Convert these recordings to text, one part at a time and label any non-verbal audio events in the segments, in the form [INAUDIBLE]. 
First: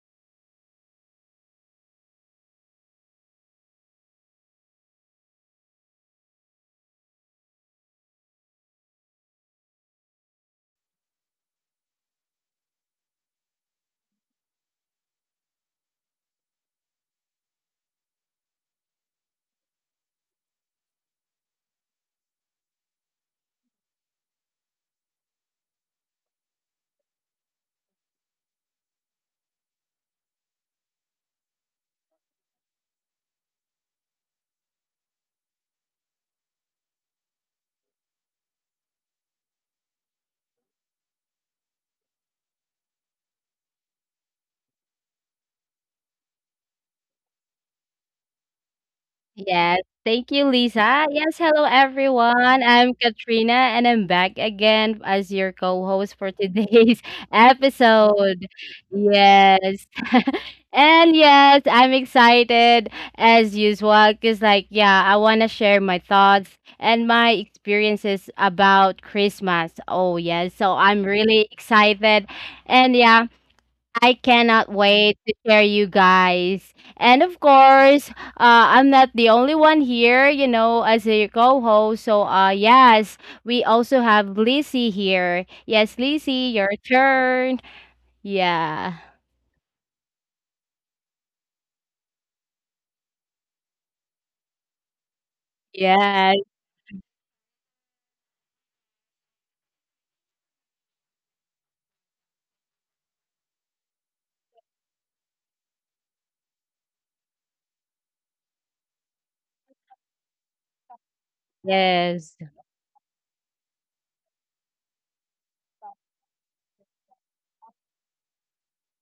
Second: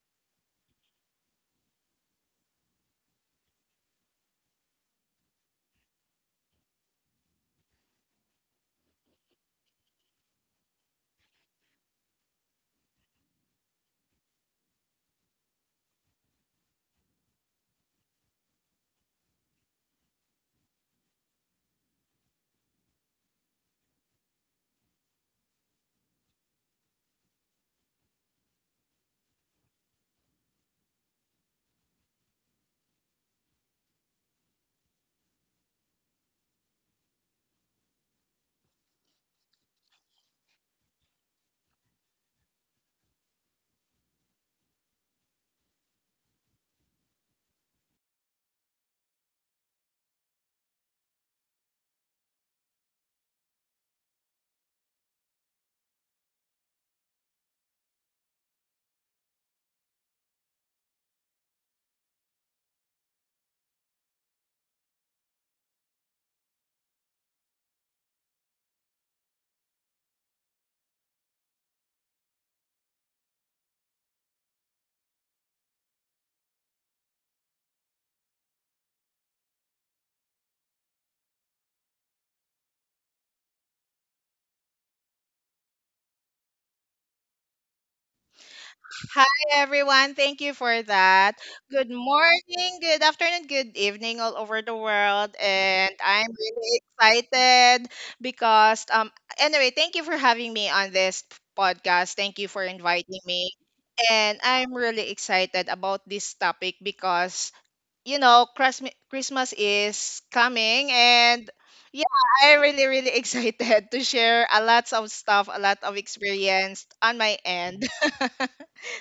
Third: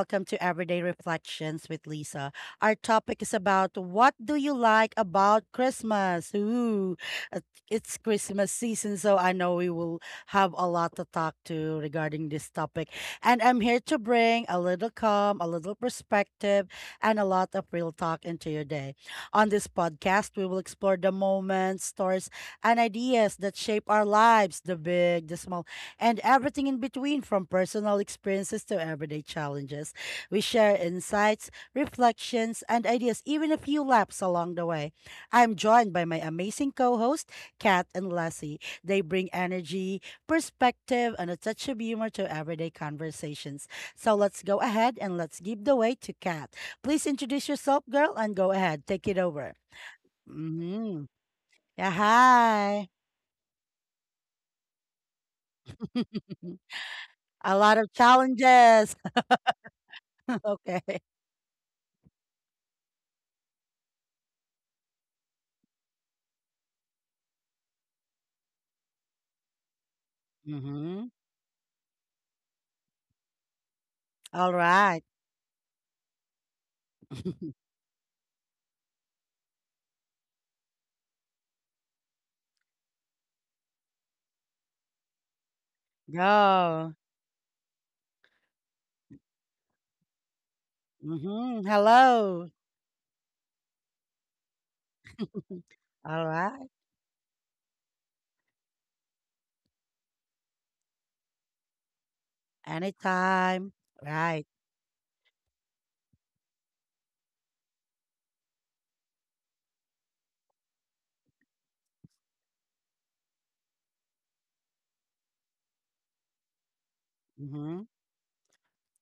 welcome to Everyday Reflections with Lisa. Our topic is about what do you like about Christmas? Uh, it's Christmas season, so I know we will have a lot to talk to regarding this topic. And I'm here to bring a little calm, a little perspective, and a lot of real talk into your day. On this podcast, we will explore the moments, stories, and ideas that shape our lives, the big, the small, and everything in between, from personal experiences to everyday challenges. We share insights, reflections, and ideas, even a few laps along the way. I'm joined by my amazing co host, Kat and Lassie. They bring energy, perspective, and a touch of humor to everyday conversations. So let's go ahead and let's give the way to Kat. Please introduce yourself, girl, and go ahead. Take it over. Yes, thank you, hmm Lisa. Yes, hello Yeah, everyone. hi. I'm Katrina and I'm back again as your co host for [LAUGHS] today's [LAUGHS] A lot of episode. challenges. Yes. [LAUGHS] [LAUGHS] Okay. and yes, I'm excited as usual because I want to share my thoughts and my experiences about Christmas. Oh, yes. So I'm Mhm. really excited. And I All cannot right. wait to share you guys. And of [LAUGHS] course, I'm not the only one here, as a co-host. So, yes, we also have Lizzie here. Yes, Lizzie, your Go. turn. Yeah. Hi, everyone. Thank you for that. Mhm. Good Hello. morning, good afternoon, good evening, all over the world. And All I'm Yes. right. really excited because, anyway, thank you for having me on this podcast. Thank you for inviting me. Anytime. And Right. I'm really excited about this topic because, Christmas is coming, and yeah, Yes. I'm really, really [LAUGHS] excited to share a lot of stuff, a lot of experience on my Mhm. end. [LAUGHS]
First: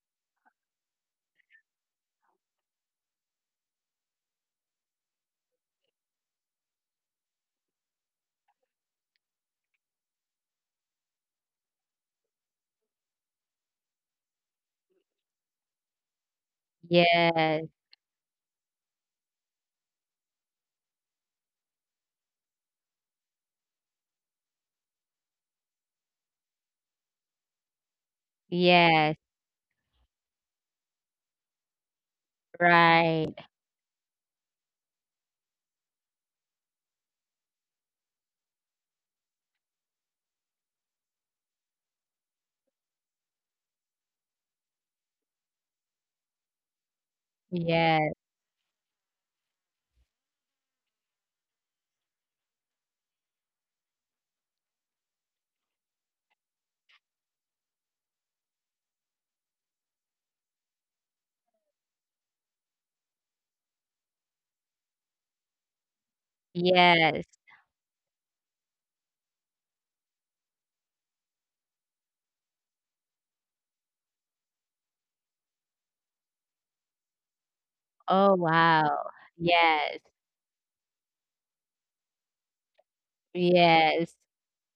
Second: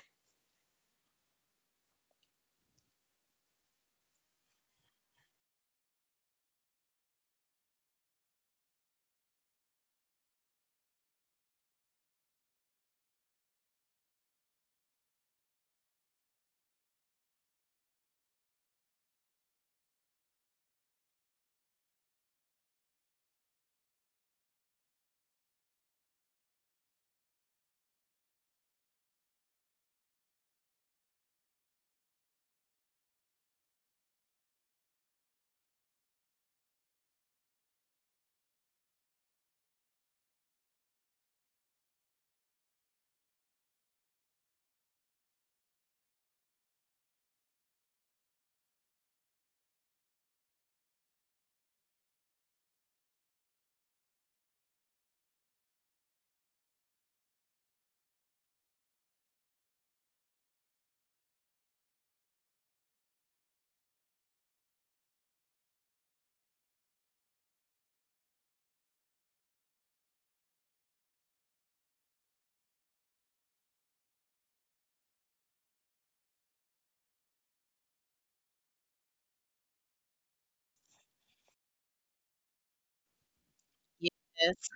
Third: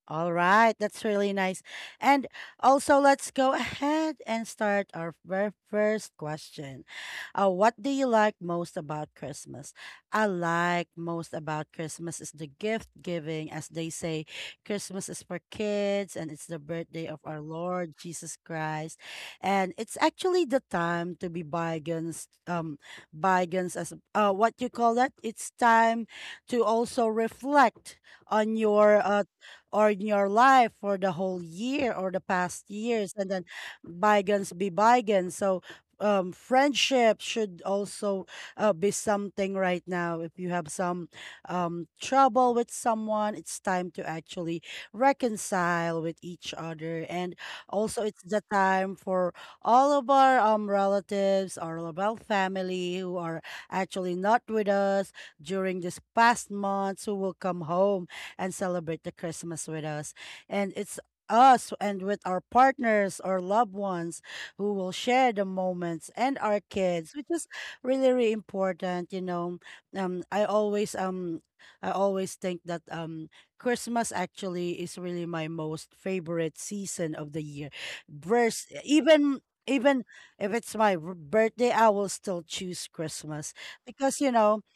All right, that's really nice. And also, let's go ahead and start our very first question. What do you like most about Christmas? I like most about Christmas is the gift giving. As they say, Christmas is for kids and it's the birthday of our Yes. Lord Jesus Christ. And it's actually the time to be bygones, bygones as what you call that? It's time to also reflect on your Yes. Or in your life for the whole year or the past years, and Right. then bygones be bygones. So friendship should also be something right now. If you have some trouble with someone, it's time to actually reconcile with each other, and also Yes. it's the time for all of our relatives, our of family, who are actually not with us during this past months, who will come home and celebrate the Christmas with us. And it's us and with our partners or loved ones who will share the moments and our kids, Yes. which is really, really important. You know, um, I always um, I always think that Christmas actually is really my most favorite season of the year. Oh, Vers wow. even, Yes. even if it's my birthday, I will still choose Christmas, Yes. because you know, Yes.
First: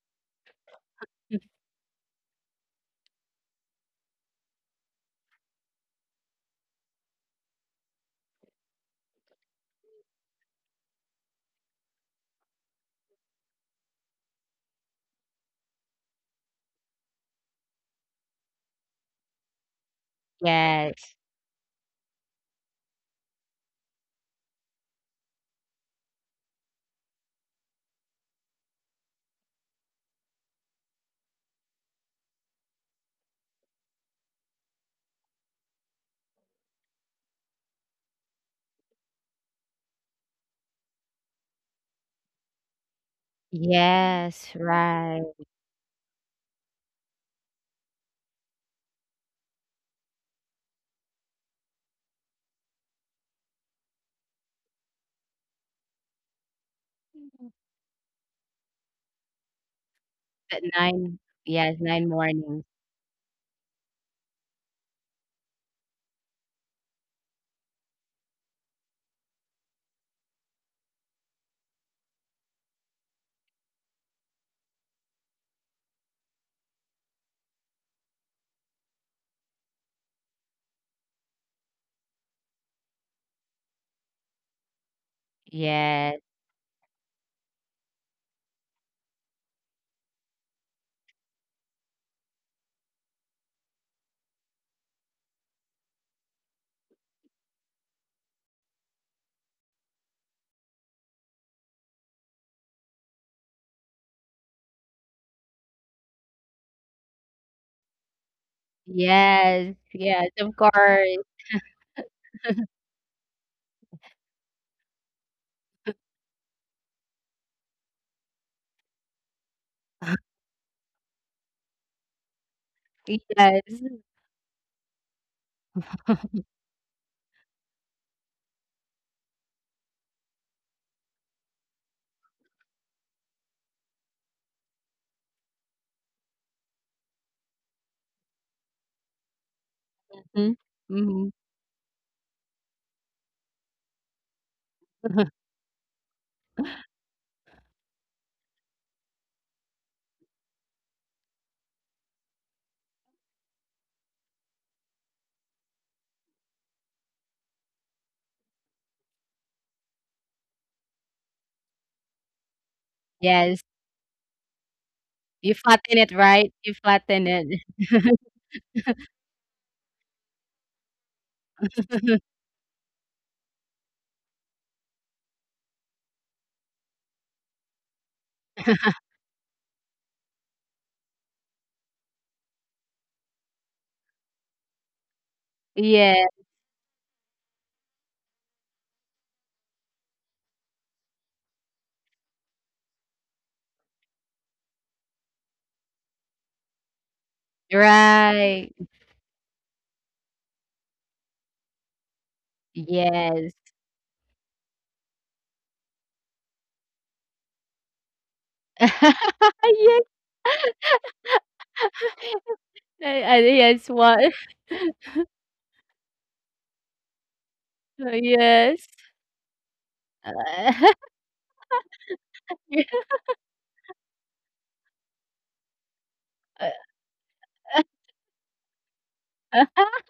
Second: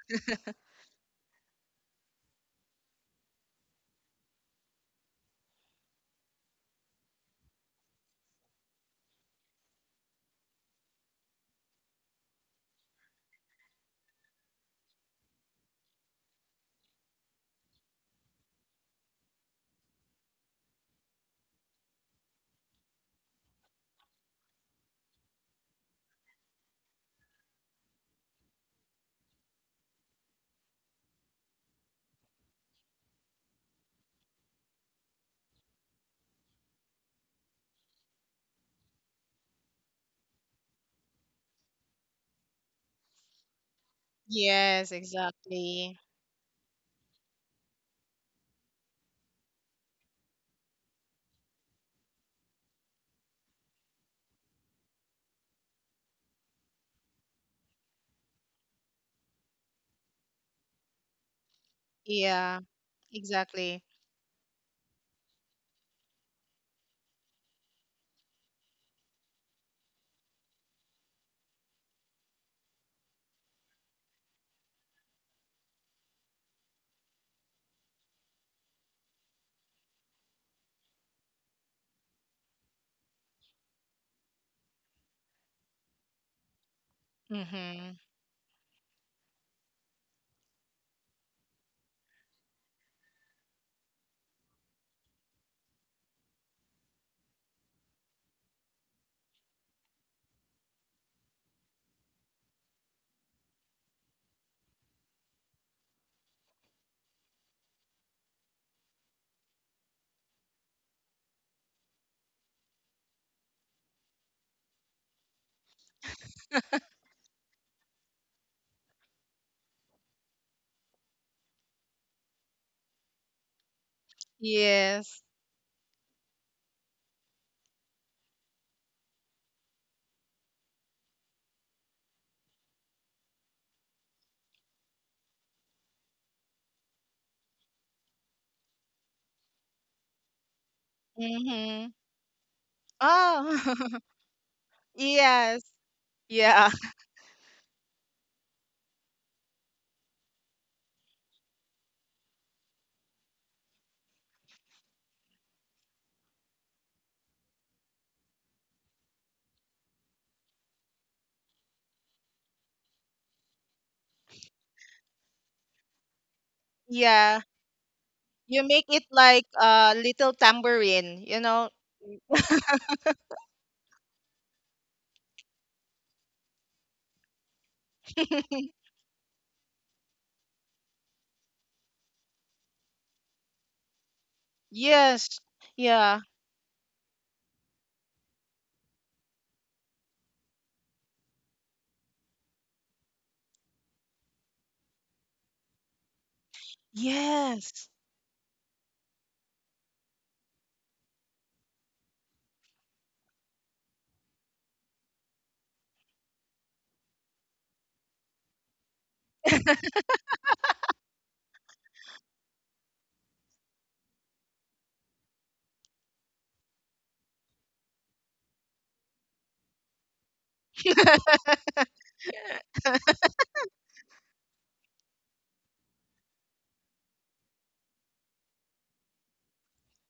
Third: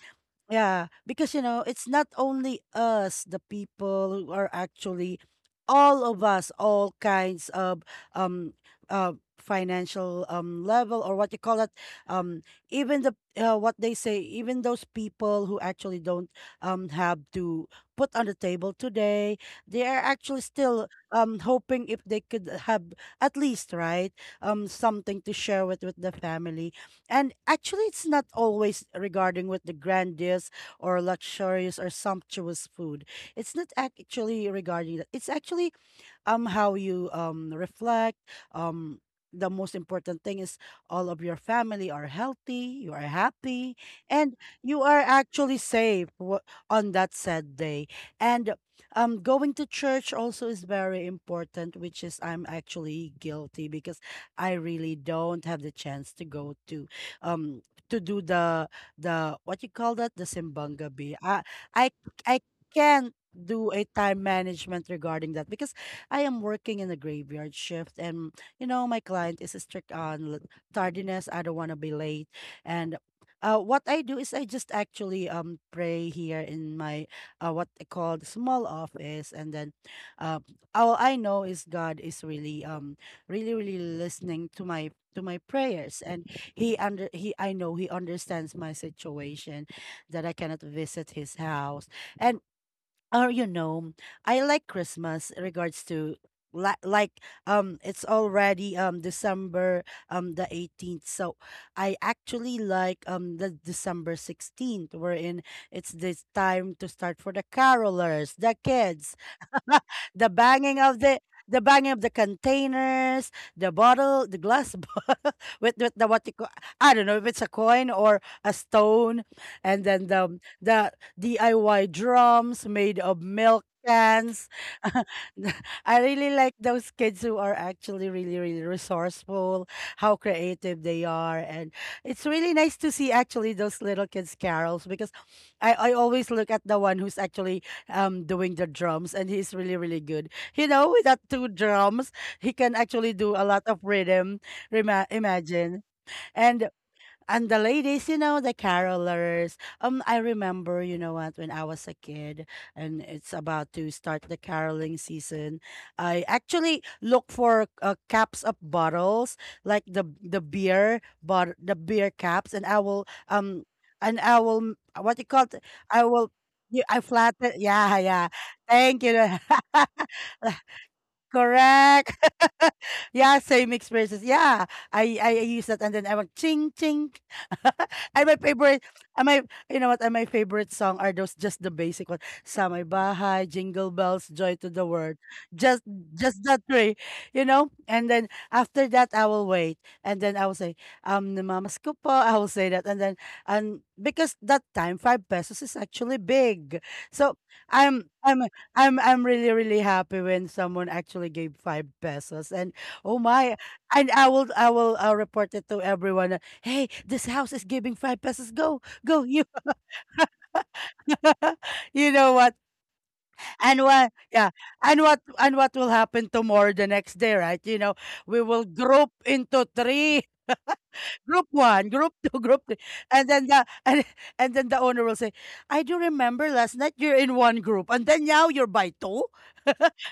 yeah, because you know, it's not only us, the people who are actually all of us, all kinds of um uh financial level, or what you call it, um even the what they say, even those people who actually don't have to put on the table today, they are actually still Yes. Hoping if they could have at least, right, something to share with the family. And actually, it's not always regarding with the grandiose or luxurious or sumptuous food. It's not actually regarding that. It's actually how you reflect um the most important thing is all of your family are healthy, you are happy, and Yes. you Yes, are Right. actually exactly. safe on that said day. And going to church also is very important, which is I'm actually guilty because I really don't have the chance to go um to do the what you call that, the At simbang gabi. 9, i yes, i 9 i Yeah, mornings. can't do exactly. a time management regarding that because I am working in a graveyard shift, and you know, my client is strict on tardiness. I don't want to be late, and what I do is I just actually pray here in my what I call the small office, and then uh, all I know is God is really really listening to my prayers, Yes, and he under he I know he Mm-hmm. understands my situation, that I cannot visit his house. And, or you know, I like Christmas in regards to like, it's already December the 18th. So I actually like the December 16th, wherein it's this time to start for the carolers, the kids, yes, [LAUGHS] the yes, of banging of course. the banging of the containers, the bottle, the glass [LAUGHS] bottle with the what you call, I don't know if it's a coin or a stone, and then the DIY drums made of milk Yes. cans. Yes. [LAUGHS] I really like those kids who are actually really really resourceful, how creative they are. And it's really nice to see actually those little kids carols, because I always look at the one who's actually doing the drums, and he's really really good, Mhm, you know, with that mhm. two Mm-hmm. drums. He can actually do a Oh, lot of [LAUGHS] rhythm. Rema [LAUGHS] yes. imagine, and Yeah. [LAUGHS] and the ladies, you know, the carolers. I remember, you know what, when I was a kid and it's about to start the caroling season, I actually look for caps of bottles, like the beer, but the beer caps, and I will Yes, what you call it? you flatten I it, will. right? You Yeah, I flatten Yeah. flatter. it. [LAUGHS] Yeah, yeah. You make Thank it you. like [LAUGHS] a little Like, tambourine, you know? correct. [LAUGHS] Yeah, same experiences. Yeah, I use that, and then I went ching ching. [LAUGHS] And my [LAUGHS] favorite, and my you know what? And my favorite song are those just the basic one. Samay Bahay, Jingle Bells, Joy to the World. Yes. Just Yeah. Yeah, just that three, you know. And then after that, I will wait, and then I will say the mamas ko po. I will say that, and then, and because that time five pesos is actually big, so Yes. I'm I'm right. I'm really really happy when someone actually gave five pesos. And oh Yes. my, and I will report it to everyone, that, "Hey, this house is giving five pesos. Go go you." [LAUGHS] Yes. [LAUGHS] You know [LAUGHS] what? I And yes, what? what? Yeah. And [LAUGHS] what? And what will happen tomorrow, the next day, right? You know, we will Yes. group into three. Uh, [LAUGHS] [LAUGHS] Group one, group two, [LAUGHS] group three, [LAUGHS] and then the, and then the owner will say, "I do remember last night you're in one group, and then now you're by two." [LAUGHS]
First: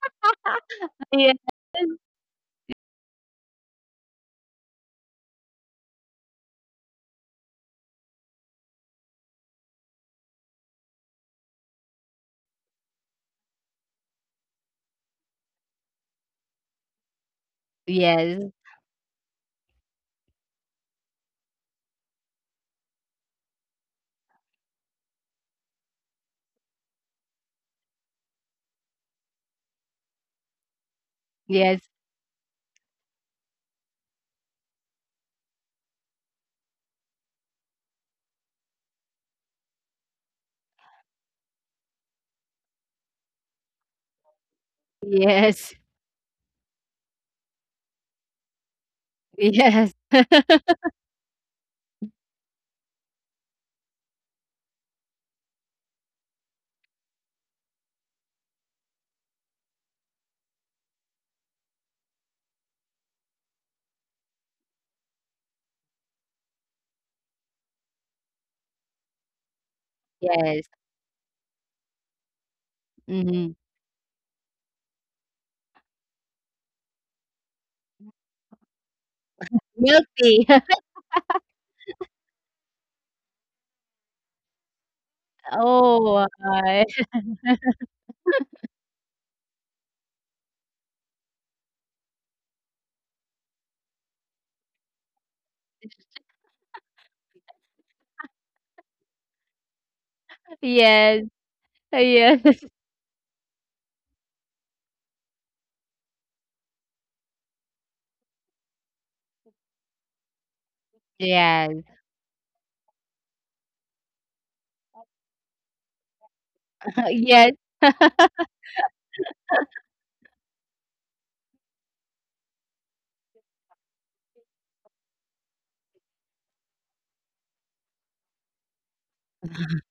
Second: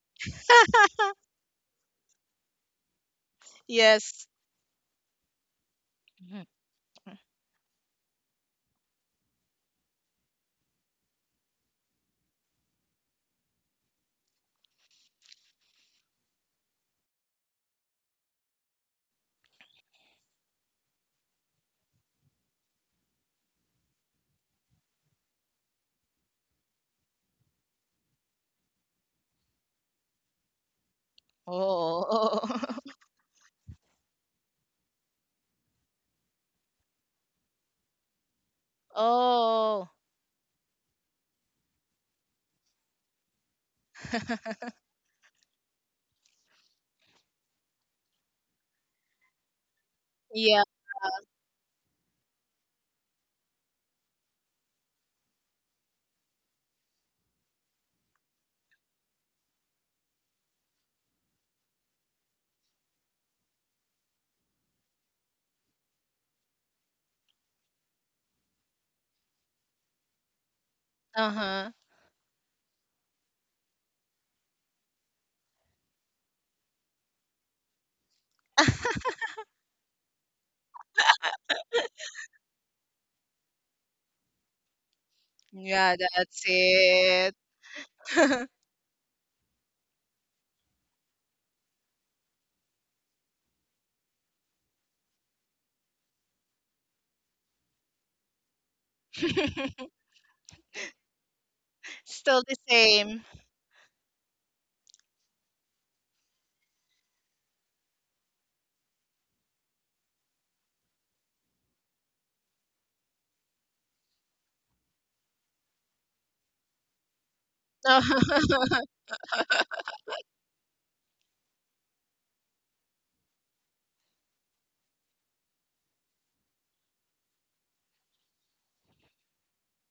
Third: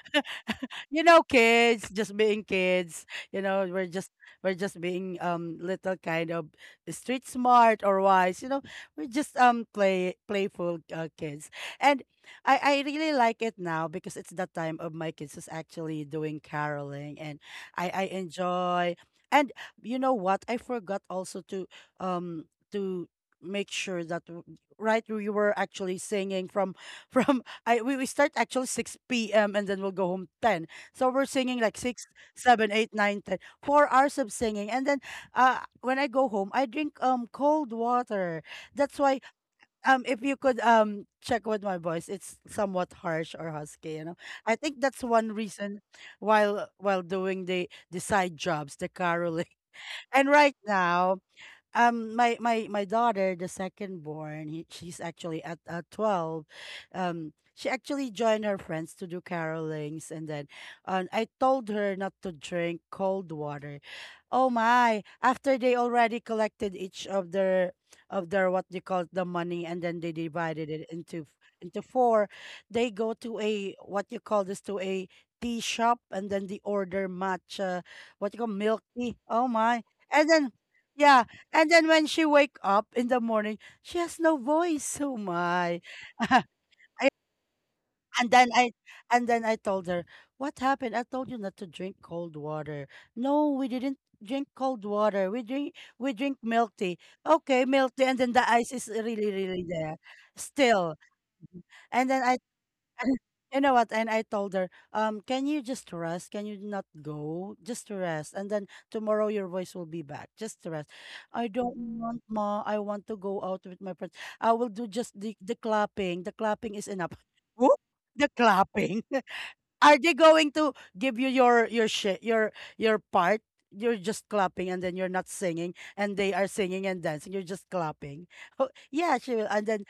You know, Yes. kids, just being kids. You know, we're just Yes. we're just being little kind Mhm. of street smart or wise. You know, we're just playful kids, and I really like it now because it's the time of my kids is actually doing caroling, and I Yes, enjoy. And you know what? I forgot also to um to make sure that right, we were actually singing from [LAUGHS] from I, we start actually 6 p.m. and then we'll go home 10. So we're singing like yes, six, Oh. seven, eight, [LAUGHS] nine, ten. 4 hours of singing, and then when I go home, I drink cold water. That's why, Oh. If you could check with my voice, it's somewhat harsh or husky. You know, I [LAUGHS] think that's one yes, reason while doing the side jobs, the caroling. yes. [LAUGHS] And [LAUGHS] right Yeah. now, my daughter, the second born, she's actually at, 12, she actually joined her friends to do carolings, and then, I told her not to drink cold water. Oh my, after they already collected each of their, what they call the money, and then they Yes. divided it into, Uh-huh. Four, they go to Mhm. a, what you call this, to a tea shop, and then they order matcha, what you call milk tea. Oh my. Milk And tea. then, [LAUGHS] yeah, and then when she wake up in the morning, she has no voice. Oh my. Yeah, [LAUGHS] Oh that's I- my. it. and then I and then I told her, "What happened? I told you not to drink cold water." "No, we didn't drink cold water. We drink milk tea." Okay, milk tea, and then the ice is really really there, [LAUGHS] still. Yes. And then I Yes. Still the [LAUGHS] and same. You know what? And I told her, can you just rest? Can you not go? Just rest. And then tomorrow your voice will be back. Just rest. "I don't Yes. want, ma. I want to go out with my friends. I will do just the clapping. The clapping is enough." [LAUGHS] Whoop, the [LAUGHS] clapping. [LAUGHS] Are they going to give you your shit, your part? You're just clapping and then you're not singing, and they are singing and dancing. You're just clapping. [LAUGHS] Oh, yeah, she will.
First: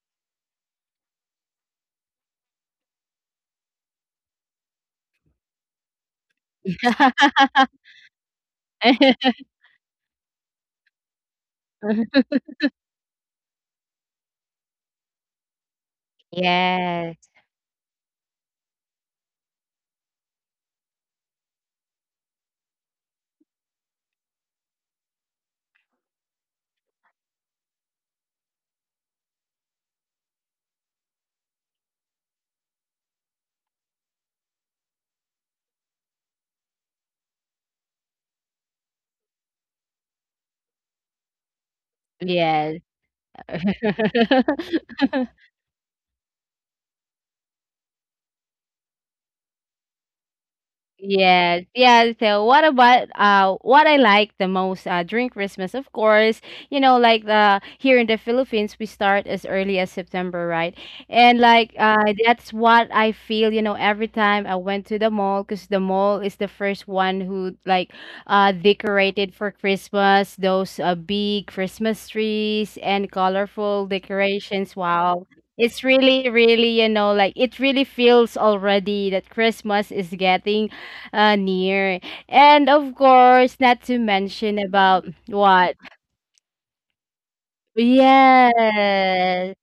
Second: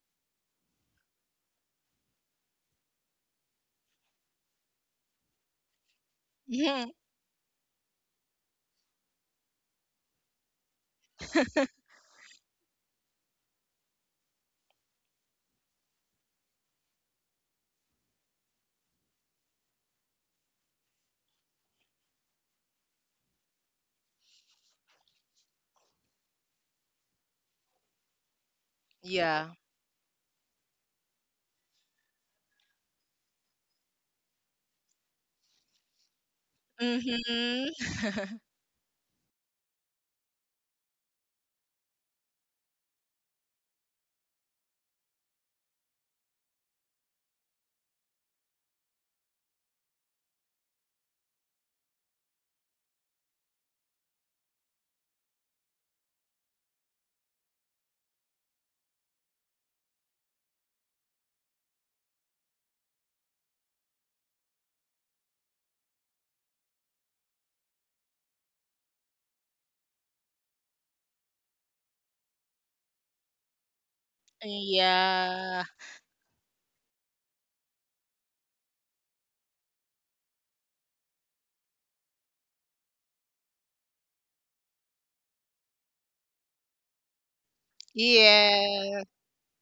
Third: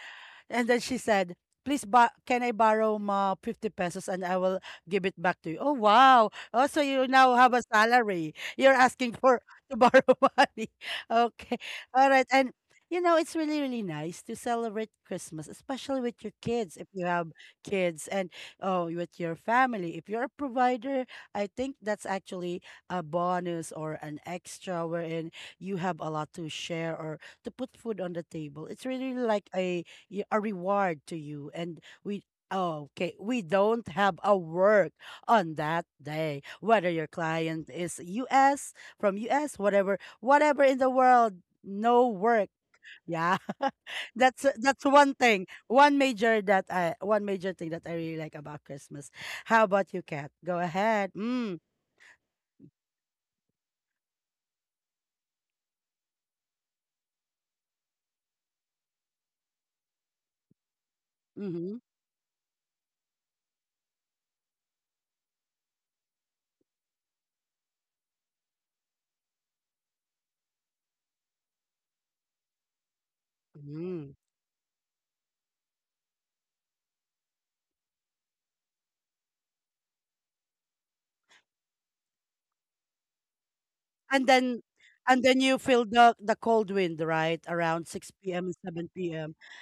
And then she said, "Please, can I borrow, ma, 50 pesos, and I will give it back to you." Oh, wow. Oh, so Mhm. you now have a [LAUGHS] Yes. salary. You're asking for to borrow [LAUGHS] money. Okay. All [LAUGHS] right. And, you know, it's really, really nice to celebrate Christmas, especially with your kids, if you have Yes. kids, and, oh, with your family. If you're a provider, I think that's actually a bonus or an extra, wherein you have a lot to share or to put food on the table. It's really Yeah. like a a reward to you. And we, oh, okay we don't have a work on that day whether your Mhm. client is [LAUGHS] us, from us, whatever in the world, no work. Yes. Yeah. [LAUGHS] That's one [LAUGHS] thing, one major thing that I really like about Christmas. How about you, Kat? Go ahead. Yes, yeah. So what about what I like the most during Christmas? Of course, like, the here in the Philippines we start as early as September, right? And like Mm-hmm, that's what I feel, you know, every time I went to the mall, because the mall is the first one who, like, decorated for Christmas, those big Christmas trees and colorful mm-hmm. decorations. Wow. Yeah. It's really, really, you know, like, it really feels already that Christmas is getting near. And of course, not to and mention then about and then you what? feel the cold wind right around 6 p.m, 7 Yeah. p.m. Yes,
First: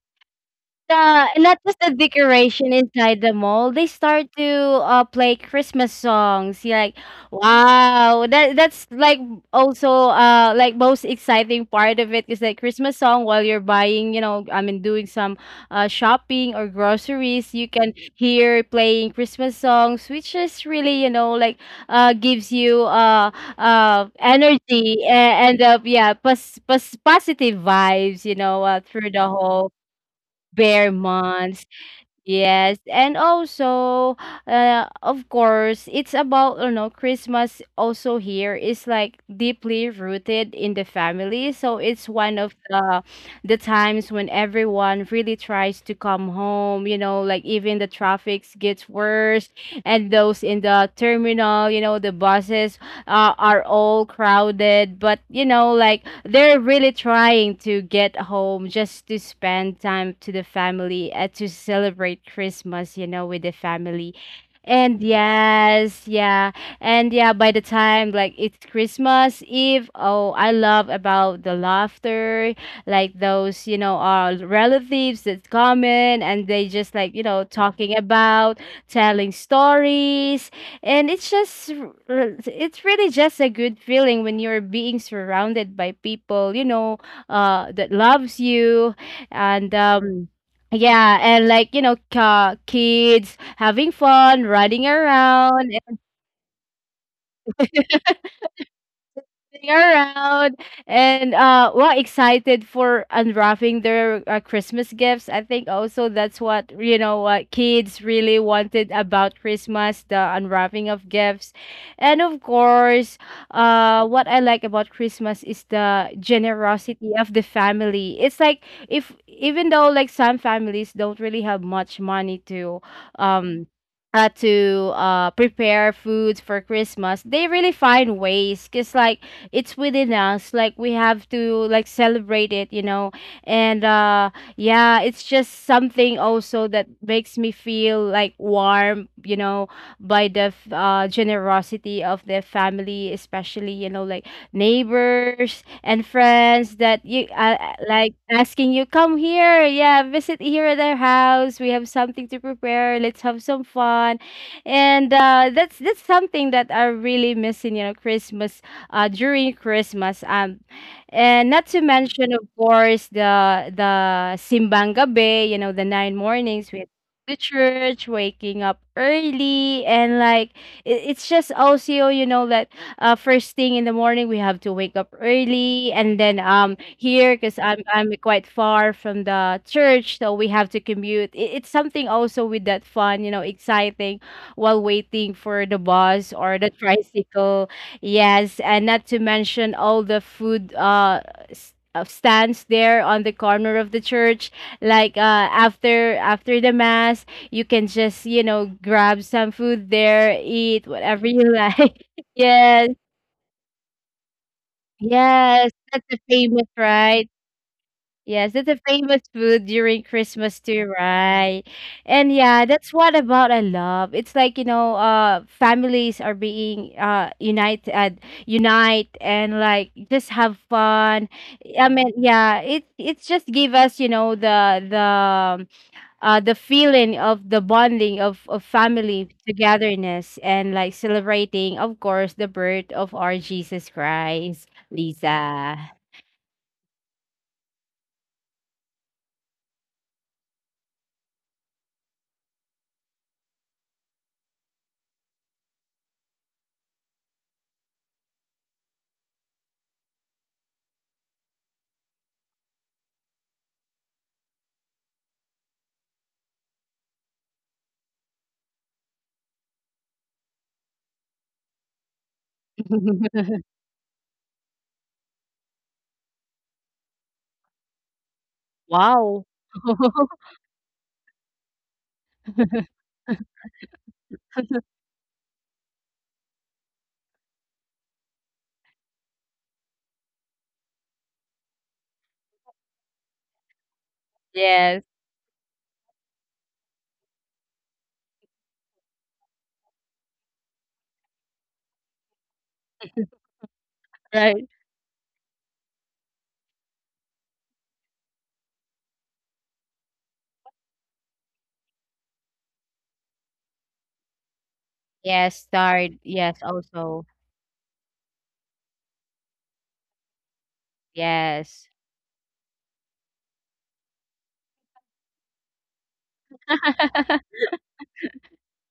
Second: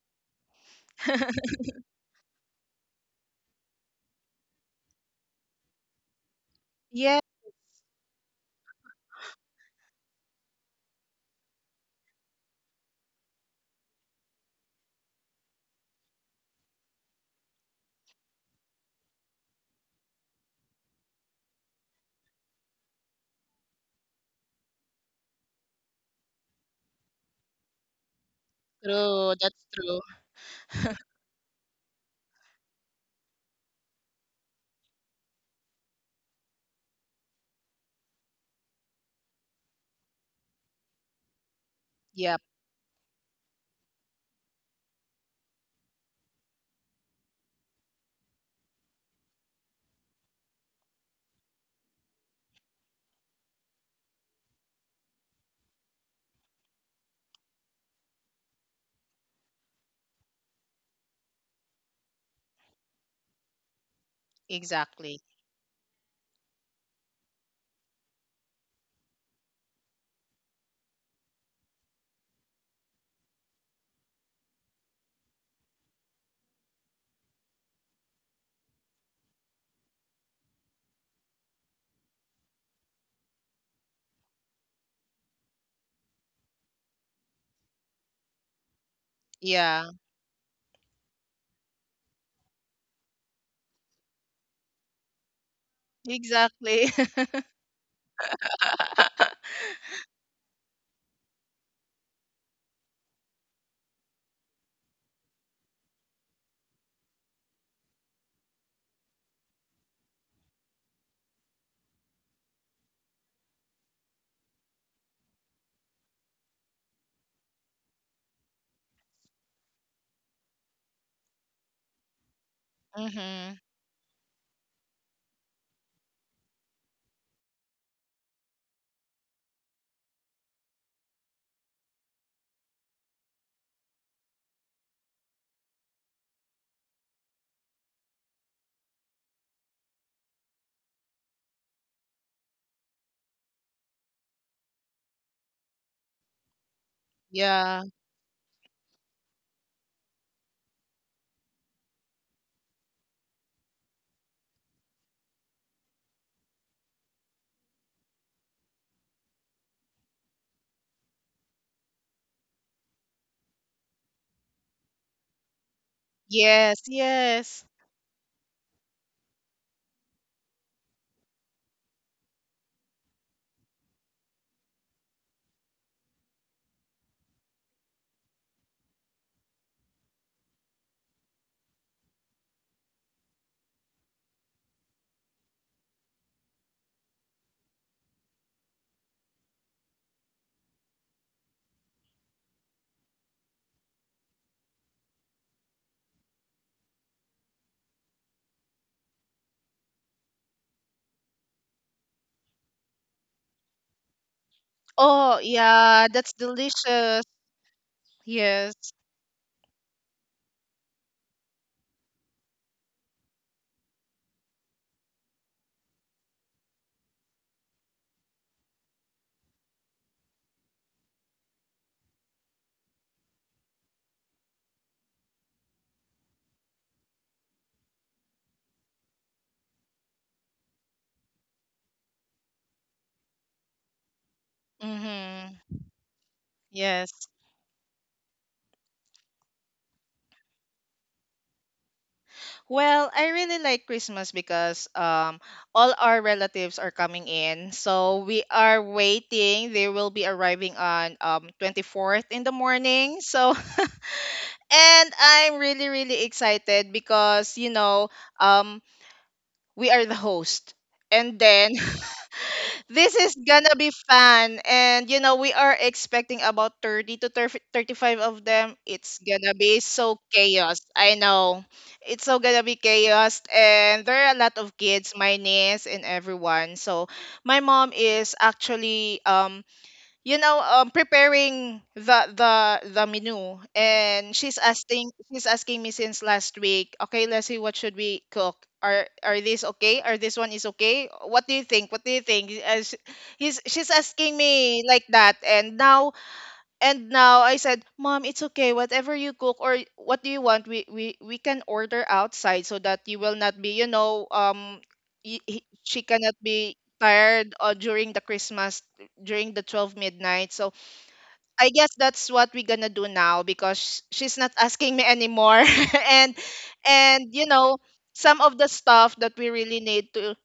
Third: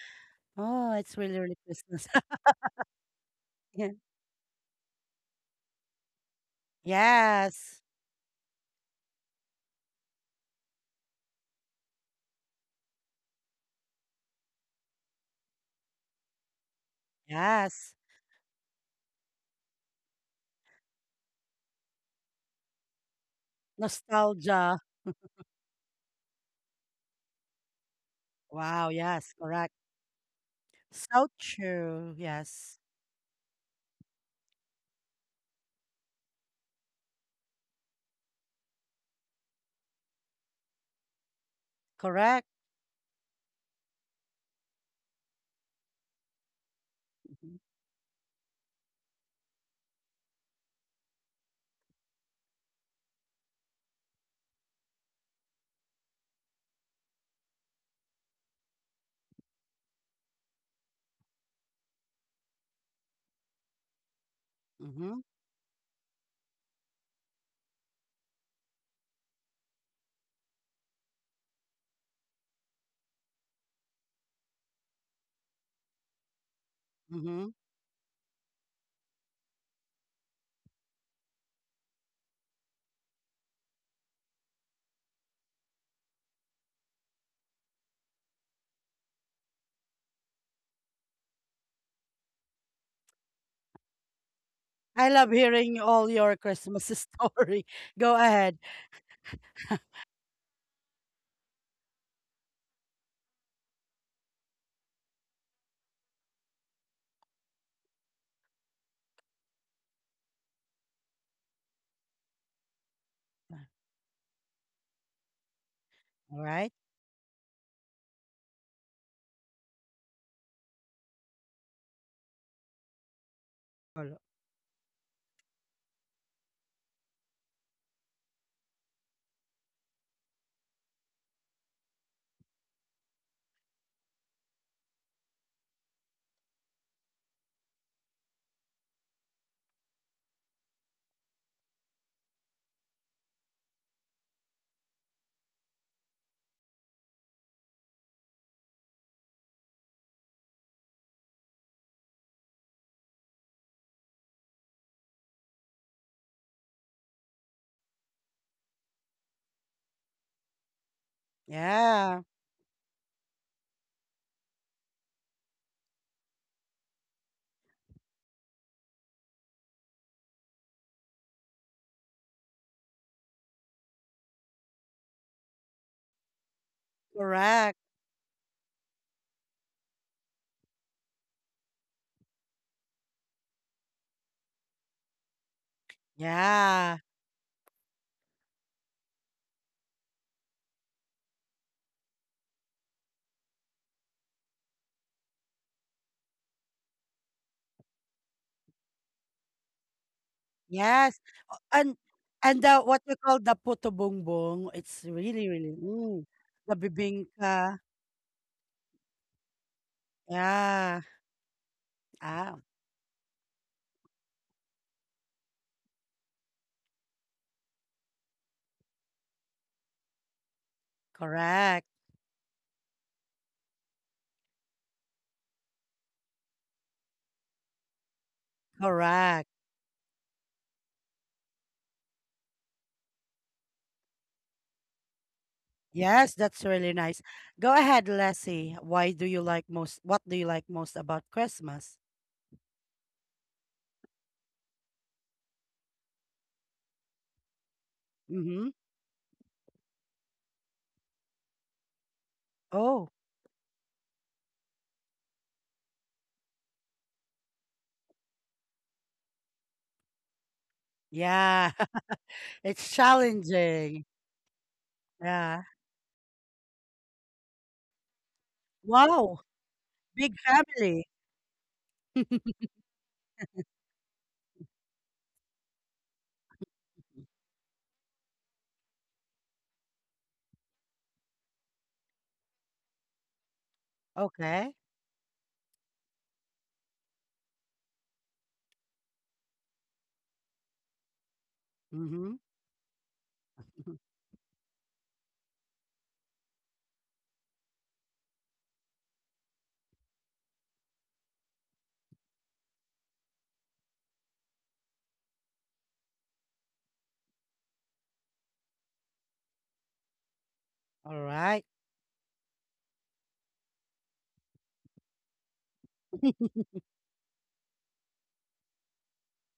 Oh, it's the really, really not [LAUGHS] just the Christmas. [LAUGHS] decoration inside the mall. They Yeah. start to play Christmas songs. You're like, Yeah. Yes. wow, that that's like also like most exciting part of it is like Christmas song while you're buying. You know, I mean, doing some shopping or groceries. You can Yes. hear playing Christmas songs, which is really, you know, like, gives you Nostalgia. energy and yeah, positive vibes. You know, Wow, through the yes, True. That's whole correct. true. bare So months. true. Yes. Yes. And also, of course, it's about, you know, Christmas also here is like deeply rooted in the family. So it's one Yep. Correct. of the times when everyone really tries to come home, you know, like Mhm. even the traffic gets worse and those in the terminal, you know, the buses are all crowded. But, you know, like they're really trying to get home just to spend time to the family, to celebrate Christmas, you know, with the family. And Exactly. Mhm. yes, yeah. And yeah, by the time like it's Christmas Eve, oh, I love about the laughter, like those, you know, our relatives that's coming and they just like, you know, Mhm. talking about, telling stories, and it's really just a good feeling when you're being surrounded by people you know that loves you and Yeah. Yeah, and like you know, kids having fun, running I love around, hearing all your Exactly. Christmas [LAUGHS] story. Go ahead. sitting [LAUGHS] around and well excited for unwrapping their Christmas gifts. I think also that's what, you know, what kids really wanted about Christmas, the unwrapping of gifts. And of course, what I like about Christmas is the All right. generosity of the family. It's like, if even though like some families don't really have much money Mm-hmm. um Colo- to prepare foods for Christmas, they really find ways. Cause like it's within us, like we have to like celebrate it, you know. And yeah, it's just something also that makes me feel like warm, you know, by the generosity of their family, especially, you know, like neighbors and friends that you Yeah. like asking you come here, yeah, visit here at their house, we have something to prepare, let's have some fun. And that's something that I really miss in, you know, Christmas, during Christmas. And not to Yeah, mention, of course, the simbang gabi, you know, the nine mornings Yes, with the yes. church, waking up early, and like, it's just also, you know, that first thing in the morning we have to wake up early, and then here because correct. I'm quite far from the church, so we have to commute. It's something also with that fun, you know, exciting while waiting for the bus or the Yeah. tricycle. Yes, and not to mention all the food, stands there on the corner of the church. Like, after after the mass, you can just, you know, grab some food there, eat Yes. whatever you And like. [LAUGHS] and the, Yes, what we call the puto bongbong, it's Oh, really, yes, really, that's yeah, a that's famous, the delicious. right? bibingka. Yes, that's a Yes. famous food during Christmas too, Yeah. right? And Ah, yeah, that's what about I love. It's like, you know, families are being unite and like just have fun. correct. I mean, yeah, it's just give us, you know, the the um, the feeling of the bonding of family Correct. togetherness and like celebrating, of course, the birth of our Jesus Christ, Lisa. Mm-hmm. Yes, that's really nice. Yes. Go ahead, Leslie. Why do you like most? What do you like most about Christmas? Well, I really like Christmas because all our relatives are coming in. So we Mm-hmm. are waiting. They will be arriving on 24th in the Oh, morning. So [LAUGHS] and I'm really, really excited because um we are the host. And yeah. then [LAUGHS] [LAUGHS] It's this is gonna be challenging. fun, and we Yeah. are expecting about 30 to 30 Wow. 35 of [LAUGHS] them. It's Wow. gonna be so Big chaos, family. I [LAUGHS] know. It's so gonna be chaos, and there are a lot of kids, my niece and everyone. So my mom is actually, preparing the the Yes, the Okay. menu, and she's asking me since last week. Okay, let's see what should we cook. Are this okay? Are Mm-hmm. this one is okay? What do you think? What do you think, as he's she's asking me like that? Mhm. And right. now, I said, "Mom, it's okay. Whatever you cook or what do you want, we can order outside so that you will not be, she cannot be tired Yes, during the start. Yes, Christmas, also. during the 12 midnight." So, I guess that's what we're All going to do right. now, Yes. because she's not asking me anymore. [LAUGHS] and and some of the stuff that we really need to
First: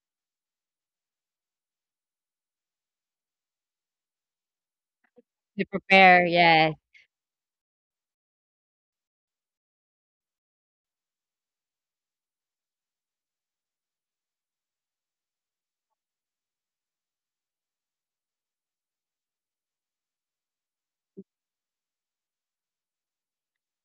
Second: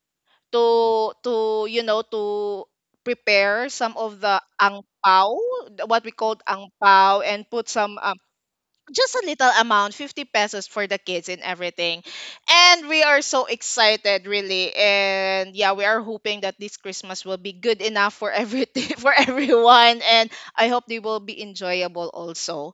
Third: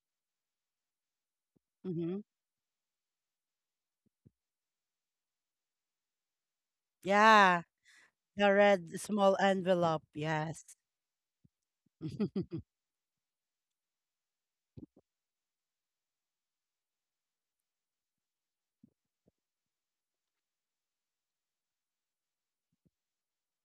to to you Mm-hmm. know to prepare, some of the ang pao, To prepare, what we called yes. ang Yeah. pao, and put The some, red small just envelope. a little Yes. amount, 50 pesos for the kids and [LAUGHS] everything. And we are so excited, really. And yeah, we are hoping that this Christmas will be good enough for everything [LAUGHS] for everyone. And I hope they will be enjoyable also,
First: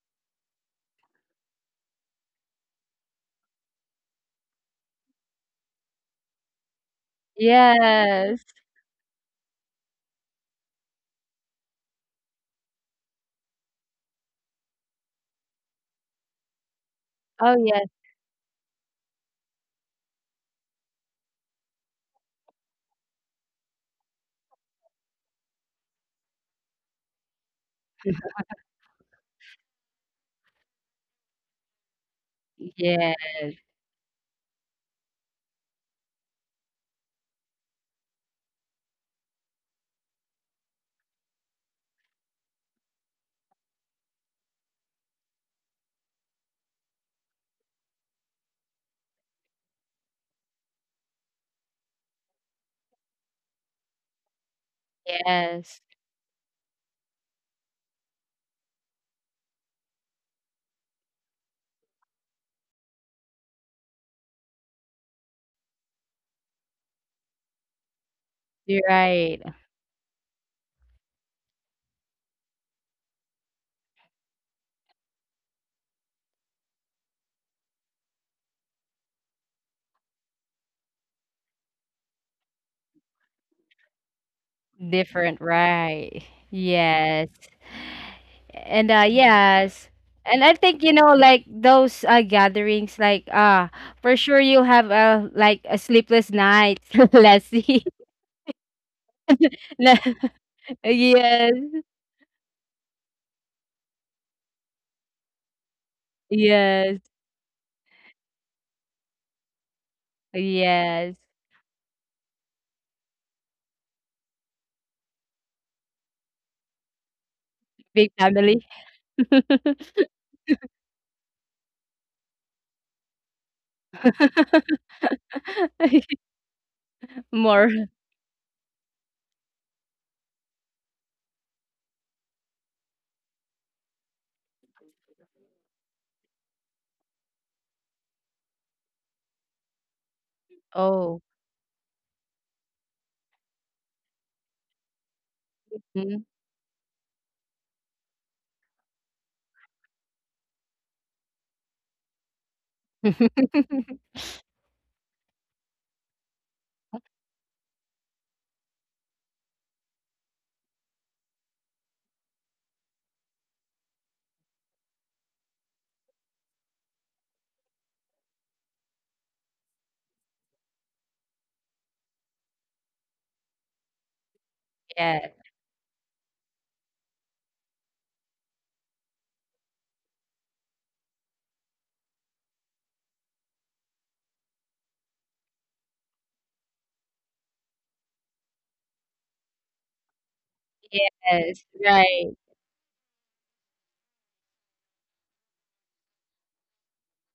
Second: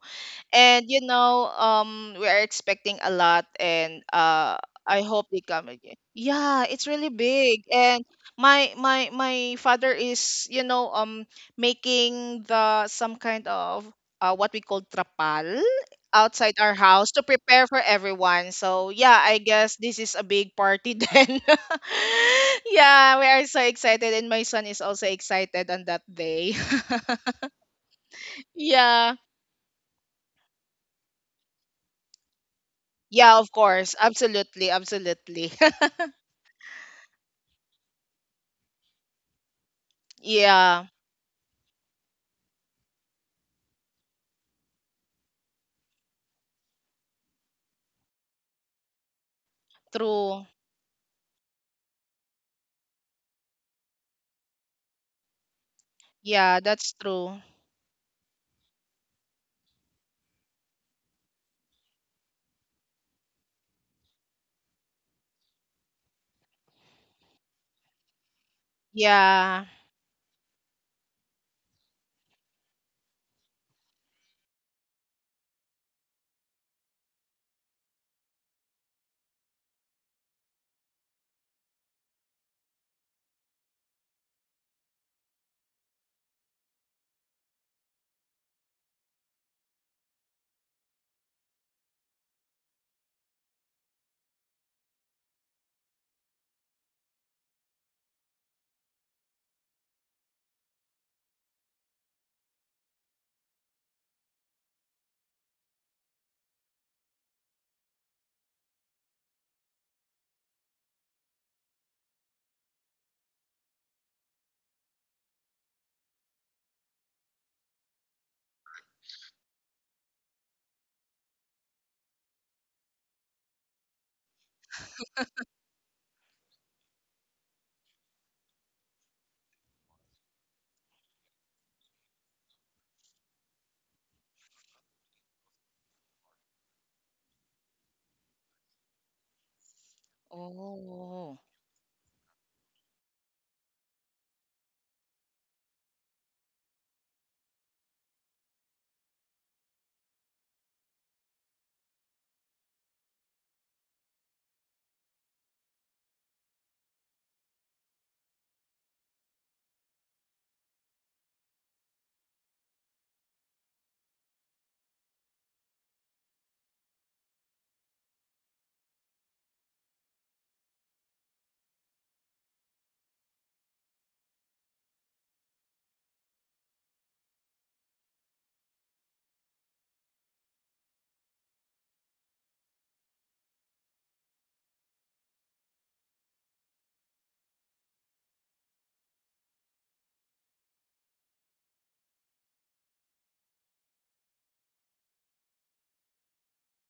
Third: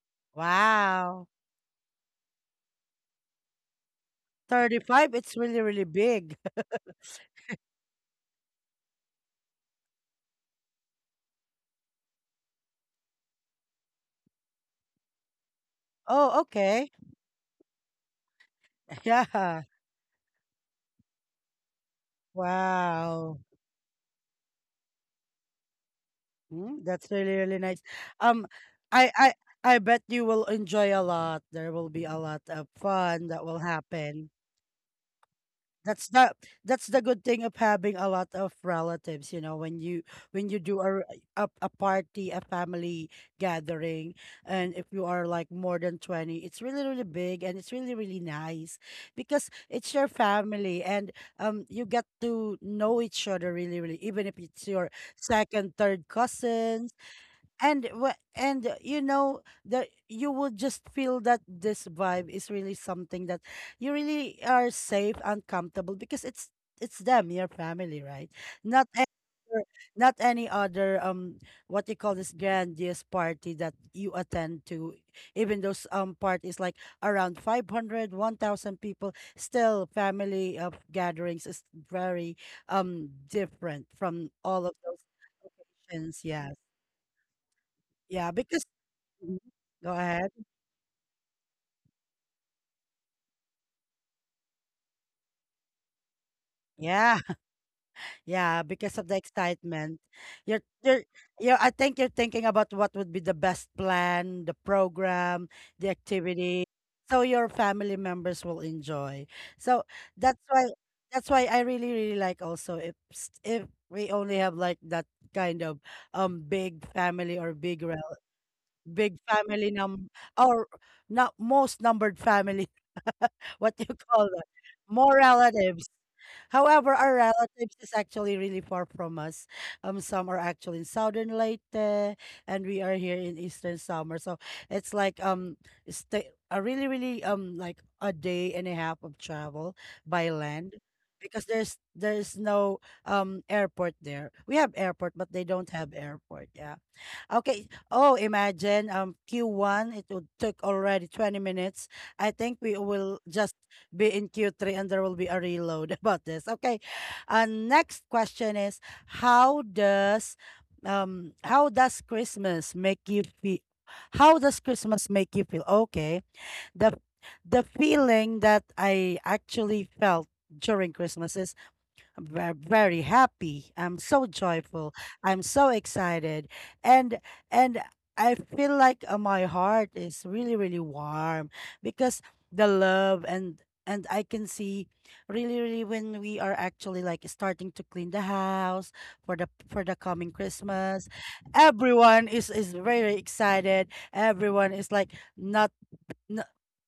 and Wow. We are expecting a lot, and I 35. hope It's they really, come really again. big. Yeah, [LAUGHS] it's really big. Yes. And my father is, making the some kind of what we call trapal Oh, outside our okay. house Oh, to yes. prepare for everyone. So [LAUGHS] yeah, I Yeah. guess this is a big party, [LAUGHS] then. Yeah, we Wow. are so excited, and my son is also excited on that day. Mm, that's really, really nice. Um, I, [LAUGHS] Yeah. I, I bet you will enjoy a lot. There will be a lot of Yes. fun Yeah, that of will course. happen. Absolutely, absolutely. [LAUGHS] That's the that's the good thing of having a lot of relatives, you know, when you do Yeah, a party, a family gathering, and if you are like more than 20, it's really really big and it's really really nice because it's your true. family, and you get to know each other, really really, even if it's your Yes. second, third Yeah, that's cousins. true. And you know that you will just feel that this vibe is really something that you really are safe and comfortable because it's them, your family, right? You're not right. any, Yeah. other- Not any other, what you call this, grandiose party that you attend to. Even those parties like around five hundred, 1000 people, still, family of gatherings is very different from all of Different, those right. occasions. Yes. Yes. Yeah, And because... Mhm. yes. Go And I ahead. think you know like those gatherings like for sure you have a like a sleepless night, [LAUGHS] Yeah. [LAUGHS] Leslie. Yeah, because of the [LAUGHS] Na- excitement. [LAUGHS] You're you're yes. you I think you're thinking about what would be the best plan, the program, the Yes. activity, so your family members will enjoy. So that's why Yes. that's why I really really like also, if we only have like that kind of, big family, or Big big family. [LAUGHS] big family num or not most numbered family. [LAUGHS] What you call [LAUGHS] that? More relatives. However, our More relatives is actually really far from us. Some are actually in southern Leyte and we are here in eastern summer, so it's like, stay a really really, like a day and a half of travel by land, oh, Oh, because there's no airport there. We have airport but they don't mhm. have airport. Yeah. Okay. Oh, imagine Q1 it would took already 20 minutes. I think we will just [LAUGHS] be in Q3 and there will be a reload [LAUGHS] about this. Okay. Next question is, how does how does Christmas make you feel? How does Christmas make you feel? Okay. The the feeling that I actually felt during Christmas is, very happy. I'm so Yeah, joyful. I'm so excited. And and I feel like my heart is really really warm, because the love, and I can see, really really, when we are actually like starting to clean the house for the coming Christmas. yes, right, Everyone is very excited. Everyone is like, not, no,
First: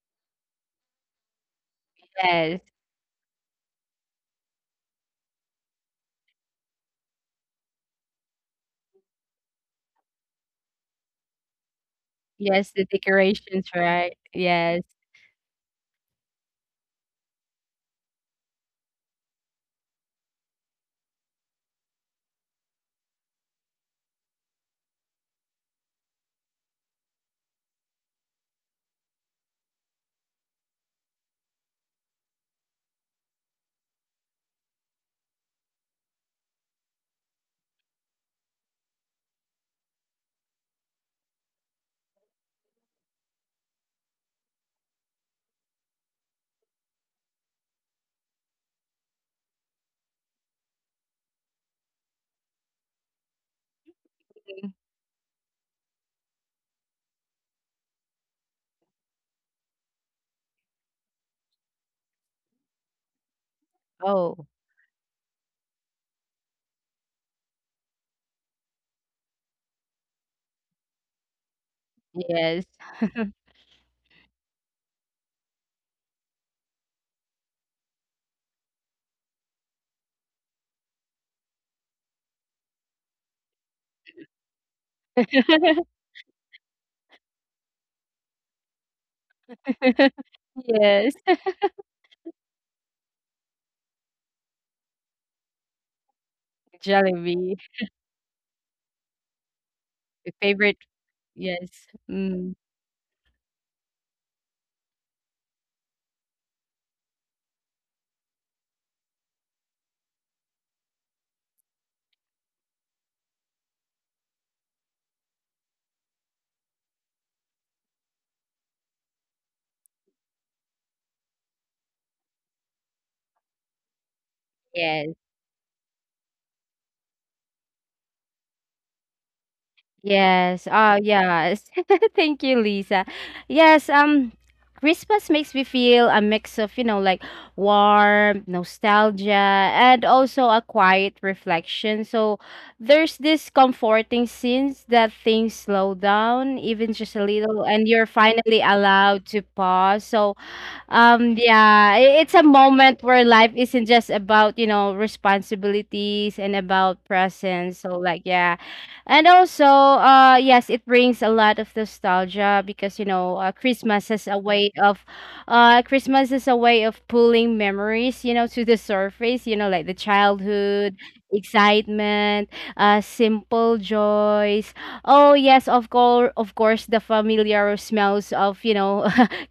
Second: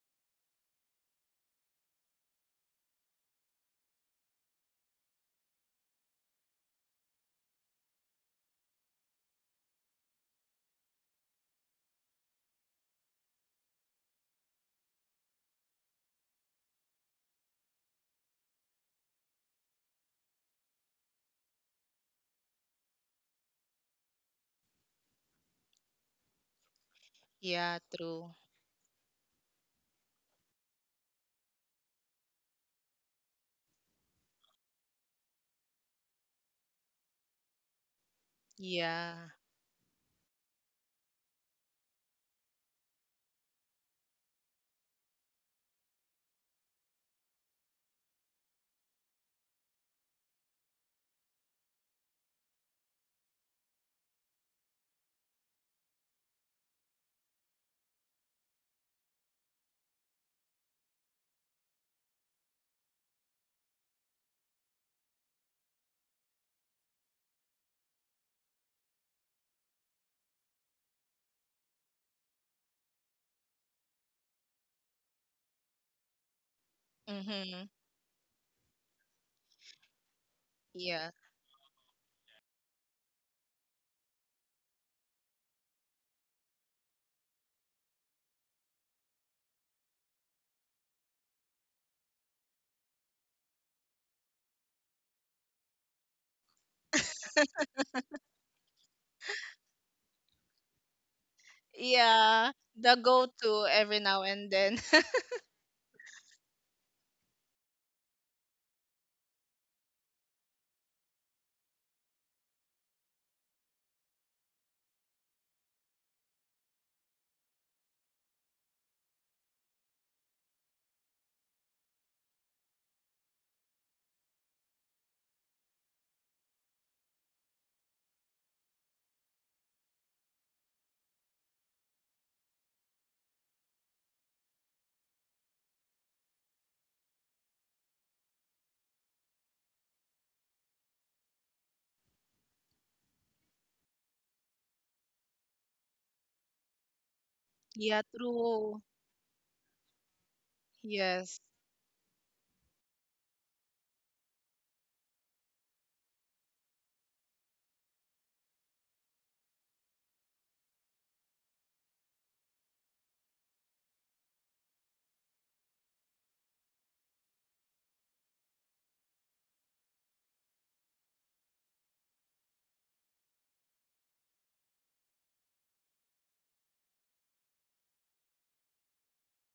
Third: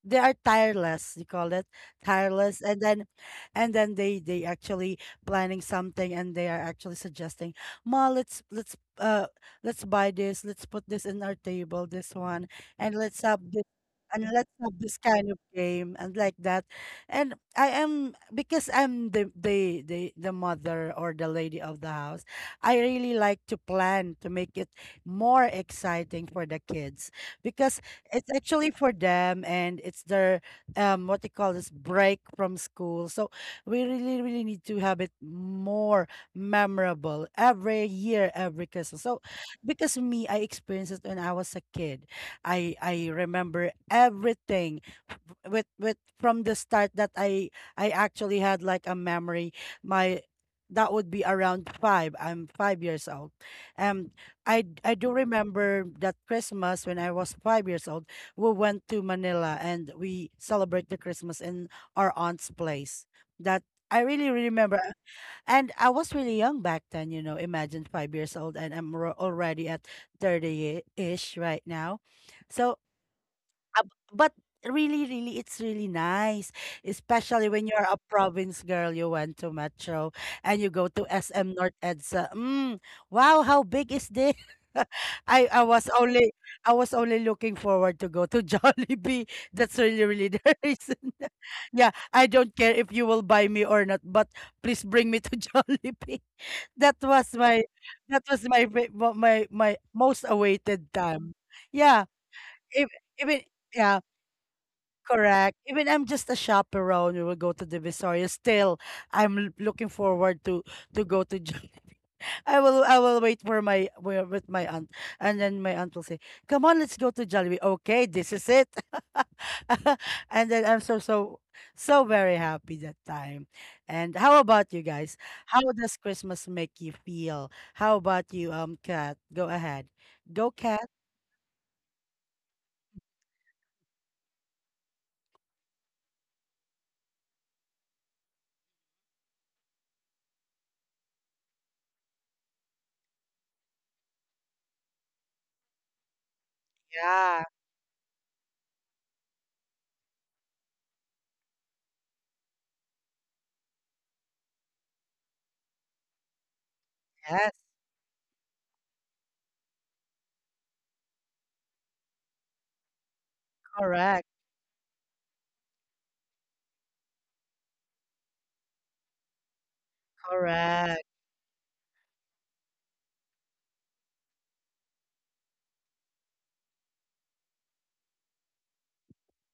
they are tireless, you call it, tireless. yes. And then and then they actually planning something, and they are actually suggesting, ma, let's buy this, let's put this in our table, this one, Yes, the and let's have this decorations, right? and let's have Yes. this kind of game, and like that. And I am, because I'm the mother or the lady of the house, I really like to plan, to make it more exciting for the kids, yeah, because it's true. actually for them, and it's their, what they call this, break from school. So we really, really need to have it more memorable every year, every Christmas. So Yeah. because me, I experienced it when I was a kid. I remember everything, f- with from the start, that I actually had like a memory. My, that would be around five. I'm 5 years old. Um I do remember that Christmas when I was 5 years old, we went to Manila and we celebrate the Christmas in our aunt's place. That I really Oh, remember, and I was really young back then. You know, imagine, 5 years old, and I'm already at 30 ish right now. yes. So, ab but really, really, it's really nice, especially when Mm-hmm. you're a province girl, you went to Metro and you go to Yeah. SM North EDSA. Mm, wow, how big is this? [LAUGHS] I I was [LAUGHS] only I was only looking forward to go to [LAUGHS] Jollibee. That's really really the [LAUGHS] reason. Yes, Yeah, I don't care if you will buy me or not, but please bring me to [LAUGHS] Jollibee. That was Jollibee, my, my most my favorite awaited time. yes, Yeah, Yeah, mm, if the even, go-to every yeah, now and then. [LAUGHS] correct. Even I'm just a chaperone. We will go to the Divisoria. Still, I'm looking forward to, go to. [LAUGHS] I will wait for my, with my aunt, and then my aunt will say, "Come on, let's go to Jollibee." Okay, this is it. [LAUGHS] And then I'm so, so, so very happy that time. And how about you yes. guys? How does Christmas make you feel? How about you, Kat? Go ahead. Go, Yes. Kat. Oh, yes. [LAUGHS] Thank you, Lisa. Yes, Christmas makes me feel a mix of, you know, like warm, nostalgia, and also a quiet reflection. So there's this comforting sense that things slow down even just a Yeah. little and Yeah, you're finally true. allowed to pause. So Yes. Yeah, it's a moment where life isn't just about, you know, responsibilities and about Yes. presence. So like, yeah. And also, yes, it brings a lot of nostalgia because, you know, Correct. Christmas is a way of pulling memories, you know, to the surface, you know, like the childhood, Correct. excitement, simple joys. Oh, yes, of course, the familiar smells of, you know, [LAUGHS]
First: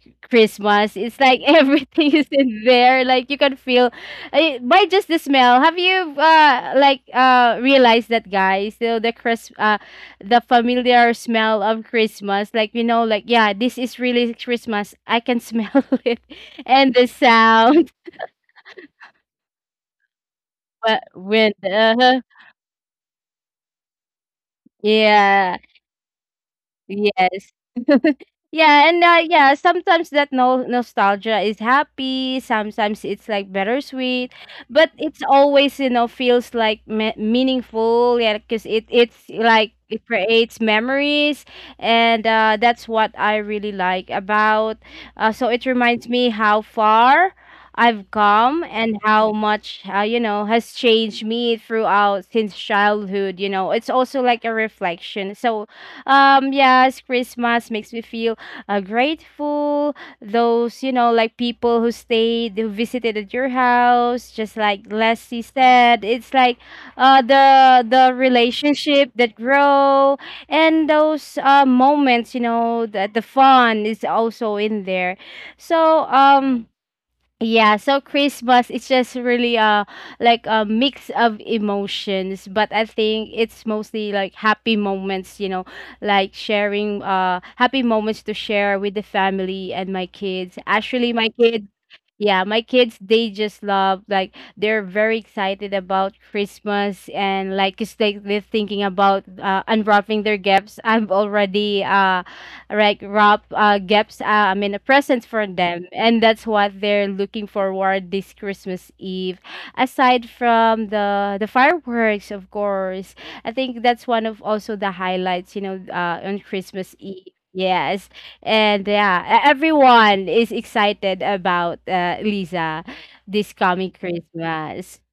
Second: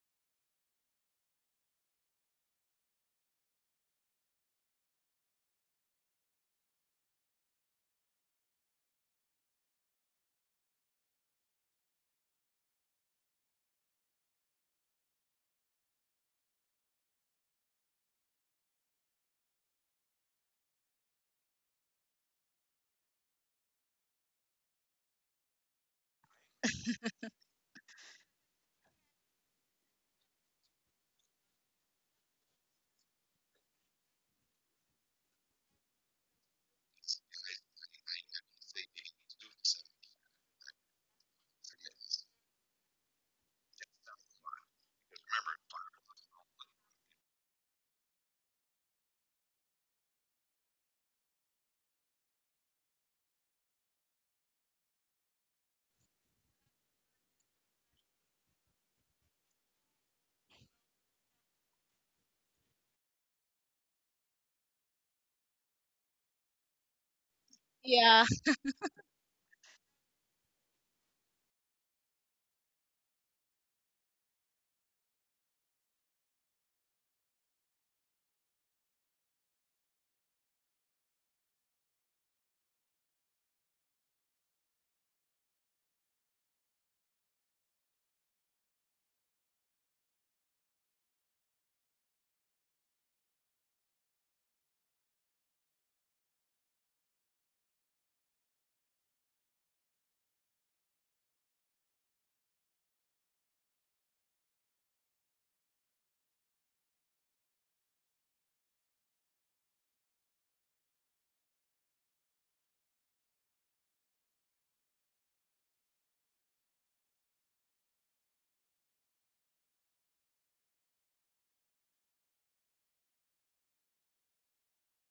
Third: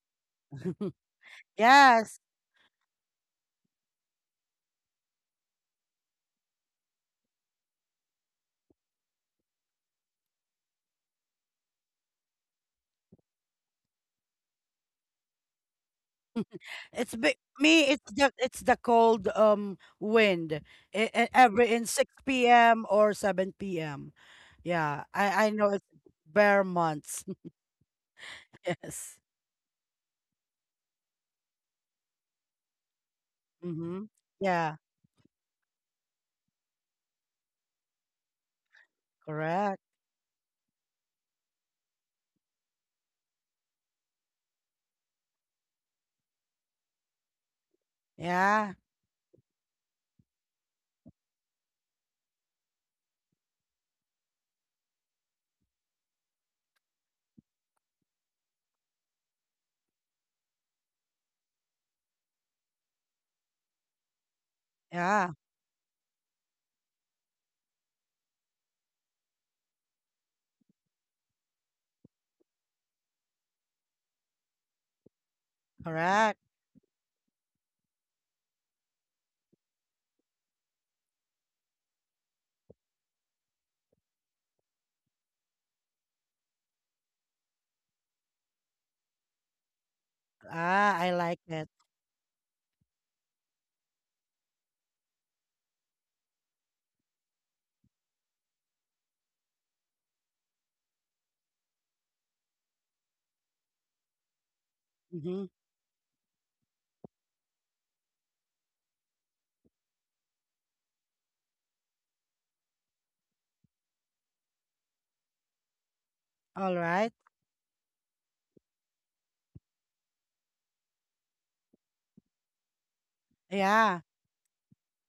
[LAUGHS] Christmas. It's like [LAUGHS] everything Yes. is in there. Like you can feel eh, by just the smell. Have you like realized that guys? So the Chris the familiar smell of Christmas. Like you know, like yeah, this is really Christmas. I can smell [LAUGHS] it, and the It's me. sound. It's the cold wind. But when Every in six p.m. or seven p.m. Yeah, I yeah, know it's bare months. yes. [LAUGHS] [LAUGHS] Yeah, and Yes. yeah, sometimes that no nostalgia is happy. Sometimes it's like Mm-hmm. bittersweet, Yeah. but it's always you know feels like meaningful. Yeah, because it's like Correct. it creates memories, and that's what I really like about. So it reminds me how far I've come Yeah. and how much you know has changed me throughout since childhood. You know, it's also like a reflection. So yes, Christmas makes me feel grateful. Those you know like people who stayed, who visited at your house, just like Yeah. Leslie said, it's like the Yeah. [LAUGHS] relationship that grow and those moments you know that the fun is also in there. So Correct. Yeah, so Christmas, it's just really like a mix of emotions, but I think it's mostly like happy moments, you know, like sharing happy moments to share with the family and my kids. Ah, Actually, I my like kids it. yeah, my kids they just love, like, they're very excited about Christmas and like 'cause they they're thinking about unwrapping their gifts. I've already like wrap gaps I mean a present for Mm-hmm. them, and that's what they're looking forward this Christmas Eve, aside from the fireworks of course. I think that's one of also the highlights, you know, on All Christmas right. Eve, yes. And yeah, everyone is excited about Lisa, this coming Yeah. Christmas. [LAUGHS]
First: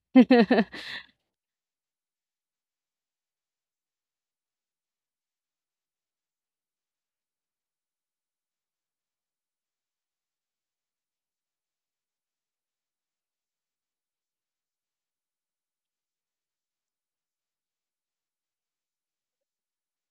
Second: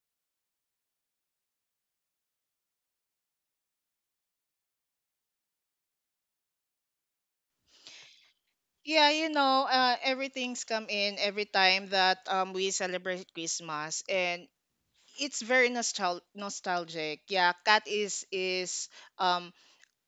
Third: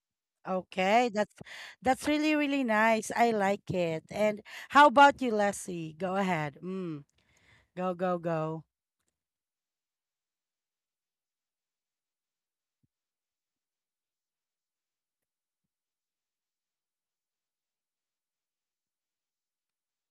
Okay. That's really really nice. I like it. And how about you, Leslie? Go ahead. Mm. Go, go, go. Yeah, everything's come in every time that we celebrate Christmas, and it's very nostalgic. Yeah, cat is um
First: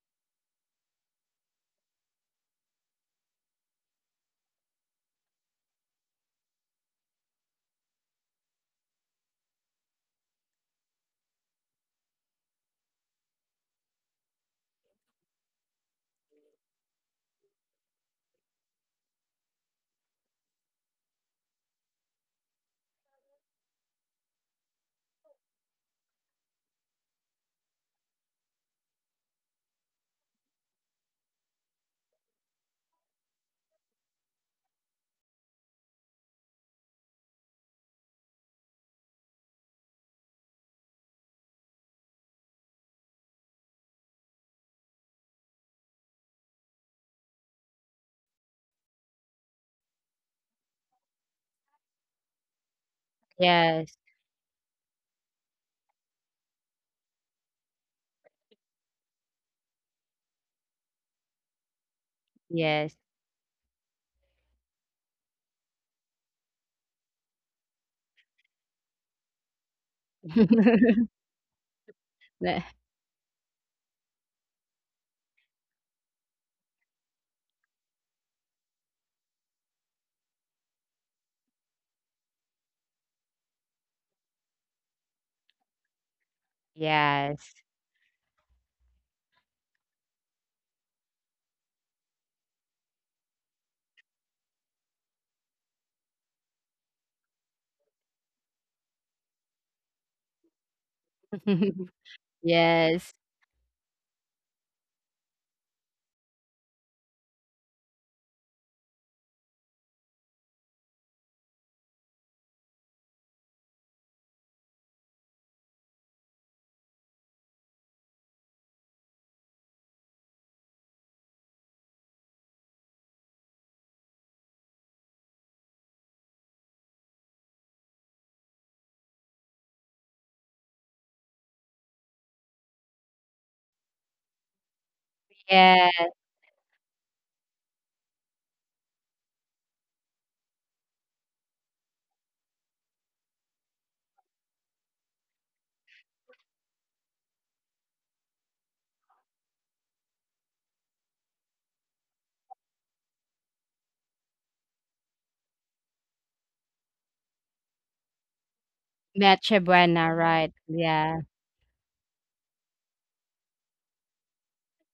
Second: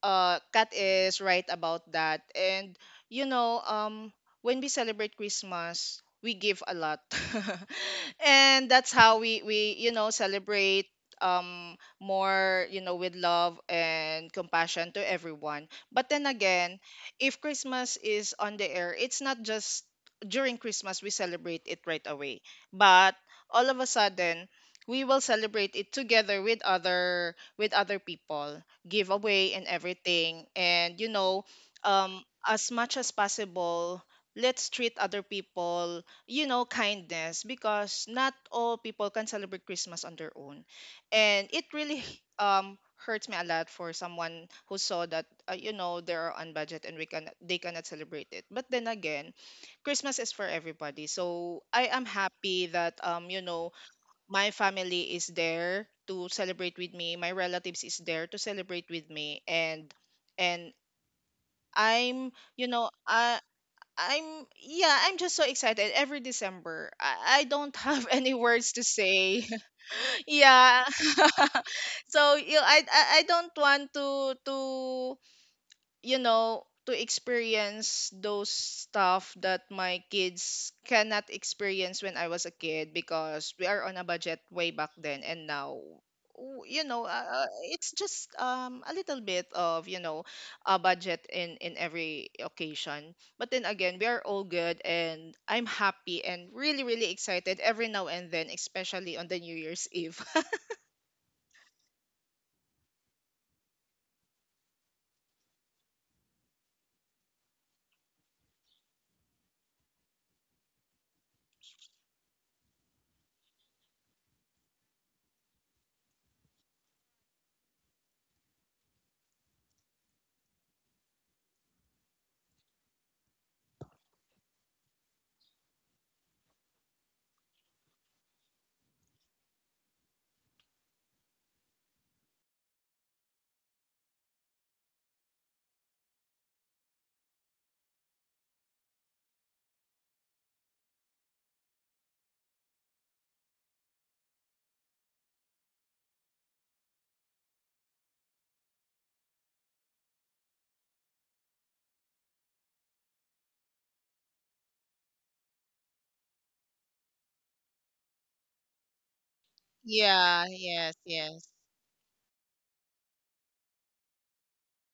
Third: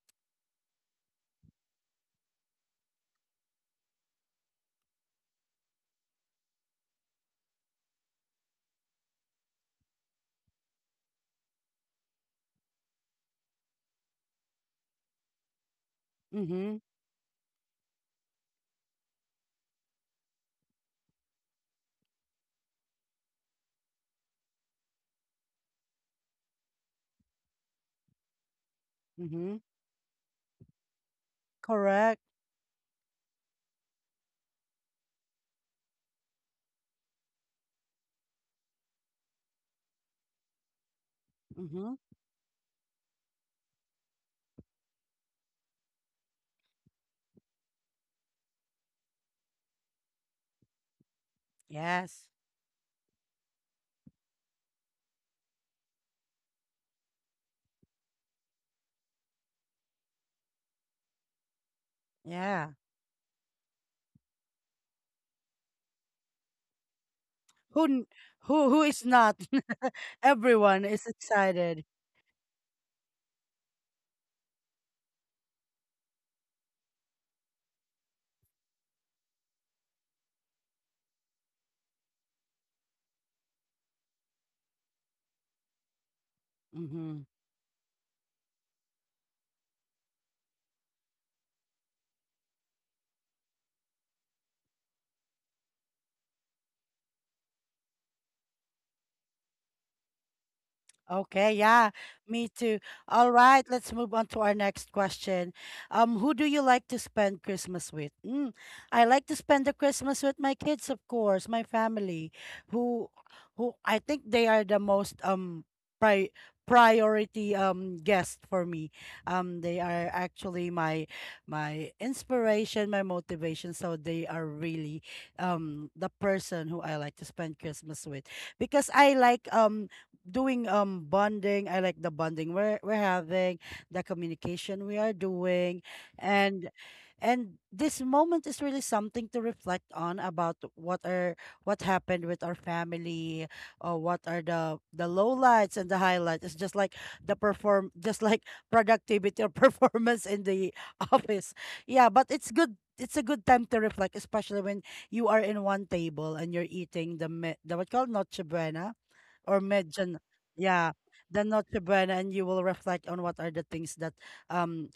Kat is right about that. And you know, um when we celebrate Christmas, we give a lot. [LAUGHS] And that's how we celebrate more, with love and compassion to everyone. But then Mm-hmm. again, if Christmas is on the air, it's not just during Christmas we celebrate it right away. But all of a sudden, we will celebrate it together with other people, giveaway Mm-hmm. and everything. And Correct. As much as possible, let's treat other people, kindness, because not all people can celebrate Christmas on their own. And it Mm-hmm. really hurts me a lot for someone who saw that, they're on budget and we can they cannot celebrate it. But then again, Christmas is for everybody. So I am Yes. happy that, Yes, my family is there to celebrate with me, my relatives is there to celebrate with me, and i'm you Yeah. know yes. i i'm yeah I'm just so excited every December. I don't Who n- have [LAUGHS] any words who to is not? say. [LAUGHS] [LAUGHS] Everyone Yeah. is [LAUGHS] excited. [LAUGHS] so you I don't want to you know to experience those stuff that my kids cannot experience when I was a kid, because we are on a budget way back then. And now, w- you know Mm-hmm. uh, Yes. uh, it's just a little bit of, a budget in every occasion. But then again, we are all good, and I'm happy and really, really excited every now and then, especially on the New Year's Eve. [LAUGHS] Okay, yeah, [LAUGHS] me too. Yes, All right, let's move on to our next question. Who do you like to spend Christmas with? Mm, I like to spend the Christmas with my kids, of course, my family, who, I think they are the most, pri priority, guest for me. They are actually my, inspiration, my motivation. So they are really, the person who I like to spend Christmas with, because I like, doing, bonding. I like the bonding we're having, the communication we are doing. yes. And this moment is really something to reflect on, about what happened with our family, or what are the lowlights and the highlights. It's just like the perform [LAUGHS] just like productivity, or [LAUGHS] performance in the [LAUGHS] office. Yeah, but it's good. It's a good time to reflect, especially when you are in 1 table and you're eating the, what called, noche buena, or Noche Buena, medjan. Yeah, right, Yeah, yes, yeah, the yes. Noche Buena, and you will reflect on what are the things that, um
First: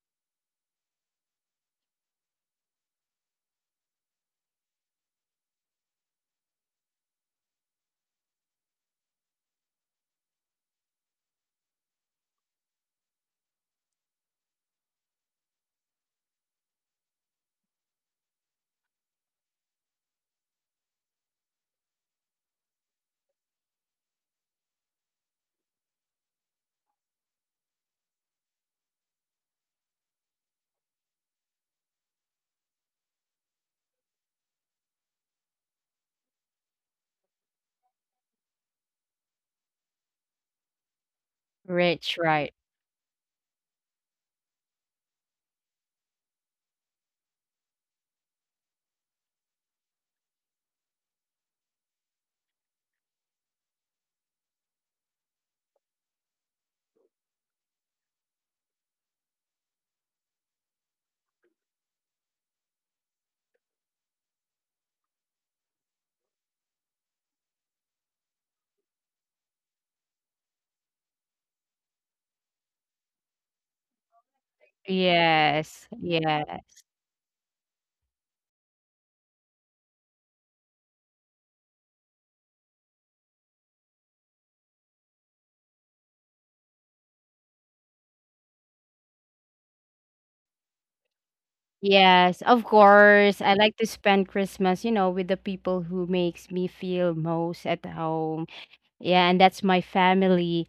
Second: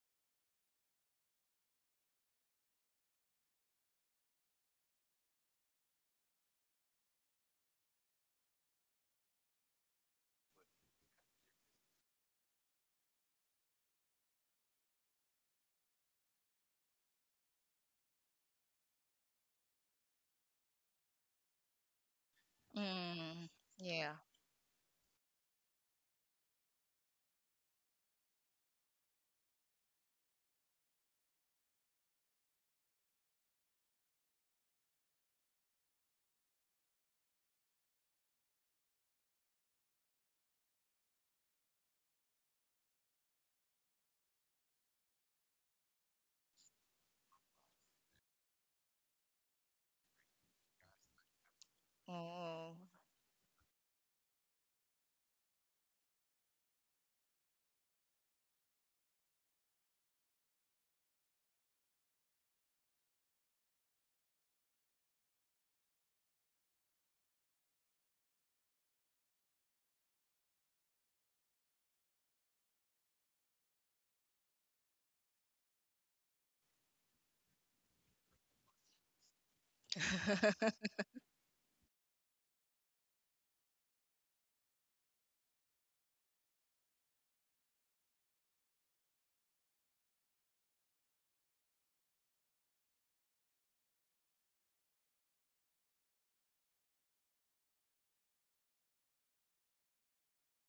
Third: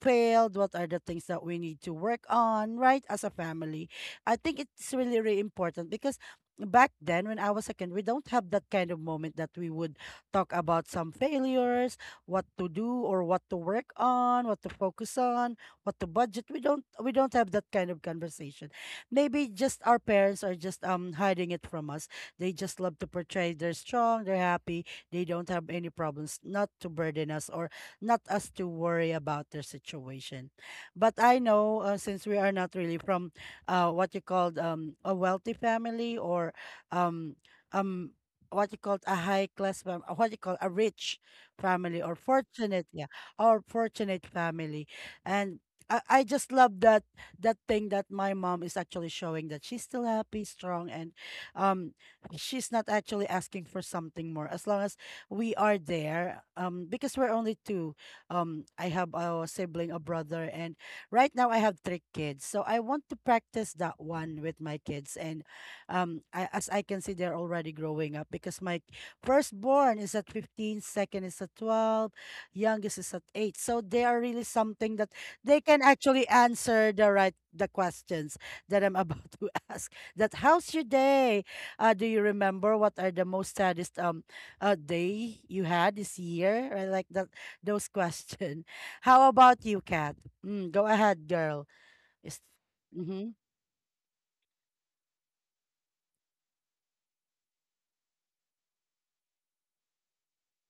failed, what are the things that we need to work on, right, as a family. I think it's really, really important, because back then when I was a kid, we don't have that kind of moment that we would talk about some failures, what to do or what to work on, what to focus on, what to budget. We don't have that kind of conversation. Maybe just our parents are just, hiding it from us. They just love to Mm, portray, they're yeah. strong, they're happy, they don't have any problems, not to burden us, or not us to worry about their situation. But I know, since we are not really from, what you called, a wealthy family, or um, um, what you called, a high class, what you call a rich family, or rich, right. fortunate, yeah, or fortunate family. And, I just love that, thing that my mom is actually showing, that she's still happy, strong, and, um she's Oh. not actually asking for something more, as long as we are there, because we're only two. I have a sibling, a brother. And right now I have 3 kids. So I want to practice that one with my kids, and, I, as I can see, they're already growing up, because my firstborn is at 15, second is at 12, youngest is at 8. So they are really something that they can Yes, actually yeah, answer the right, the questions that I'm about [LAUGHS] to ask. That, how's your [LAUGHS] day? Do you remember what are the most saddest, day you had this year? Right, like that those questions. [LAUGHS] How about you, Kat? Go ahead, girl. Is yes, of mm-hmm, course, I like to spend Christmas, you know, with the people who makes me feel most at home, yeah, and that's my family.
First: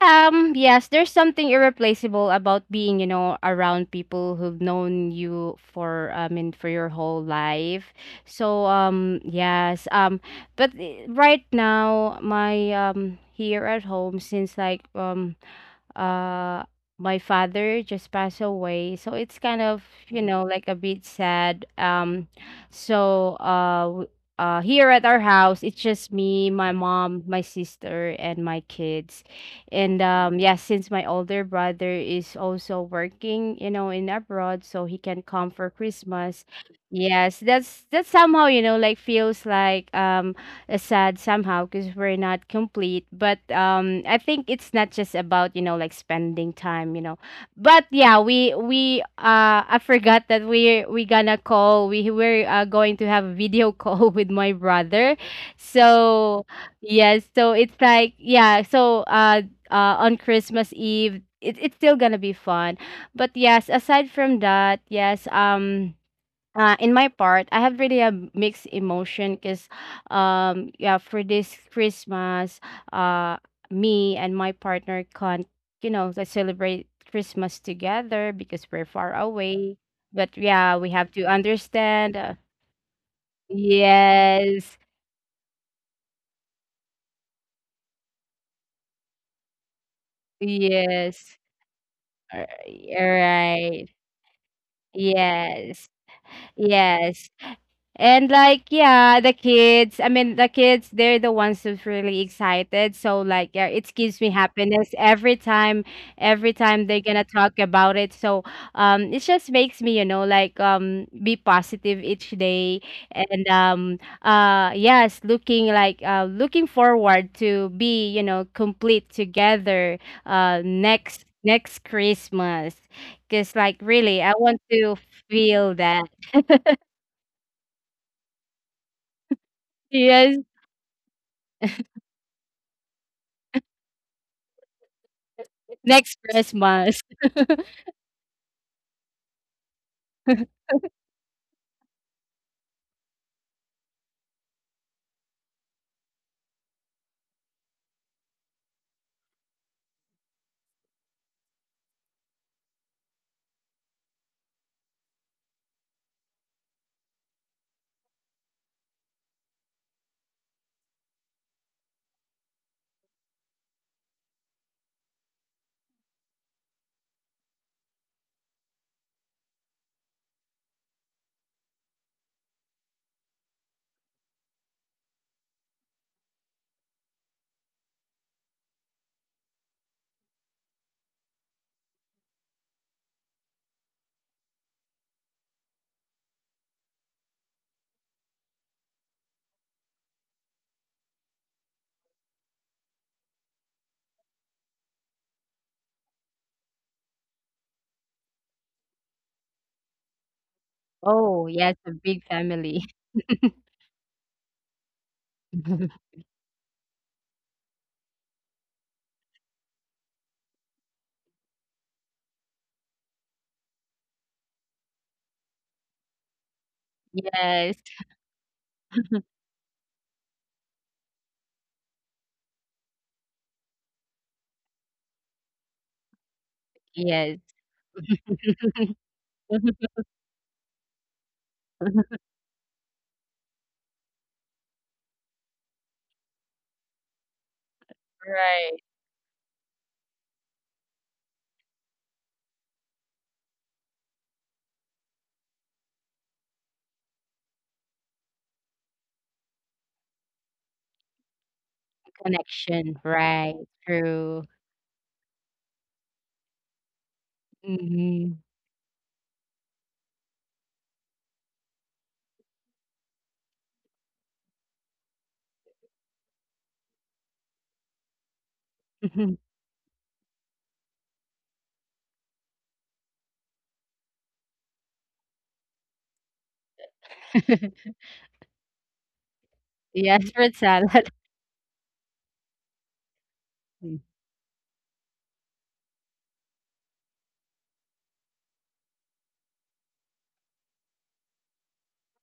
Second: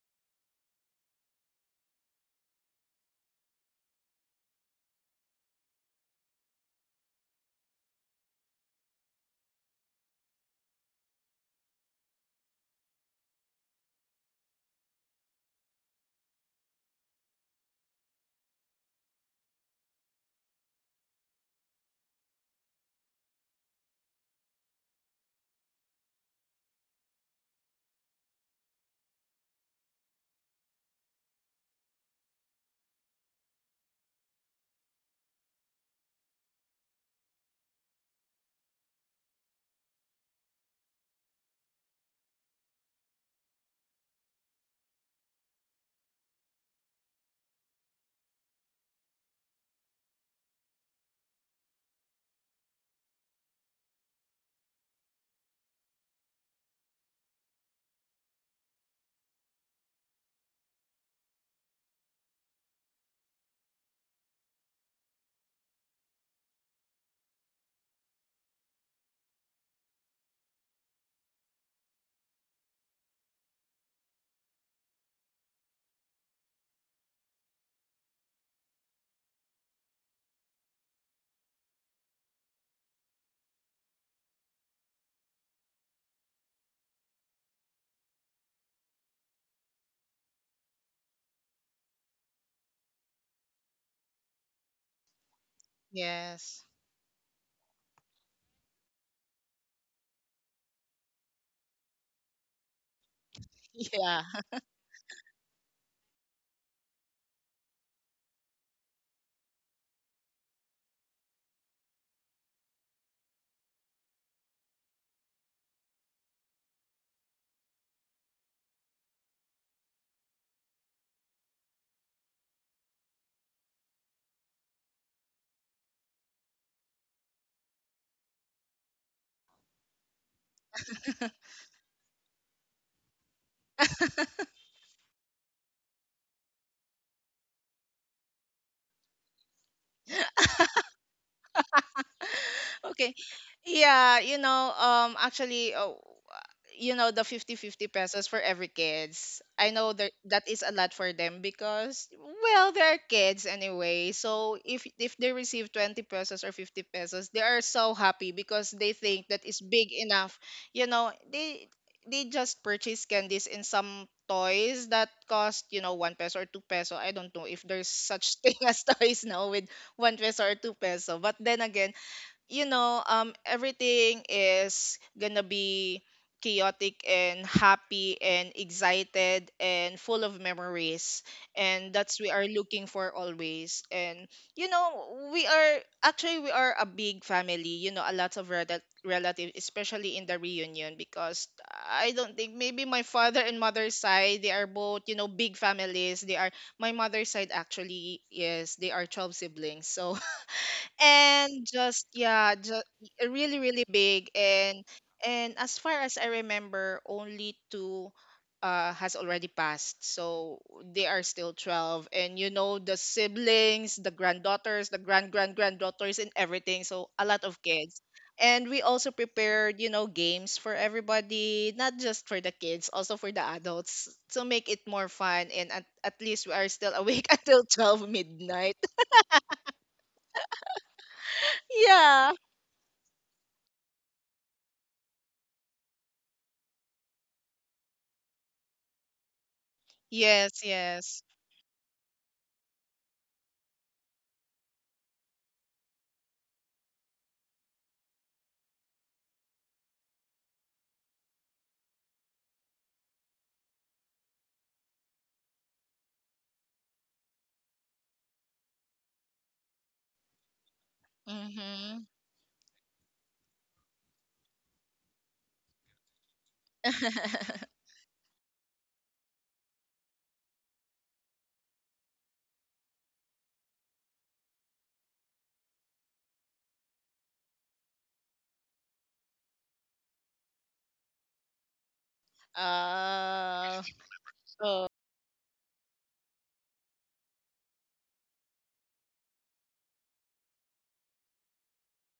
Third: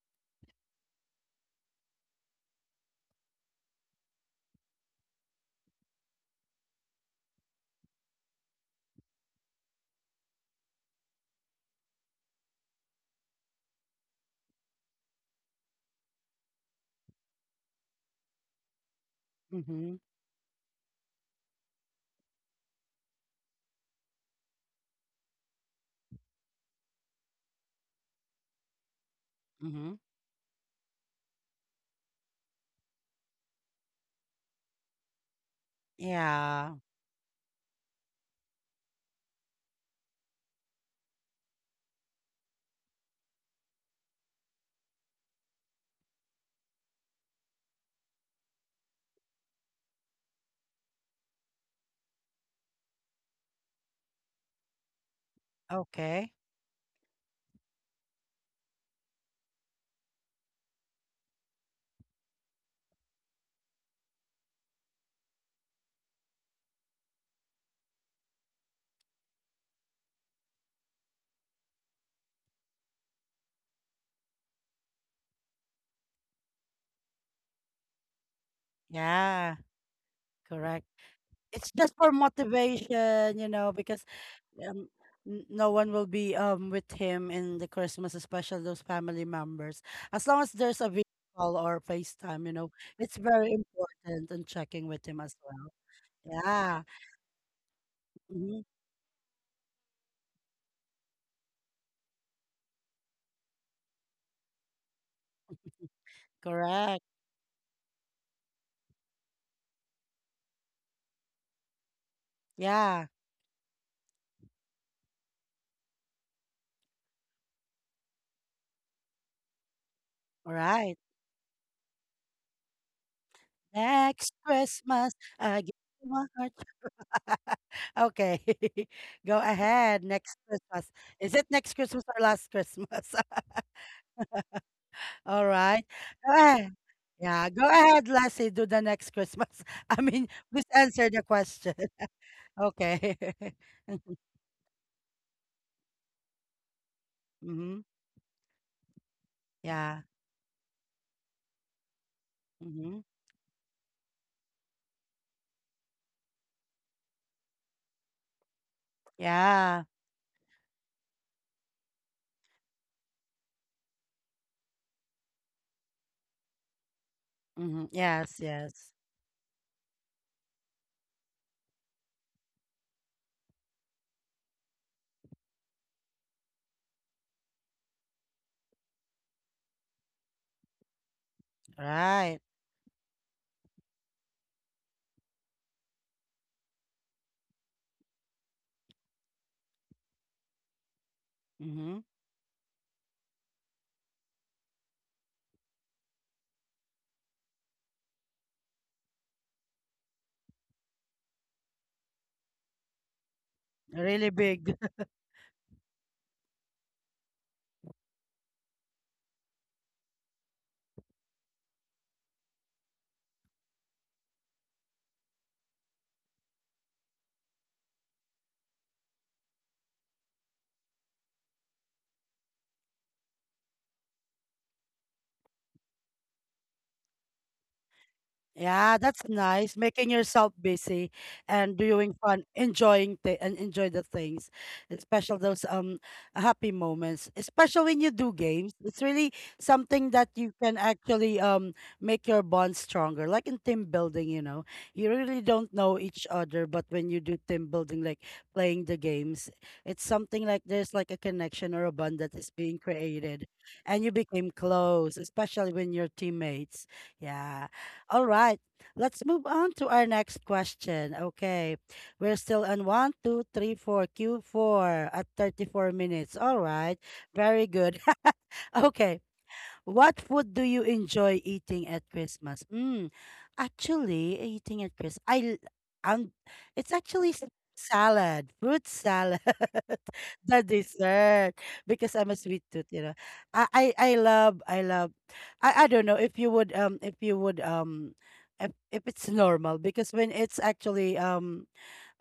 Yes, there's something irreplaceable about being, you know, around people who've known you for, I mean, for your whole life. So, but eh, right now, here at home, since like, uh my father just passed away, so it's kind of mm-hmm, you know like a bit sad. So uh w- here at our house it's just me, my mom, my sister and my kids. mm-hmm. And yeah, since my older brother is also working you know in abroad, so he can come for Christmas. Yeah. Yes, that's somehow you know like feels like sad somehow because we're not complete. But I think it's not just about you know like spending time, you know. But yeah, we I forgot that we gonna call. We're going to have a video [LAUGHS] call with my brother. Okay. So yes, so it's like yeah. So on Christmas Eve. It's still gonna be fun but yes aside from that yes in my part, I have really a mixed emotion because, yeah, for this Christmas, uh, me and my partner can't, you know, like, celebrate Christmas together because we're far Yeah. away. But yeah, Correct. we have to It's just for understand. Motivation, you know, because Yes, um, no one will be with him in the Christmas, especially those family members. As long as there's a video yes, call or all FaceTime, you know, it's very right, important and checking with him as well. yes, Yes. Yeah. yes. And like Mm-hmm. yeah, the kids, I mean the kids, they're the ones who's really excited. So like yeah, [LAUGHS] it gives Yeah. me happiness every time they're Correct. gonna talk about it. So it just makes me, you know, like be positive each day Yeah. and yes, looking like looking forward to be, you know, complete together All uh right. next next Christmas. Cause like really I Next want to Christmas, I give feel that. you my heart. [LAUGHS] [LAUGHS] Okay, [LAUGHS] go ahead. Yes. Next Christmas. Is it next Christmas or last Christmas? [LAUGHS] All right. Next Go ahead. Christmas. Yeah, go ahead, Lassie. Do the next Christmas. [LAUGHS] I mean, please answer the question. [LAUGHS] [LAUGHS] Okay. Okay. Yeah, [LAUGHS] actually. Oh. The fifty Mm-hmm. fifty pesos for every kids, I know Yeah. that that is a lot for them, because well, they're Mm-hmm. kids anyway. So if they receive 20 pesos or 50 pesos, they are so happy because they think that is Yeah. big enough. you know they they just purchase candies in some toys that cost, 1 peso or 2 peso. I don't know if Mm-hmm. there's Yes, such [LAUGHS] thing as yes. toys now with 1 peso or two peso. But then again, everything is gonna be chaotic and happy and excited and full of memories, and that's we Right. are looking for always. And we are actually, we are a big family, a lot of relative, especially in the reunion, because Mm-hmm. I don't think, maybe my father and mother's side, they are both, big families. They are My mother's side actually, yes, they are 12 siblings. So, Oh, and yes, a just big yeah family. just [LAUGHS] really, really big. Really big. And as far as I remember, only two has already passed. So they are still 12. And the siblings, the granddaughters, the grand grand granddaughters, and everything. So a lot of Yes, kids, and we also prepared, games for everybody, not just for the kids, also for the adults, to make it more fun. And at least we are still awake [LAUGHS] yes. until 12 midnight. Yeah, [LAUGHS] that's nice. [LAUGHS] Making yourself busy and doing Yeah. fun, enjoying th and enjoy the things, especially those happy moments. Especially when you do games, Right. it's really something that you Yes, can yes. actually make your bond stronger. Like in team building, you know, you really don't know each other, but when you do team building, like playing the games, it's something like there's like a connection or a bond that is being Connection. created, Right. and you True. became close, especially when you're teammates. Yeah. All Hmm. right. Let's move on to our next question. Okay. Mm-hmm. We're still on one, two, three, four, Q4 at 34 minutes. All right. Very [LAUGHS] good. [LAUGHS] okay. [LAUGHS] What food do you enjoy eating at Christmas? Actually, eating at Christmas, um, it's actually salad, fruit salad, Yes, [LAUGHS] fruit the salad. dessert, because I'm a sweet tooth, you know. Uh. I [LAUGHS] love, Oh, I don't know if you would, if you would, if it's normal, because when it's actually, um,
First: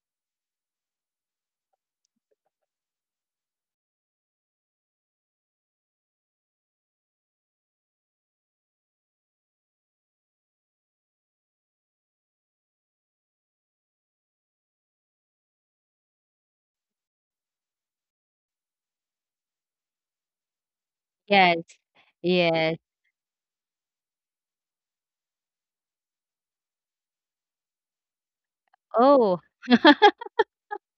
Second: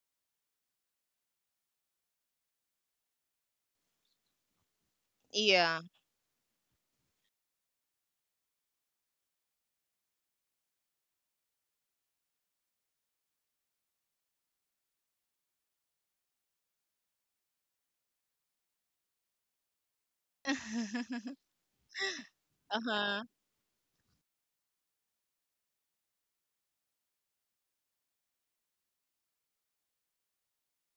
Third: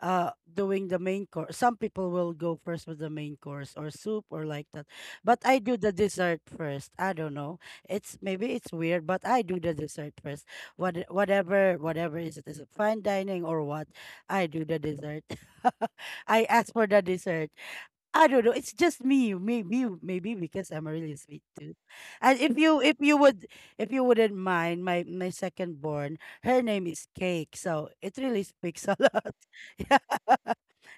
uh doing the main course, some people will go first with the main course or soup or like that, but I do yeah. the dessert first. I don't know, it's maybe it's weird, but I do the dessert first. Whatever, whatever is it, is it fine dining or what, I do the dessert. [LAUGHS] I ask for the dessert. I don't know, it's just me, maybe maybe because I'm a really [LAUGHS] sweet Yes. tooth. And Yes. If you Uh-huh. would, if you wouldn't mind, my second born, her name is Cake, so it really speaks a lot. Oh, [LAUGHS] [LAUGHS]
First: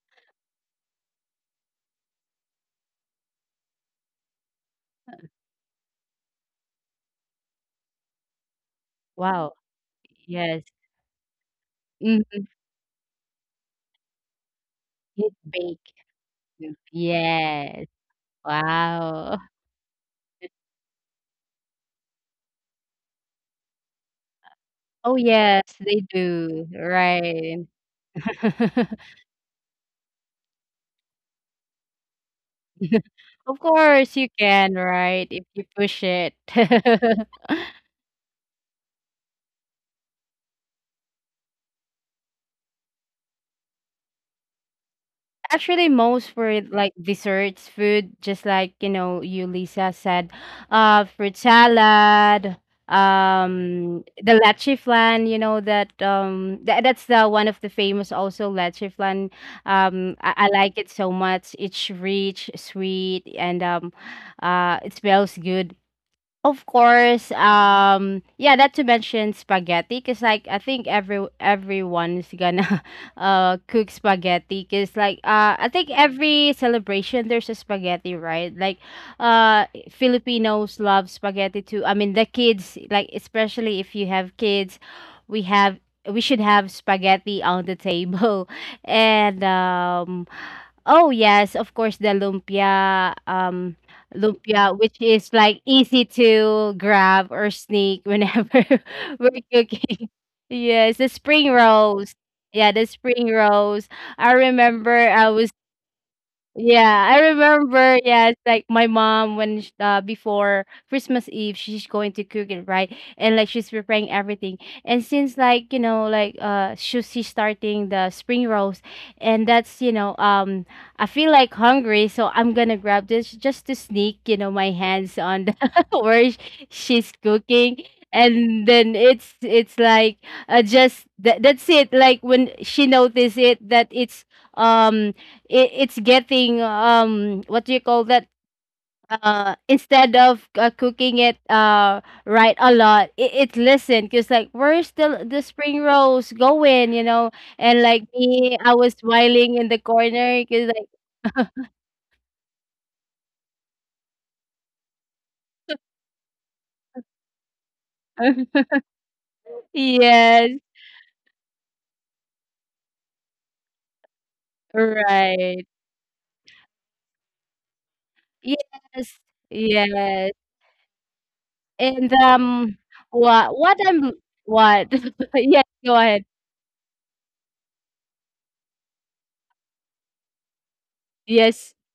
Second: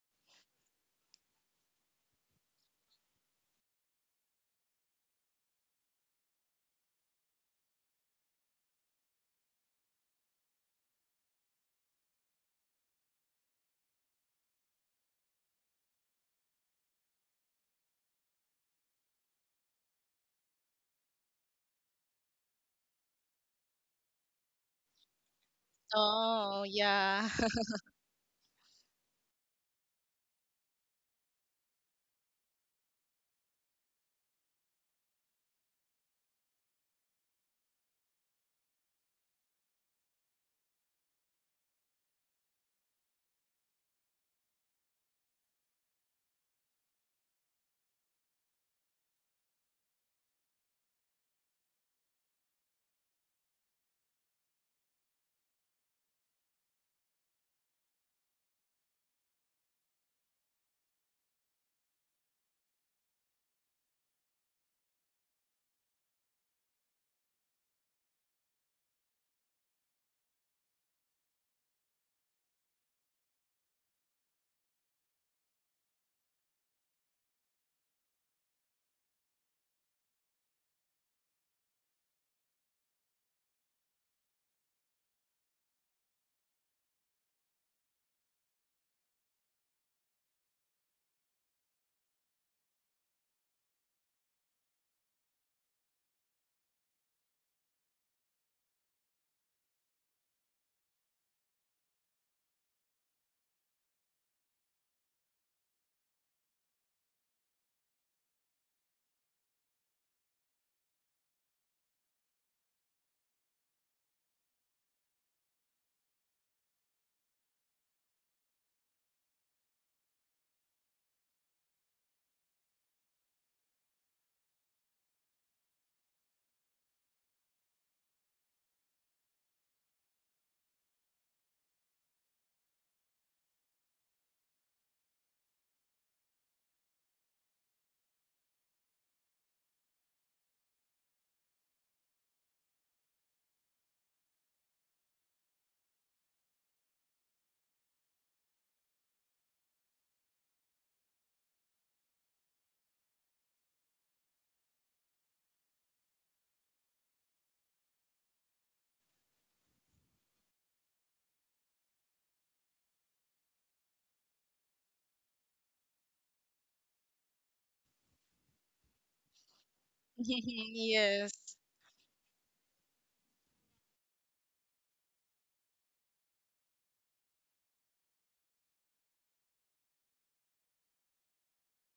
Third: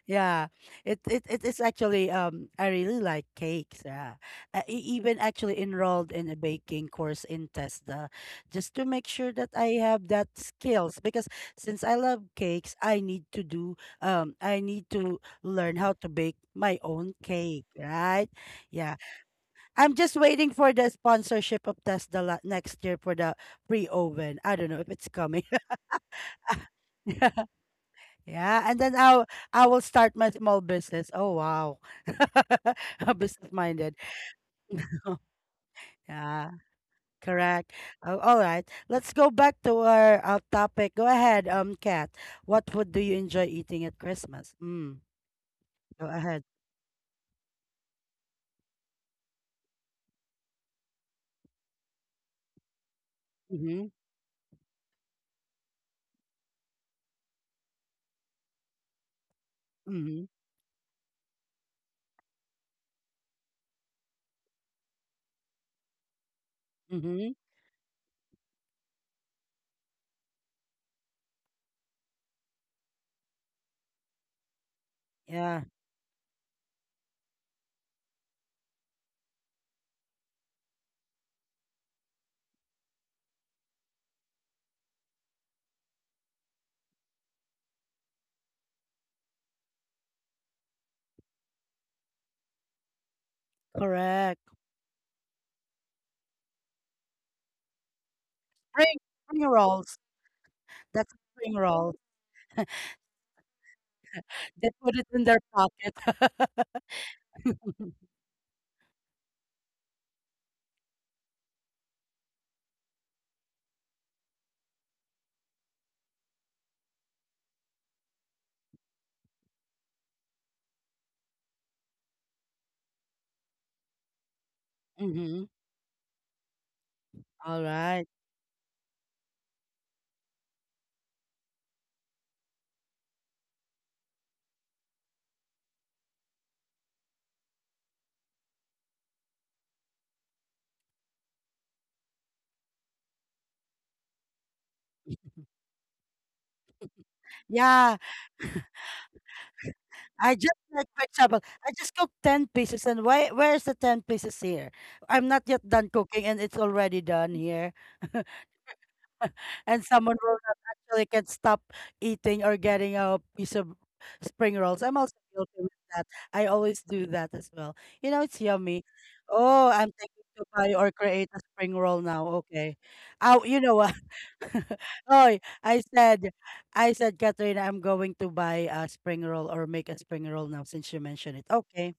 Yeah, it is actually I really like cakes. Yeah, I even actually enrolled in a baking course in Tesda, just to make sure that wow. I have that Yes. skills, because since I love Mm, cakes, I need to do I need to it's learn baked. how to bake my own cake, Yes. right? Yeah, Wow. I'm just waiting for the sponsorship of Tesda next year for the free oven. I don't know if it's Oh, coming. yes, they Oh, do. yeah. [LAUGHS] Right. [LAUGHS] Yeah, and then [LAUGHS] I will start my small business. Oh wow. [LAUGHS] [LAUGHS] Business Of minded. course, you can, [LAUGHS] right? If you push it. Yeah, [LAUGHS] correct. Oh, all right. Let's go back to our topic. Go ahead, Kat. What food do you enjoy eating at Christmas? Mm, Actually, go most ahead. for like desserts, food, just like you know, you Lisa said, fruit salad, Mm-hmm. The leche flan. You know that that's the one of the famous also leche flan. Mm-hmm. I like it so much. It's rich, sweet, and it smells good. Of course, Mm-hmm. Yeah, not to mention spaghetti, cause like I think everyone is gonna [LAUGHS] cook spaghetti, cause like Yeah, I think every celebration there's a spaghetti, right? Like, uh, Filipinos love spaghetti too. I mean, the kids, like especially if you have kids, we have we should have spaghetti on the table, [LAUGHS] and oh yes, of course the lumpia, um correct. lumpia, which is like easy to grab or sneak whenever Spring, [LAUGHS] spring we're rolls. cooking. [LAUGHS] Yes, the That's a spring spring roll. rolls. Yeah, the spring rolls. I They remember put it in I their was pocket. [LAUGHS] yeah, I [LAUGHS] remember. Yeah, it's like my mom before Christmas Eve, she's going to cook it, right? And like she's preparing everything. And since like you know, like she's starting the spring rolls, and that's you know, I feel like hungry, so I'm gonna grab this just to sneak, you know, my hands Mhm. on the [LAUGHS] where sh- she's cooking. Alright. And then it's like just that that's it. Like when she noticed it that it's um it, it's getting what do you call that instead of cooking it right a lot it, it listened because like where's the spring rolls going you know and Yeah, like me I was whiling in the I corner just because like, like for example, I just cooked 10 pieces and why where's the 10 pieces here? I'm not yet done cooking and it's already done here. [LAUGHS] [LAUGHS] And someone will yes not actually can stop eating or getting a piece of spring rolls. I'm also guilty right with that. I always do that as well. You know, it's yummy. yes Oh, I'm thinking yes to buy or create Yes. a spring roll and now. Okay. Oh, you know what what? I'm [LAUGHS] what Oh, [LAUGHS] yes I go ahead said, I said, Katrina, I'm going to buy a spring roll or make a spring roll now since you mentioned it. yes Okay.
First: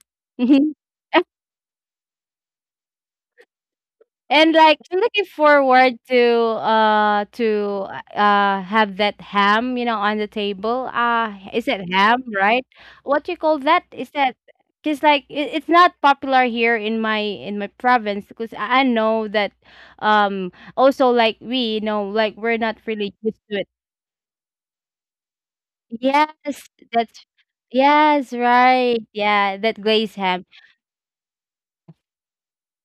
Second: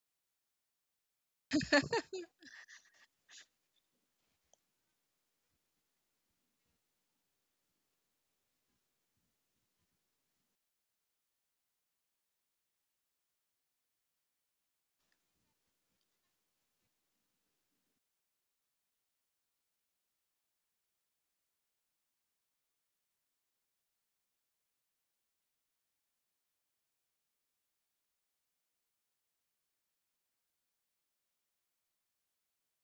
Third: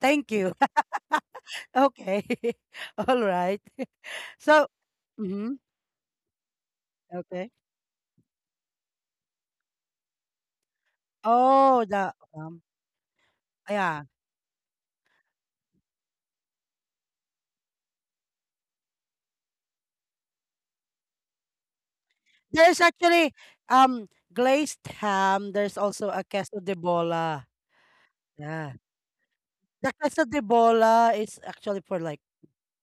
Thank you. [LAUGHS] [LAUGHS] okay. [LAUGHS] All right. [LAUGHS] And So, like I'm looking mm-hmm. forward to uh okay. to uh have that ham, you know, on the table. Uh, is Oh, it the ham, right? What do you call that? yeah. Is that because like it, it's not popular here in my province because I know that um also like we you know like we're not There's really actually used to it. Glazed ham. There's also a queso Yes, de that's bola. yes, Yeah. right. Yeah, that The glazed queso de ham. bola is actually for like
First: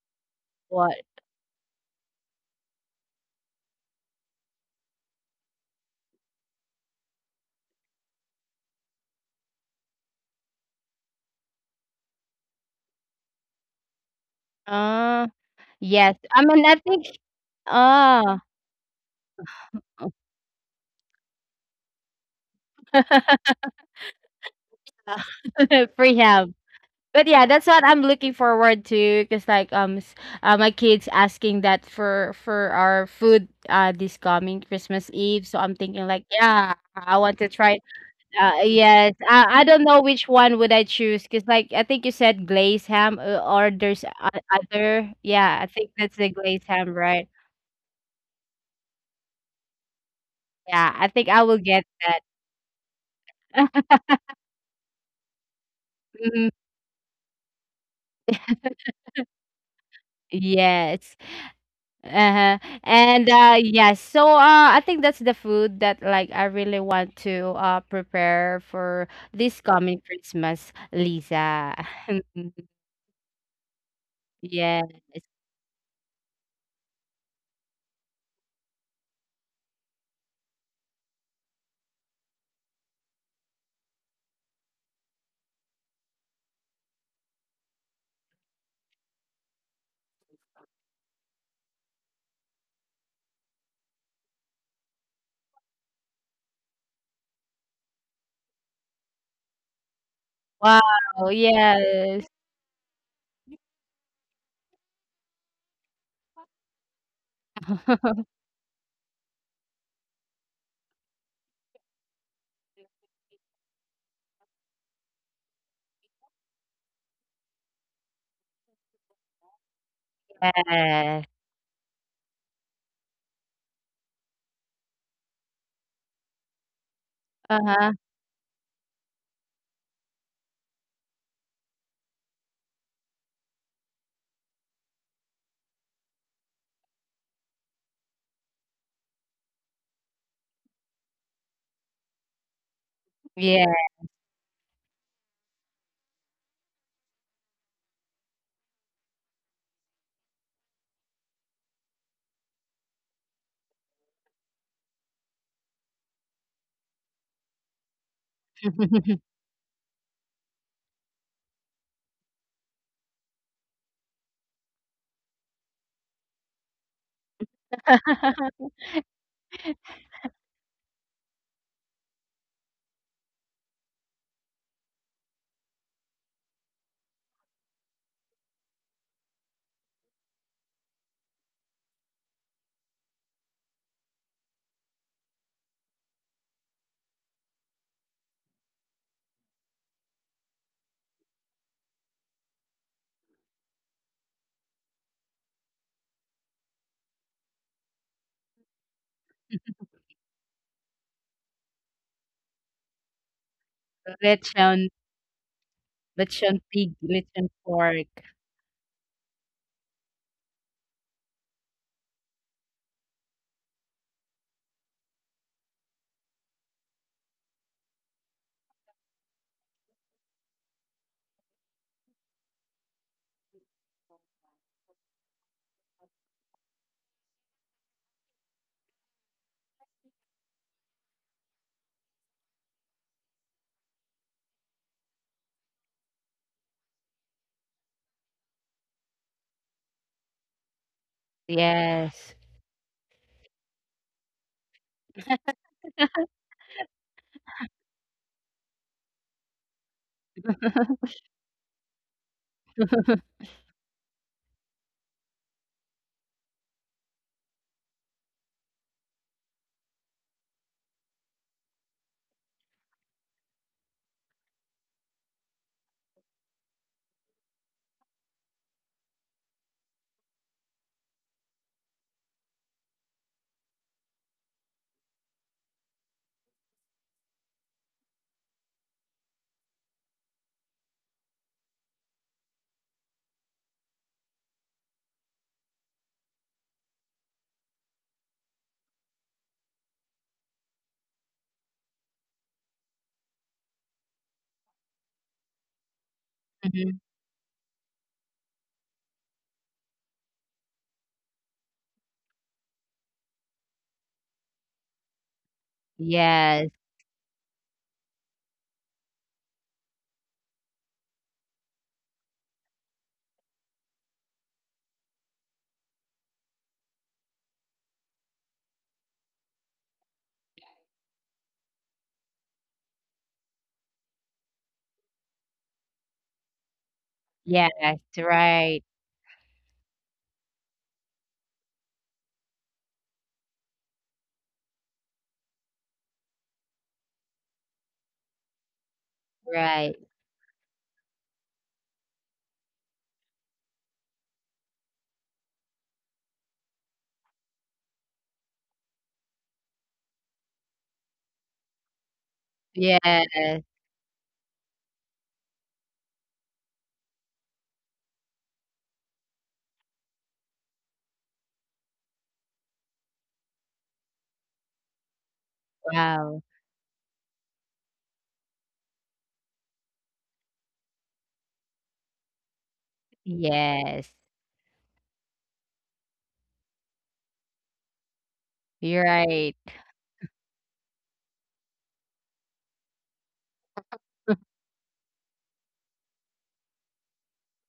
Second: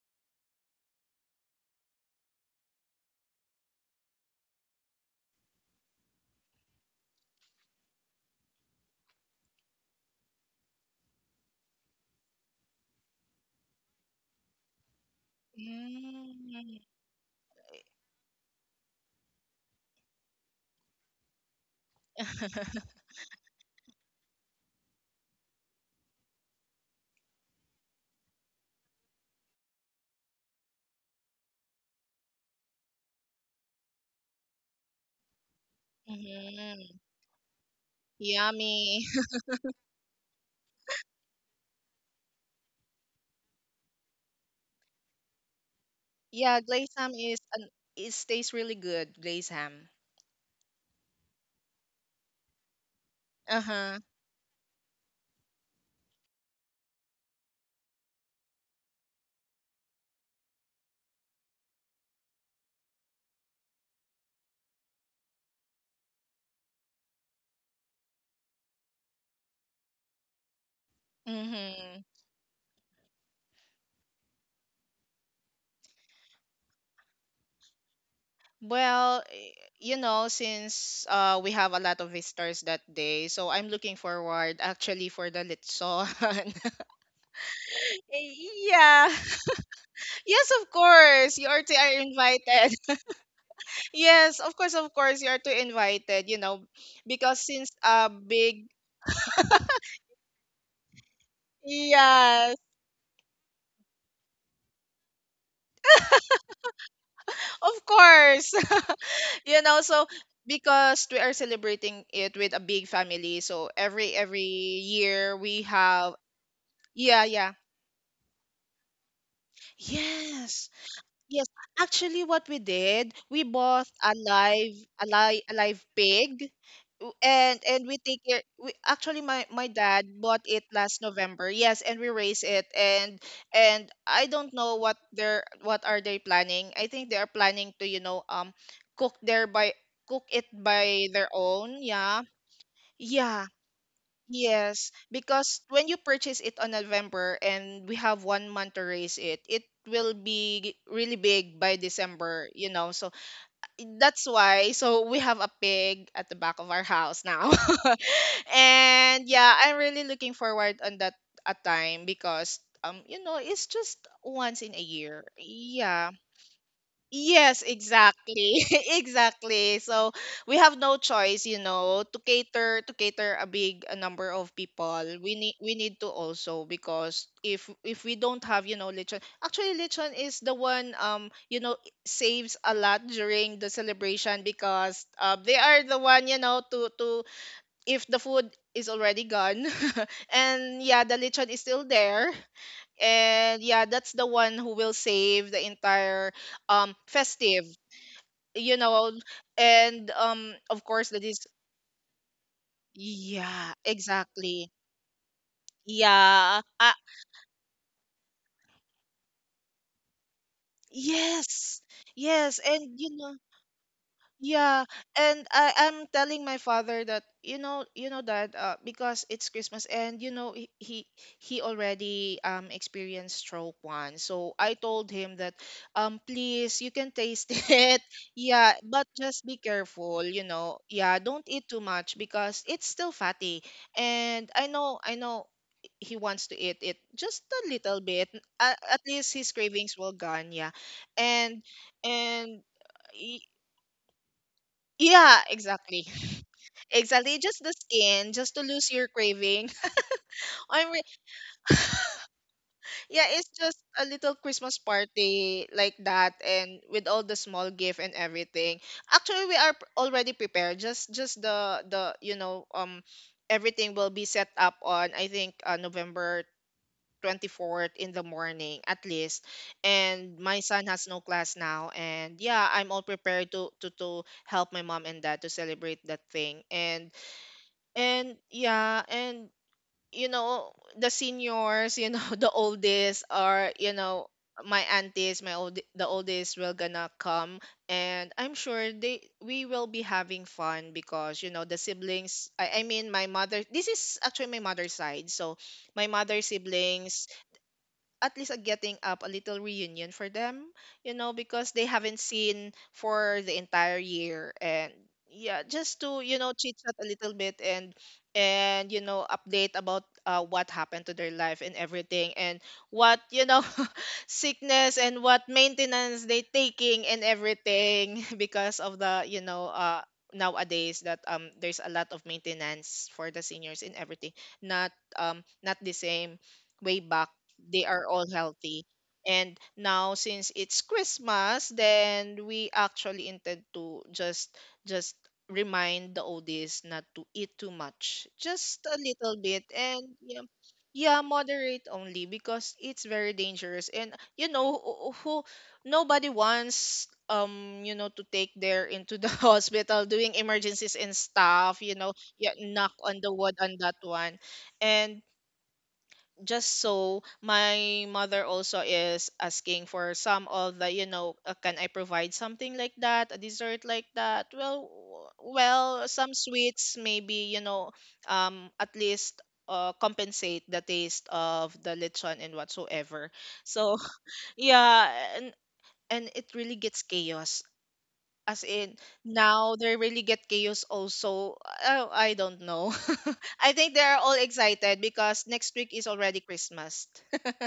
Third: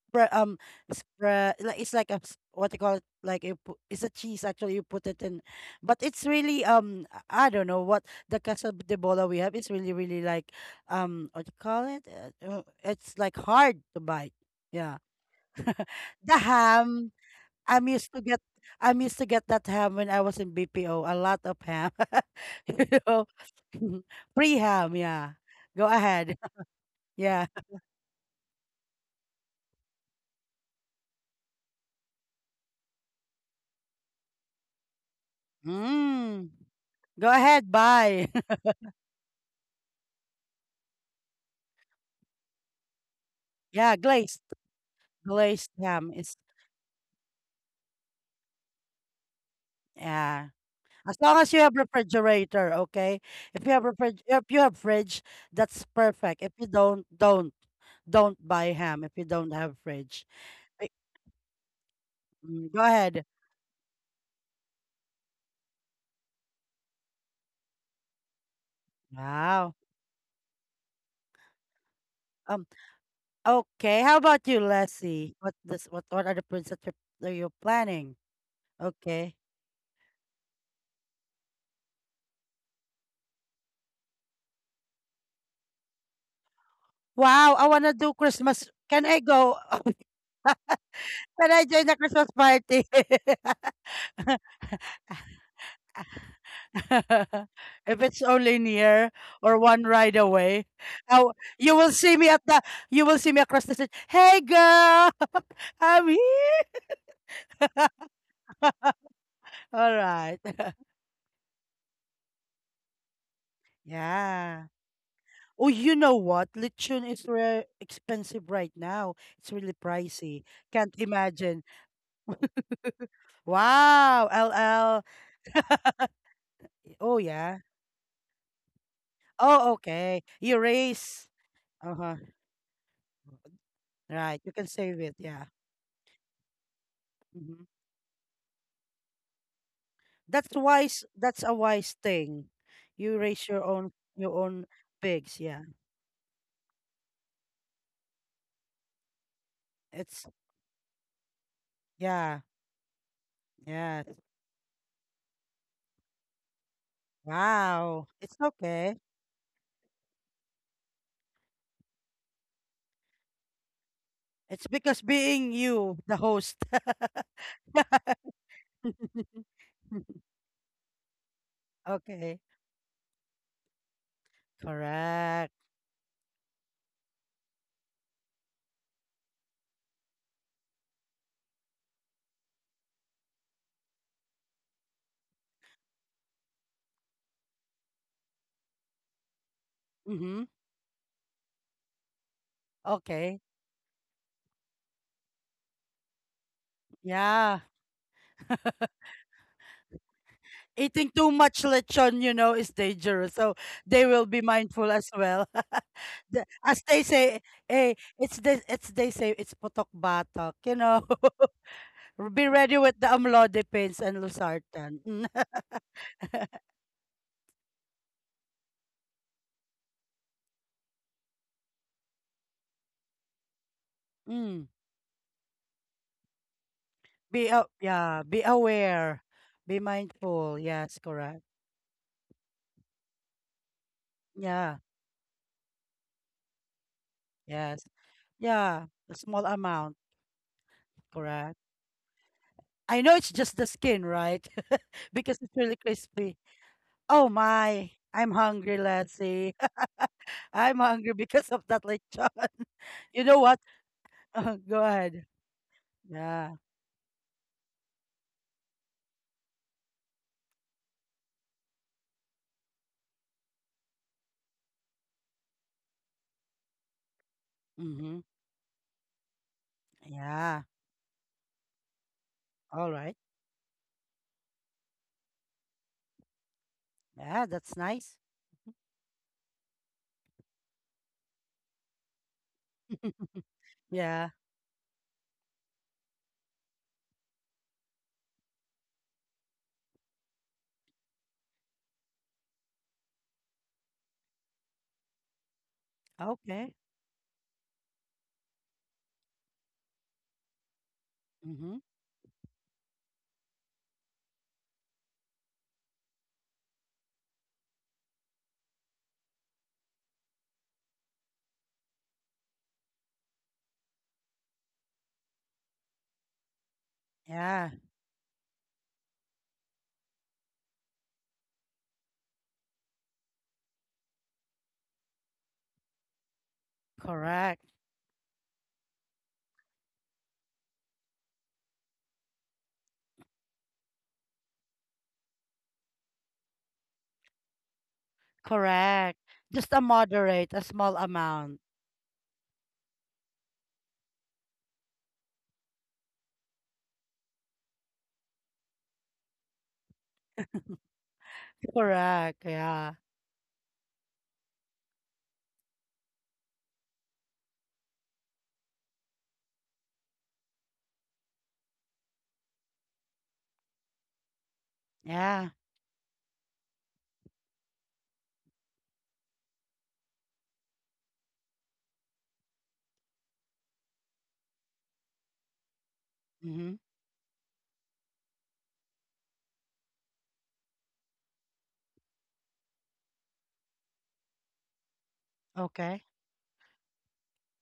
spread What? spread, like it's like a what you call it, like you put, it's a cheese actually you put it in, but it's really I don't know what, the queso de bola we have is really really like what you call it, it's like hard to bite, yeah. Uh [LAUGHS] yes. The I mean I Mm. think ham, I'm used to uh get, I'm used to get that ham when I was in BPO. A lot of ham, [LAUGHS] you [LAUGHS] know, [LAUGHS] [LAUGHS] free ham. Uh, Yeah, go [LAUGHS] ahead. Prehab. [LAUGHS] But Yeah, yeah, that's what I'm looking forward to because like my kids asking that for our food this coming Christmas Eve. So I'm thinking like, mm. yeah, Hmm. I Go want to ahead. try Bye. [LAUGHS] Yummy. yes. I don't know which one would I choose because like I think you said glazed ham or Yeah, there's o- other. Yeah, I glazed think ham that's the [LAUGHS] is Yeah, glazed ham, glazed ham right? is an it tastes really good, glazed ham. yeah. Yeah, I As think long I as will you have get that. refrigerator, okay. If you have [LAUGHS] Uh-huh. refrig, if you have fridge, that's perfect. Mhm. If you don't, don't buy ham if you don't have fridge. Be- Yes. Uh-huh. mm, Go ahead. And yes, so I think that's the food that like I really want to prepare for this Wow. coming Christmas, Lisa. Mm-hmm. Um. [LAUGHS] Okay. How about you, Yes. Leslie? What this what are the plans that that you're planning? Well, Okay. You know, since we have a lot of visitors that day, so I'm looking forward actually for the litson. [LAUGHS] Wow, I wanna do Eh, Christmas. Can Yeah. I go? [LAUGHS] Yes, of [LAUGHS] course. You Can are I to join are the Christmas invited. party? [LAUGHS] Yes, of course, of [LAUGHS] course. You are to invited, because since If a it's only big. near or one ride away, Wow, oh, you will see yes. me at Yes, the you will see me across the street. Hey girl, [LAUGHS] I'm here. of [LAUGHS] [LAUGHS] course. [LAUGHS] All So right. [LAUGHS] because we are celebrating it with a big family, so every Yeah. every year we Oh, you have. know what? Lechon Yeah, is yeah. Expensive right now. It's really pricey. Yes. Can't Yes. Yes. imagine. Actually what we did, we bought a Wow, live LL. a live pig. Oh and yeah. and Uh-huh. we take care, we actually my Oh dad okay. bought You it last raise. November. Yes, Uh and we huh. raise it. And I Right. You don't can know save it. Yeah. what are they planning. I think they are hmm planning to, cook their by cook it That's wise. by their That's a own. wise Yeah, thing. You yeah. raise Yeah. Your own Yes, pigs. because Yeah. when you purchase it on November, and we have 1 month to raise it, it will It's be really big by yeah. December, so. Yeah. That's why. So we have a pig at the back of our house now. Wow. It's [LAUGHS] okay. And [LAUGHS] yeah, I'm really looking forward on that a time, because it's just once It's in a because year. being you, Yeah. the host. Yes, [LAUGHS] exactly. [LAUGHS] [LAUGHS] Exactly. So we have no choice, to okay. cater to cater a big, number of people. We Correct. need we need to also, because if we don't have, lechon. Actually, lechon is the one, saves a lot during the celebration because, they are the one, to if the food is already gone. [LAUGHS] Mm-hmm. And yeah, the lechon is still there. Okay. And yeah, that's the one who will save the entire, Yeah. festive, you [LAUGHS] know and, of course, Eating that too is. much lechon, you know, is dangerous. So Yeah, they will be exactly. Lechon, mindful as well. [LAUGHS] The- lechon Yeah. as pig, they say, lechon hey, pork. It's they say it's potok batok, you know. Yes, [LAUGHS] Be yes. ready with And the amlodipines and yeah, losartan. Mm. and [LAUGHS] I'm telling my father that, that, because it's Christmas. And he already experienced stroke once. So Mm. I told him that, please, you can taste Be [LAUGHS] it. yeah, be Yeah, but aware. just be Be careful, you mindful. know. Yes, Yeah, correct. don't eat too much because it's still fatty. And I Yeah. know I know he wants to eat it just a Yes. little bit. Yeah. At A least small his amount, cravings will gone, yeah. correct. And Yes. and I know it's y- just the skin, right? [LAUGHS] Because yeah, it's really exactly. crispy. Oh Exactly. Just the my, I'm skin, just to hungry, lose your Lassie. craving. [LAUGHS] [LAUGHS] I'm I'm re- hungry because of that lechon. [LAUGHS] You yeah, know it's what? just a little Christmas Go ahead. party like that Yeah. and with all the small gift and everything. Actually, we are already prepared. Just everything will be set up on I think November 24th in Mm-hmm. the morning at least. And my Yeah. son has no class now and yeah, All I'm all right. prepared to to help my mom and dad to celebrate that thing. and Yeah, that's nice. And yeah, and you know, the seniors, you know, [LAUGHS] the oldest [LAUGHS] are, you Yeah. know, my aunties, my old the oldest will gonna come. And I'm sure they we will be having fun because you know the siblings, I mean my mother, this is actually my mother's side, so my mother's Okay. Hmm. siblings, at least a getting up, a little reunion for them, you know, because Mm-hmm. they haven't seen for the entire year. And yeah, just to, you know, Yes. chit chat a little bit. And you know, update about what happened to their life and everything and what, you know, [LAUGHS] sickness and what maintenance they taking and Yeah. everything [LAUGHS] because of the, you know, nowadays that there's a lot of maintenance for the seniors and everything. Not not the same way back, Correct. Yes. they are all Right. healthy. And now since it's Christmas, then we actually intend to just remind the oldies not to eat too much. Just a Correct. little bit Just a Right. and yeah, moderate, a small yeah, amount. moderate only because it's very dangerous. And you know who nobody wants you know to take their into the [LAUGHS] hospital doing emergencies and stuff, you know, Correct. yeah, knock Yeah. on Yes. the wood on that one. And just so my mother also is asking for some of the you know, can I provide something like that, a dessert like that, well Yeah. Well some Wow. sweets maybe, you know, at least compensate the taste of the lechon and whatsoever. So Yes. [LAUGHS] yeah, and and it Mm-hmm. really gets chaos, as in You're right. now they really get chaos also. Oh, I don't know, [LAUGHS] I think they're all excited because next week is Okay. already Christmas.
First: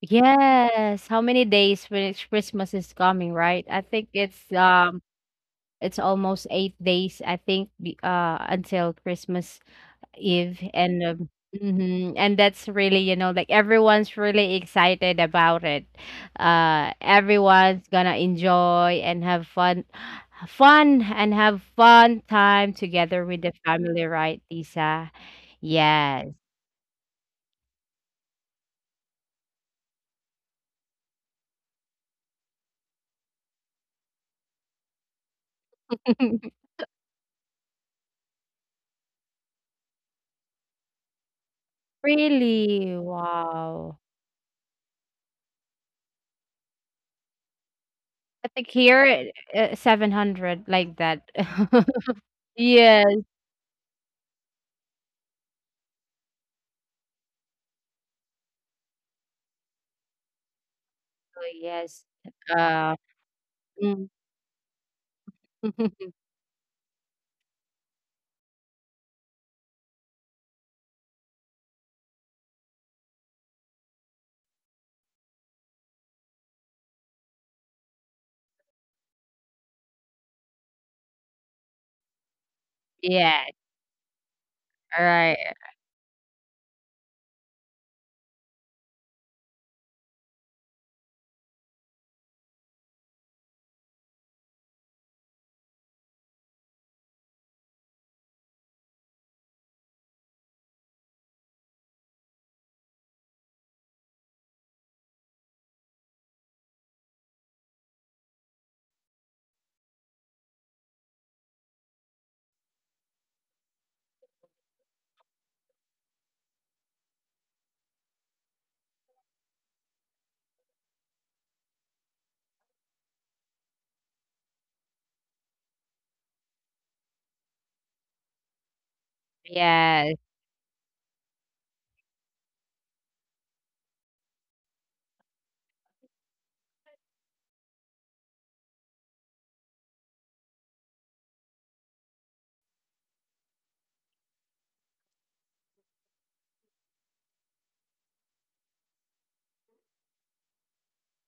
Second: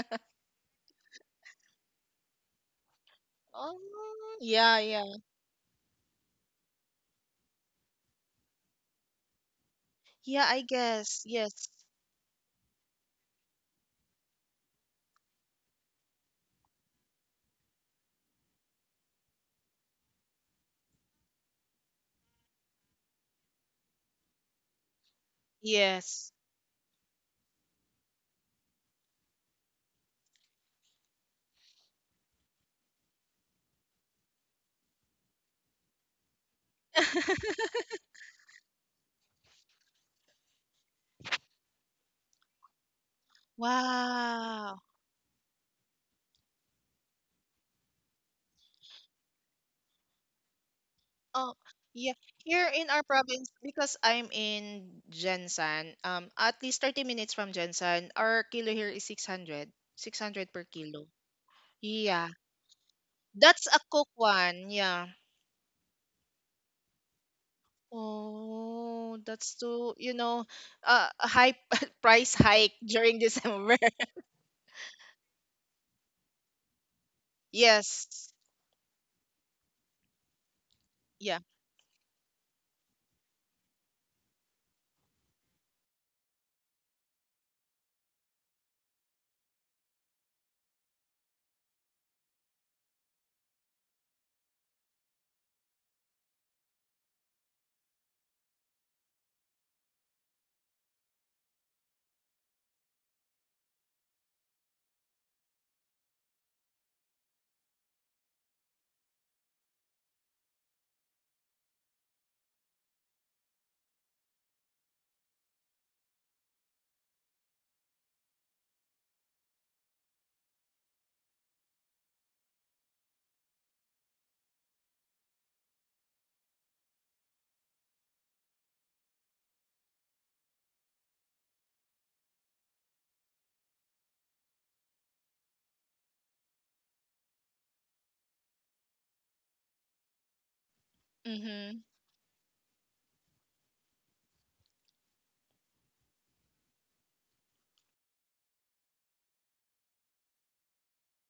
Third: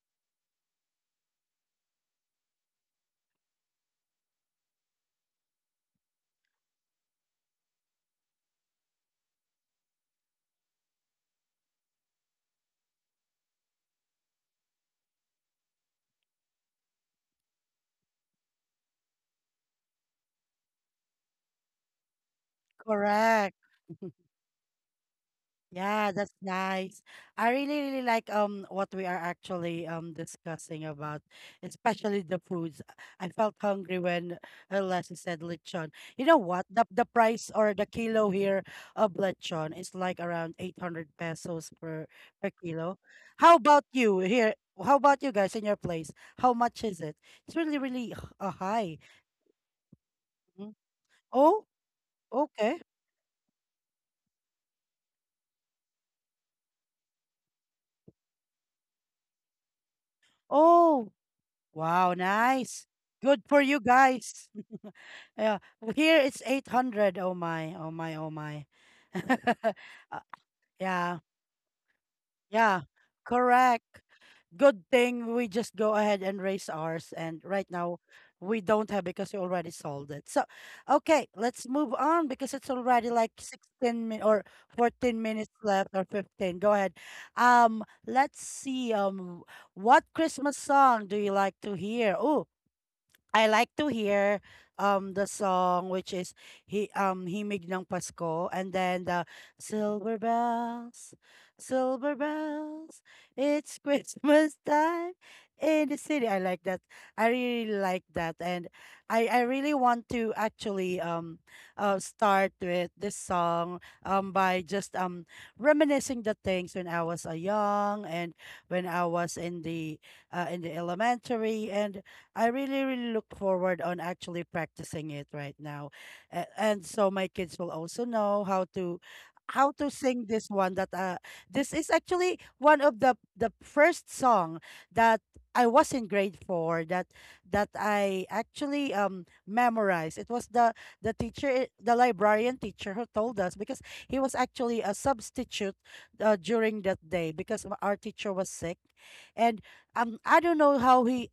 Yes. How many days when it's Christmas is coming, right? I think Oh, yeah, yeah. it's almost 8 days, I think, until Christmas Yeah, Eve I and guess. Yes. mhm, and that's really, you know, like everyone's really excited about it. Uh, everyone's gonna enjoy and have fun and have fun time together with the Correct. family, right, Lisa? Yeah, Yes. Yes. that's nice. I really, really like what we are actually discussing about, especially the foods. I felt hungry when Leslie said lechon. You know [LAUGHS] what? The price [LAUGHS] or the kilo here of lechon is like around 800 pesos per per Really? kilo. How about Wow. you here? Wow. How about you guys in your place? How much is it? It's really, really I think high. here, 700 Mm. like that. Oh, Oh, yeah. [LAUGHS] Here okay. in our Yes. province, because I'm in Jensan, at least 30 minutes from Jensan, our kilo here is 600. 600 per kilo. Oh, Oh, yes. wow, Yeah. nice. Uh, Good for That's you a cook mm. guys. one. Yeah. Yeah. Well, here [LAUGHS] it's 800. Oh my. Oh my. Oh my. Oh, that's [LAUGHS] too, you Uh, know, yeah. a high [LAUGHS] price hike Yeah. during December. Correct. [LAUGHS] Good thing we just go ahead and raise ours. And right now Yes. we don't have because we already sold it. So, okay, Yeah. let's move on because it's already like Yeah. 16 min or All 14 right. minutes left or 15. Go ahead. Let's see. What Christmas song do you like to hear? Oh, I like to hear the song which is he Himig ng Pasko, and then the silver bells, silver bells it's Christmas time in the city. I like that. I really like that, and I really want to actually start with this song by just reminiscing the things when I was a young, and when I was in the elementary, and I really, really look forward on actually practicing it right now. And so my kids will also know how to Yes. sing this one, that this is actually one of the first song that I was in grade 4, that that I actually memorized. It was the Mm-hmm. the librarian teacher who told us, because he was actually a substitute during that day because our teacher was sick, and I don't know how he,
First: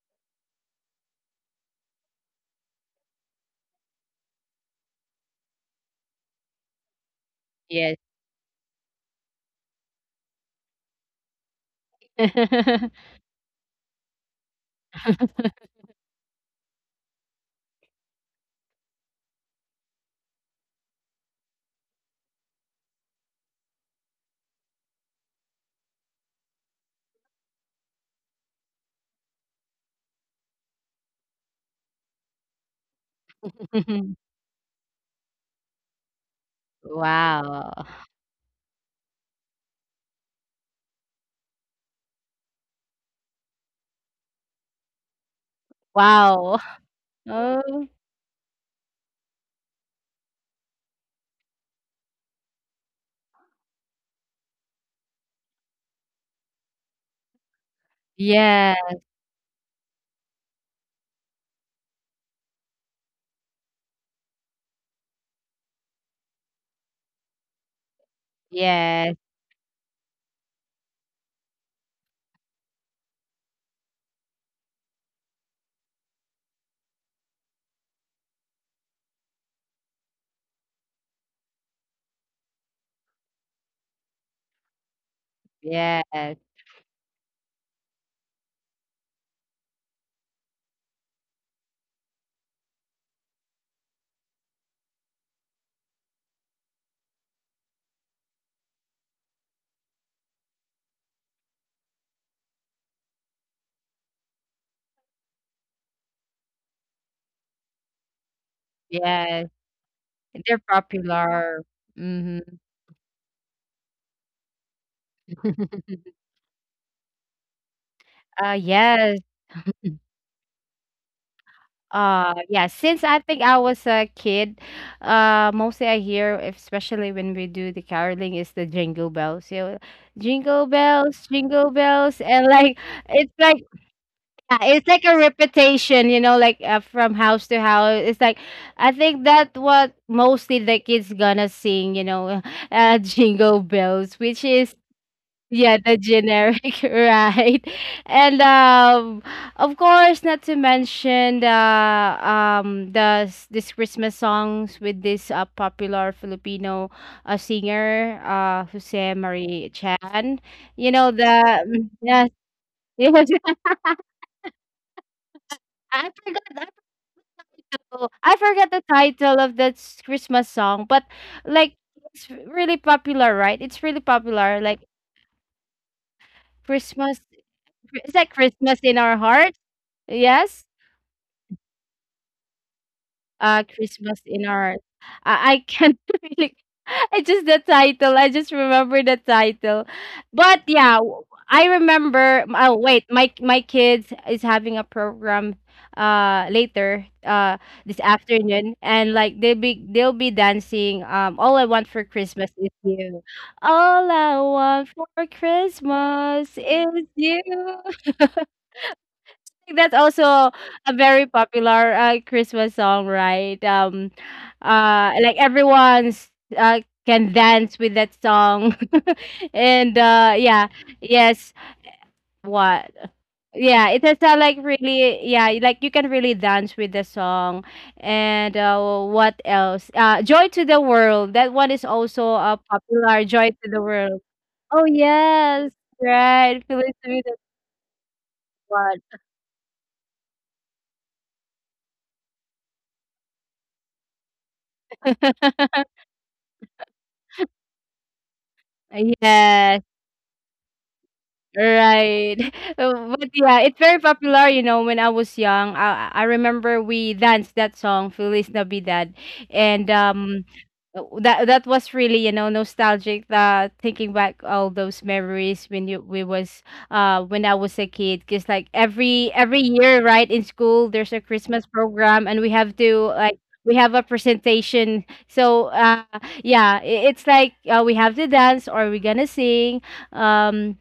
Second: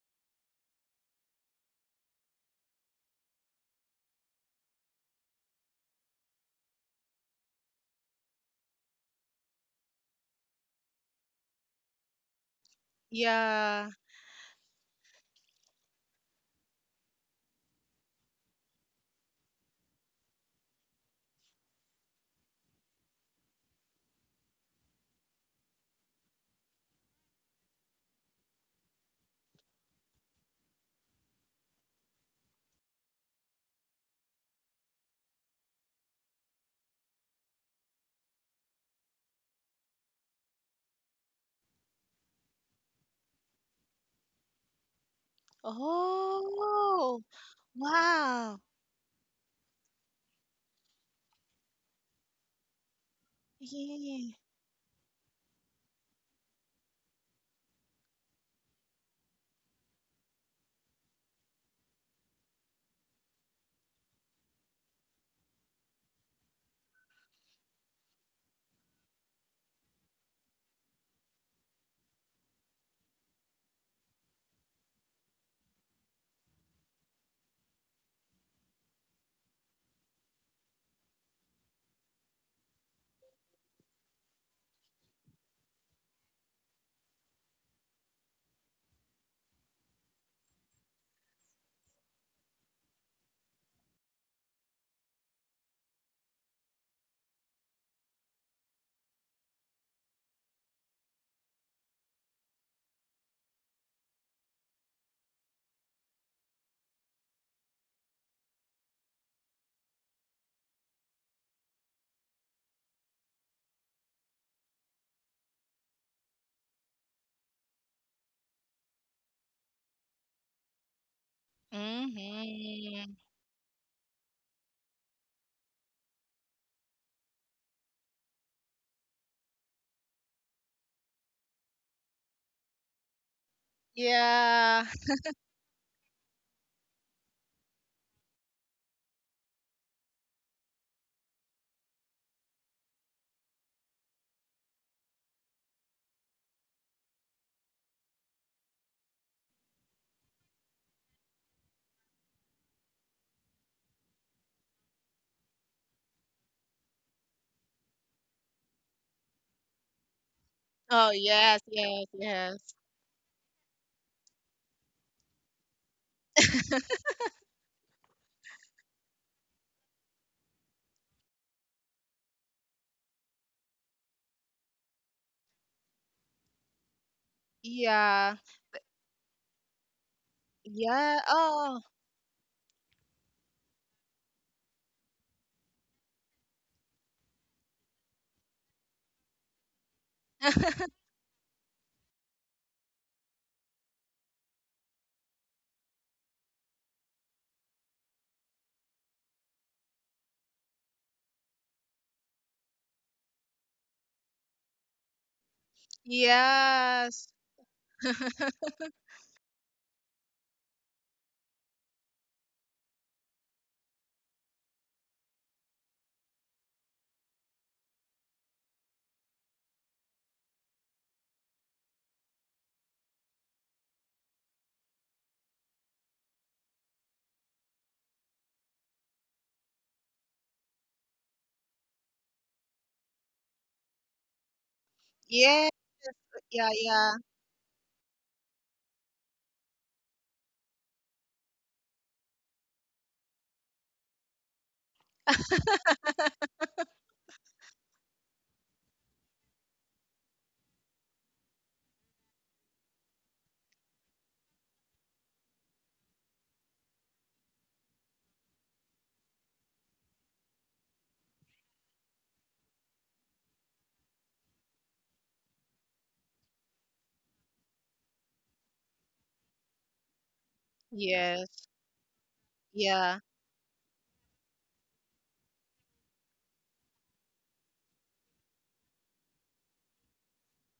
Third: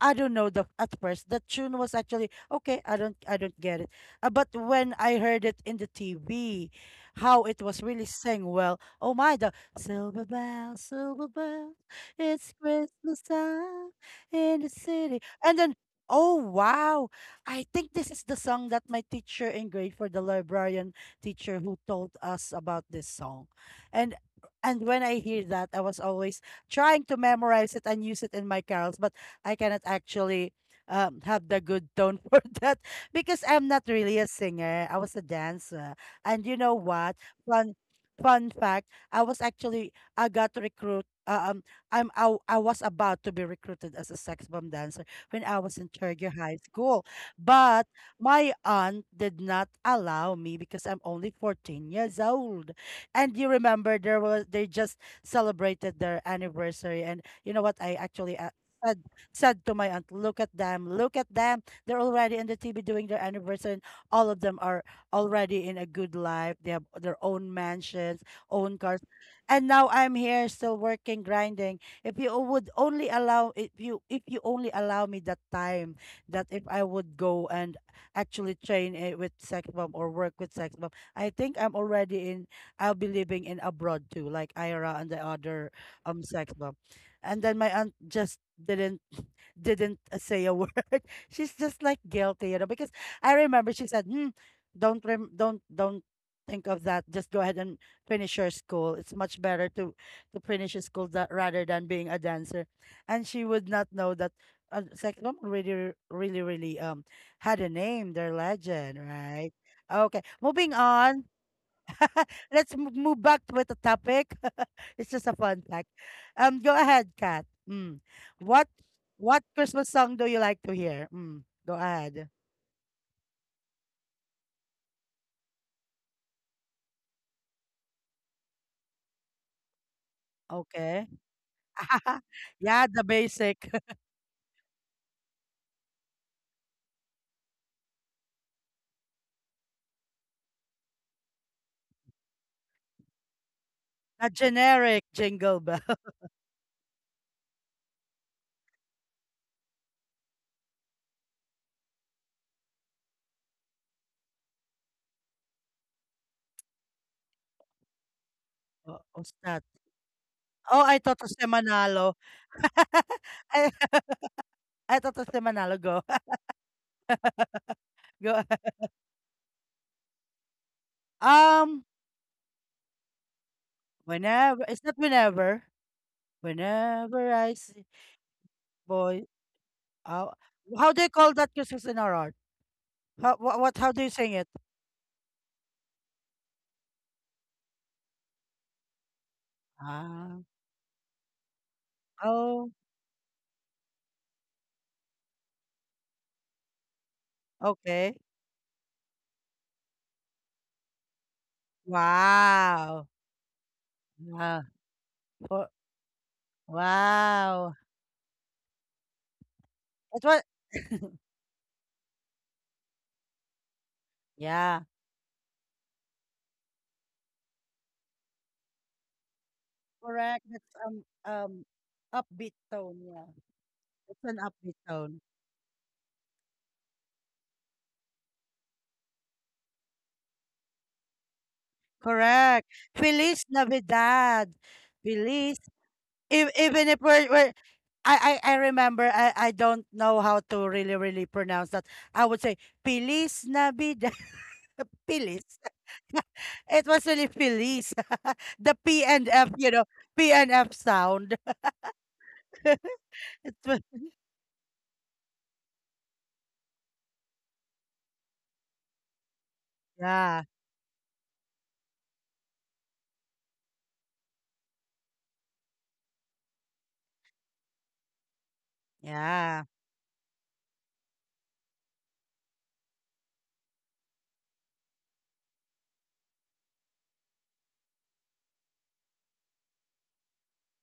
I don't know, the at first the tune was actually okay. I don't get it, but when I heard it in the TV, how it was Yes. really sang well. Oh my, the silver bell, it's Christmas [LAUGHS] time Yeah. in the city, and then oh wow, I think this is the song that my teacher in grade for the librarian teacher who told us about this song, and and when I hear that, I was always trying to memorize it and use it in my carols, but I cannot actually have the good tone [LAUGHS] for that, because I'm not really a singer. I was a dancer. And you know what? Wow. Fun fun fact, I was actually I got recruit I was about to be recruited as a sex bomb dancer when I was in Churchill High Wow. School. Oh, But Oh, my wow. aunt did not allow me because I'm only 14 years old. And you remember there Yeah. was they just celebrated their anniversary, and you know what, I actually yeah. said said to my aunt, "Look at them, look at them. They're already in the TV doing their anniversary. And all of them are already in a good life. They have their own mansions, own cars. Yes. And now I'm here still working, grinding. If you would only allow, if you only allow me that time, that if I would go and actually train with sex bomb or work with sex bomb, I think I'm already in I'll be living in abroad too, like Ira and the other Yes. sex bomb." And then my aunt just didn't didn't [LAUGHS] say a word. [LAUGHS] She's just like guilty, you know, because I remember she said, hmm, don't rem- don't think of that. Just go ahead and finish your school. It's much better to finish your school that, rather than being a dancer. And she would not know that Cyclone really really had a name, their legend, Yes. right? Okay, They're moving on. popular. [LAUGHS] Mm-hmm. Let's move back with the topic. [LAUGHS] It's just a fun [LAUGHS] fact. Go ahead, Kat. Mm. What yes. what Christmas song do you like to hear? Mm. Go ahead. Yeah, since Mm-hmm. I think I was a kid, mostly I hear, especially when we do the caroling, is the jingle bells. You know, Okay. Jingle [LAUGHS] bells, and like Yeah, the it's like basic, [LAUGHS] yeah, Yeah. it's like a repetition, you know, like from house to house. It's like I think that what mostly the kids gonna sing, you know, [LAUGHS] jingle bells, the which is generic jingle bell. yeah, the generic, [LAUGHS] right? And of course, not to mention the this Christmas songs with this popular Filipino singer, [LAUGHS] Jose What's that? Marie Chan. Oh, You I know Oh, thought it the was yes, mm, yes, Manalo. yes, yes. [LAUGHS] [LAUGHS] yes. I, [LAUGHS] I thought it was Manalo. Go, I forgot the oh, [LAUGHS] go I ahead. forgot the title of that s- Christmas song, but like Um, it's really popular, right? It's really popular. whenever Like it's not whenever. Christmas, Whenever I see, is that Yeah. Christmas in our boy, heart? oh, Yes. how do you Yeah. call that Christmas Oh. in RR? How Uh, what How do you Christmas sing it? in our, I can't [LAUGHS] really it's just the title. I just remember the title. Ah. But yeah, [LAUGHS] w- I remember. Oh, Oh wait, my kids is having a program later this okay. afternoon and like they'll be dancing all I want for Christmas is Wow. you. All I Wow. want for For Christmas is Yes. you wow. think. That's That's also what. a [LAUGHS] very popular Christmas song, right? Yeah. Like everyone's can dance with that song, [LAUGHS] and Correct. yeah, That's yes, um upbeat what? tone, yeah. Yeah, it has It's an like upbeat tone. really, yeah, like you can really dance with the song, and what else? Joy to the World. That one is also Correct. popular. Feliz Joy to the World. Navidad. Oh Feliz. yes, Yes. If, right. Yeah, even Feliz if yeah. we're, Navidad. we're I What? remember I don't know how to really pronounce that. I would say Feliz Navidad. [LAUGHS] Phillies. [LAUGHS] [LAUGHS] It was really Phillies. [LAUGHS] The P and F, you Yes. know, P and F sound. Right. [LAUGHS] But [LAUGHS] It yeah, was, it's very popular, you know, when I was young. I remember we danced that song, Feliz Navidad. And yeah, that that was really, you know, nostalgic, thinking back all those memories when you we was when I was a kid. Because like every yeah. year, right, in school there's a Yes. Christmas program and we have to Yeah. like we have a presentation. So yeah, I- it's like we have to dance or we're gonna sing. Um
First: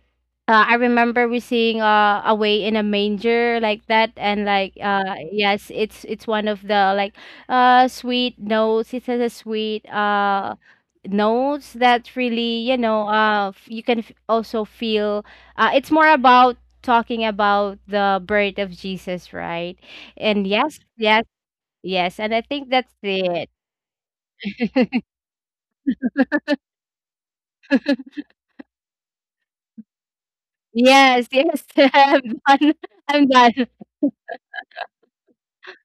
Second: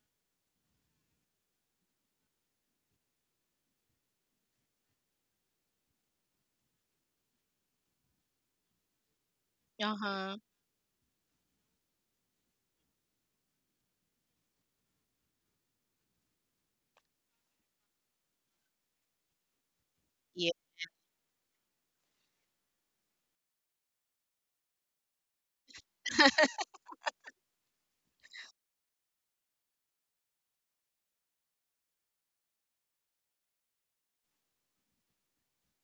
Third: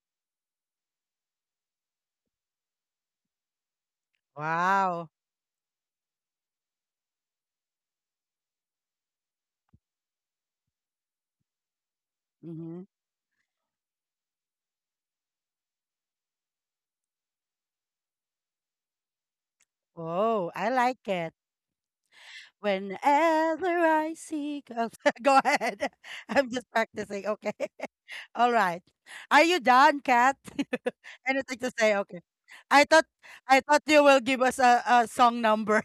I remember we seeing away in a manger like that, and like Wow. Yes, it's one of the like sweet notes. It has a sweet Uh-huh. Notes that really you Mm-hmm. know you can also feel. It's more about talking about the birth of Jesus, right? And Oh, Yeah. I yes, like yes, it. yes, and I think that's it. Whenever I see, go [LAUGHS] go ahead. [LAUGHS] I'm just practicing. Okay. [LAUGHS] All right. Are you done, Kat? [LAUGHS] Yes, Anything yes, to [LAUGHS] say? I'm Okay. done. I thought I'm done. I thought you will give us a song number.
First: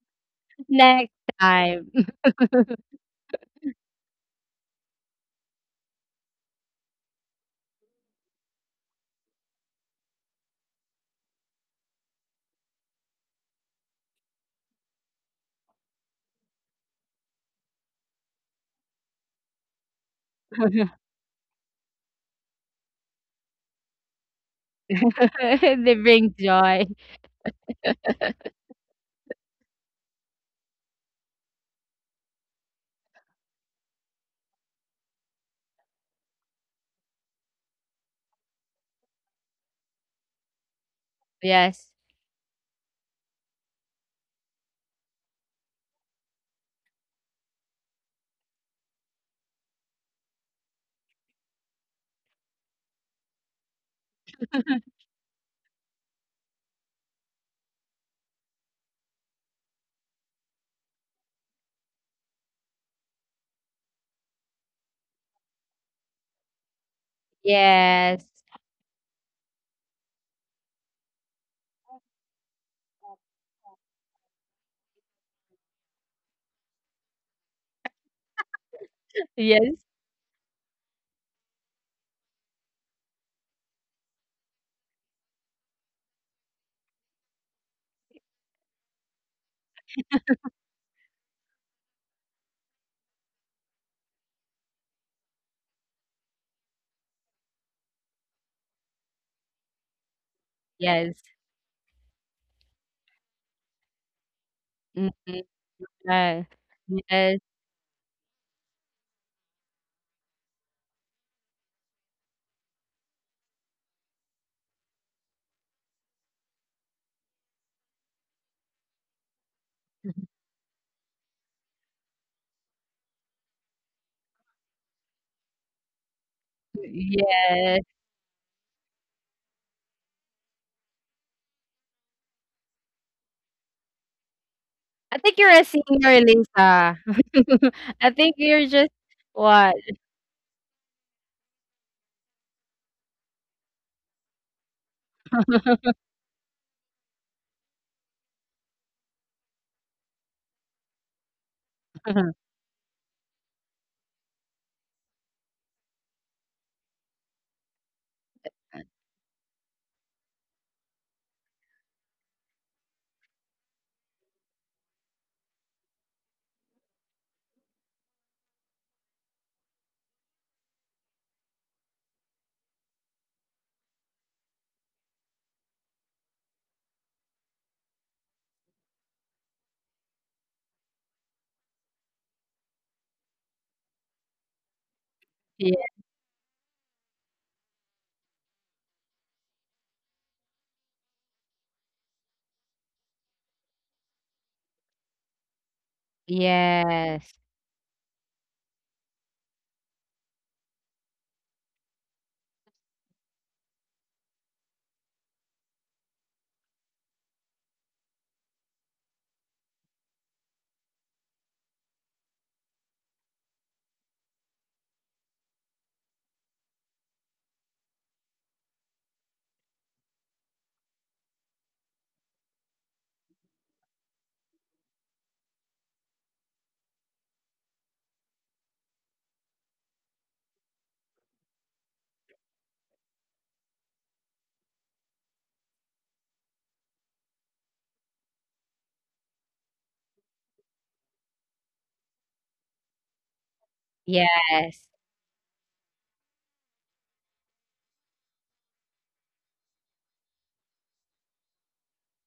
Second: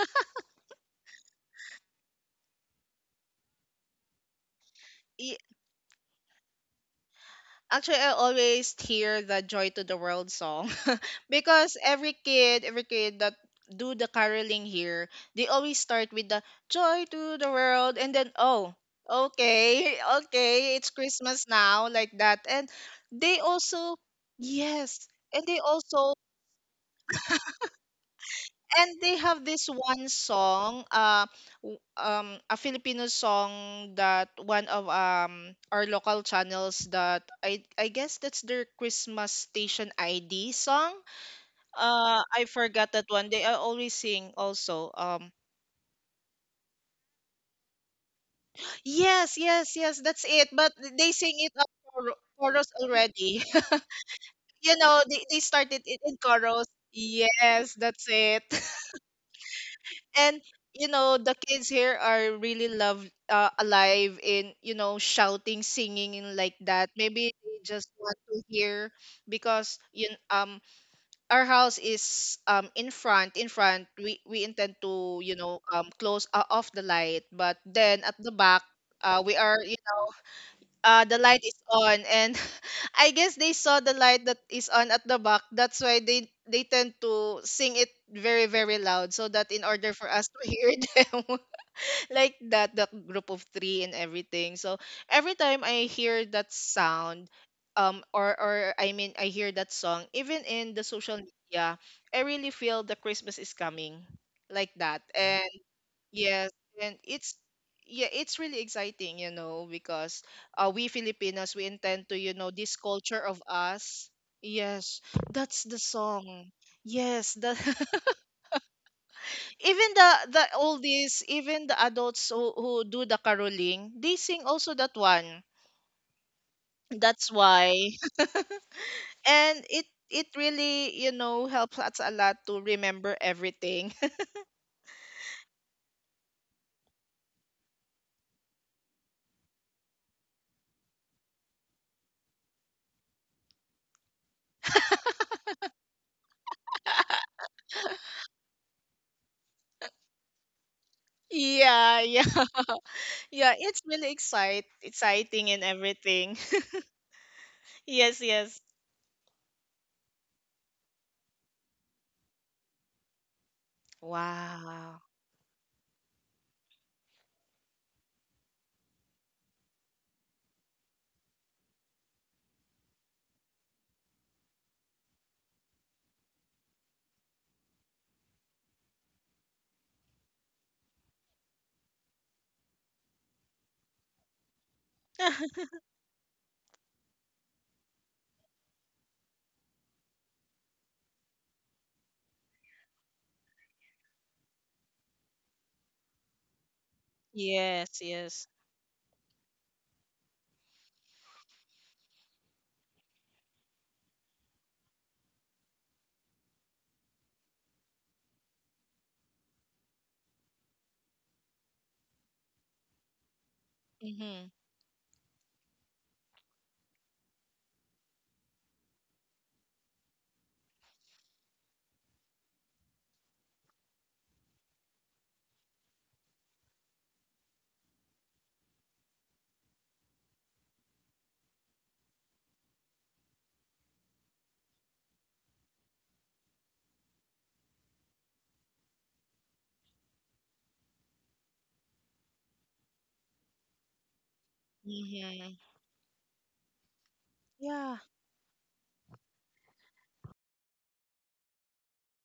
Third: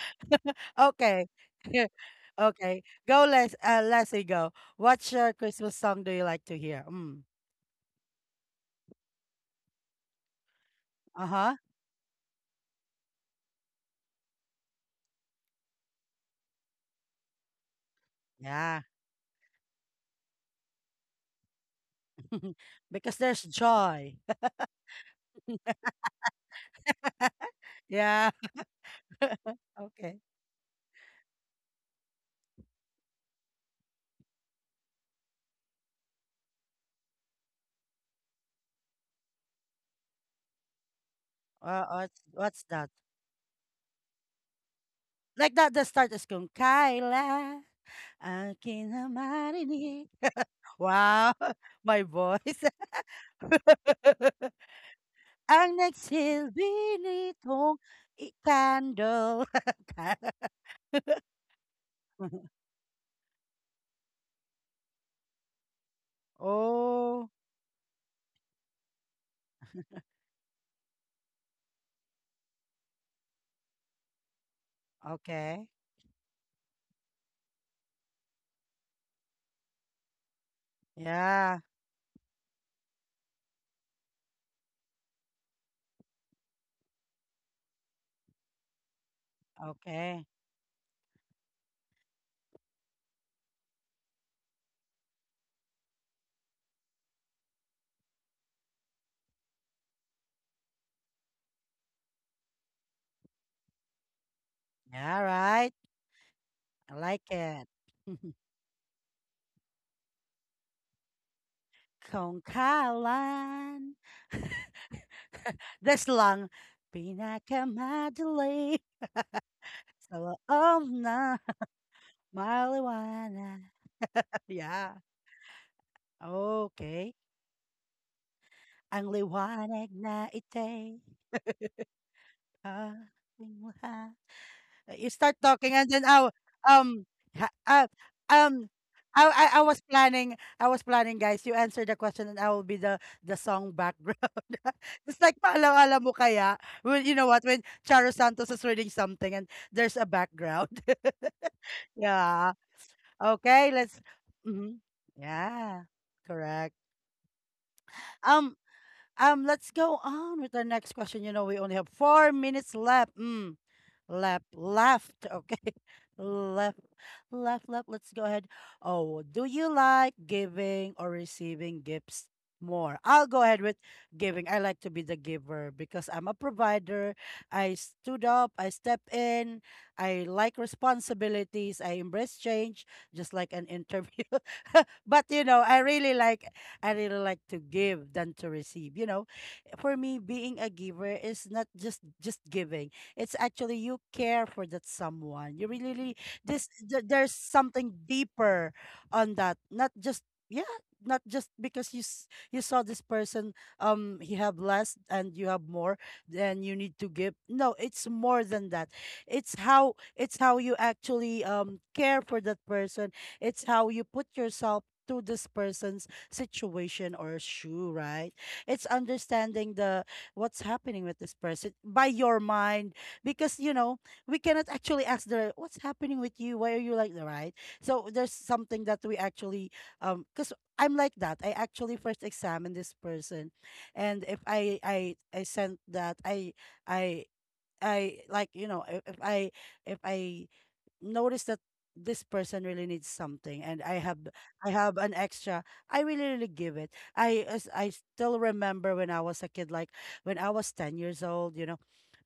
[LAUGHS] Next Okay. [LAUGHS] time. Okay. Go, Les. Leslie, go. What's your Christmas song do you like to hear? Mm. Actually, I always hear the Joy to the World song [LAUGHS] Uh huh. because every kid that do the caroling here, they always start with the Joy to the World and then oh, Yeah. okay, [LAUGHS] okay, it's [LAUGHS] Christmas now like that. [LAUGHS] And Because they there's also, joy. yes, and they They also, bring joy. [LAUGHS] Yeah. and they have this one Okay. song, a Filipino song that one of our local channels that I guess that's their Christmas station ID song. Uh, Yes. what's, I what's that? forgot that one, they are always sing also Like that, the start is going, Kyla, akin na yes yes yes marinig. that's it, but they Wow. sing it on [LAUGHS] My voice. chorus already. [LAUGHS] [LAUGHS] You know they Ang started it in chorus, nagsilbi yes nitong that's it. [LAUGHS] candle. And you know [LAUGHS] the kids here are [LAUGHS] really love alive in you know shouting, singing and like that, Oh, maybe they just want Yes. to hear because our house is in front, in front we intend to you know okay. Close off the light, but then at the back we are you Yes. know, the light is Yeah, on and [LAUGHS] I guess they saw the light that is on at the back, that's why they tend to sing it very very loud so that in order for okay. us to hear [LAUGHS] them like that, that group of three and everything. So every time I hear that sound, or I mean I hear that song even in the Yes. social media, I really feel the Christmas is coming like that. Mhm. All And right. Uh, yes, I and like it's, yes. it. yeah, it's [LAUGHS] really exciting you know because we Filipinos we intend to you know this culture of Kongkalan. us, yes that's the This song, long. yes that. [LAUGHS] Pinakamadali. Even Sa the loob oldies, na even the adults who do the maliwanag. caroling, they sing [LAUGHS] also that Yeah. one. Okay. That's Yes. why. [LAUGHS] Ang And it liwanag na it ite. really, you know, helps us a lot to Ah. remember everything. You I start think you're a talking and then singer, oh Lisa. um ha- [LAUGHS] uh, I think you're um just I what? was planning, I was planning, guys, you answer the question and I will be the song background. [LAUGHS] It's like [LAUGHS] paalam-alam mo kaya, well you know what, when Charo Santos is reading something and there's a background. [LAUGHS] [LAUGHS] Yeah, yeah. Yeah. [LAUGHS] Yeah, Okay, it's let's really excite mhm. exciting and Yeah. everything. Correct. [LAUGHS] Yes, Um yes. Let's go on with our next question. You know we only have 4 minutes left. Mm left, Wow. left. Okay, [LAUGHS] left, left, left. Let's go ahead. Oh, do you like giving or receiving gifts more? I'll go ahead with giving. I like to be the giver because I'm a provider. I stood up, I step in, I like responsibilities, I embrace change, just like an interview. [LAUGHS] But you know, [LAUGHS] Yeah. I really like to give than to receive. You know, for me being a giver is not just giving, it's actually you care for that someone, you really, really, there's Yes. something Yes, yes. deeper on that, not just, yeah, not just because you saw this person, he have less and you have more, then you need to give, no, it's more than that, it's how you actually care for that person, it's how you put Mhm. yourself to this person's situation or shoe, right? It's understanding the what's happening with this person by your mind, because you know, we cannot actually ask the what's happening with you, why are you like that, right? So there's something that we actually, because I'm like that, I actually first examine this person, and if I sent that I I like, you know, if I notice that this person really needs something and I Yes. have an Mhm. extra, I really give it. I as I Yeah. still remember when I was a kid, like when I was 10 years old, you know,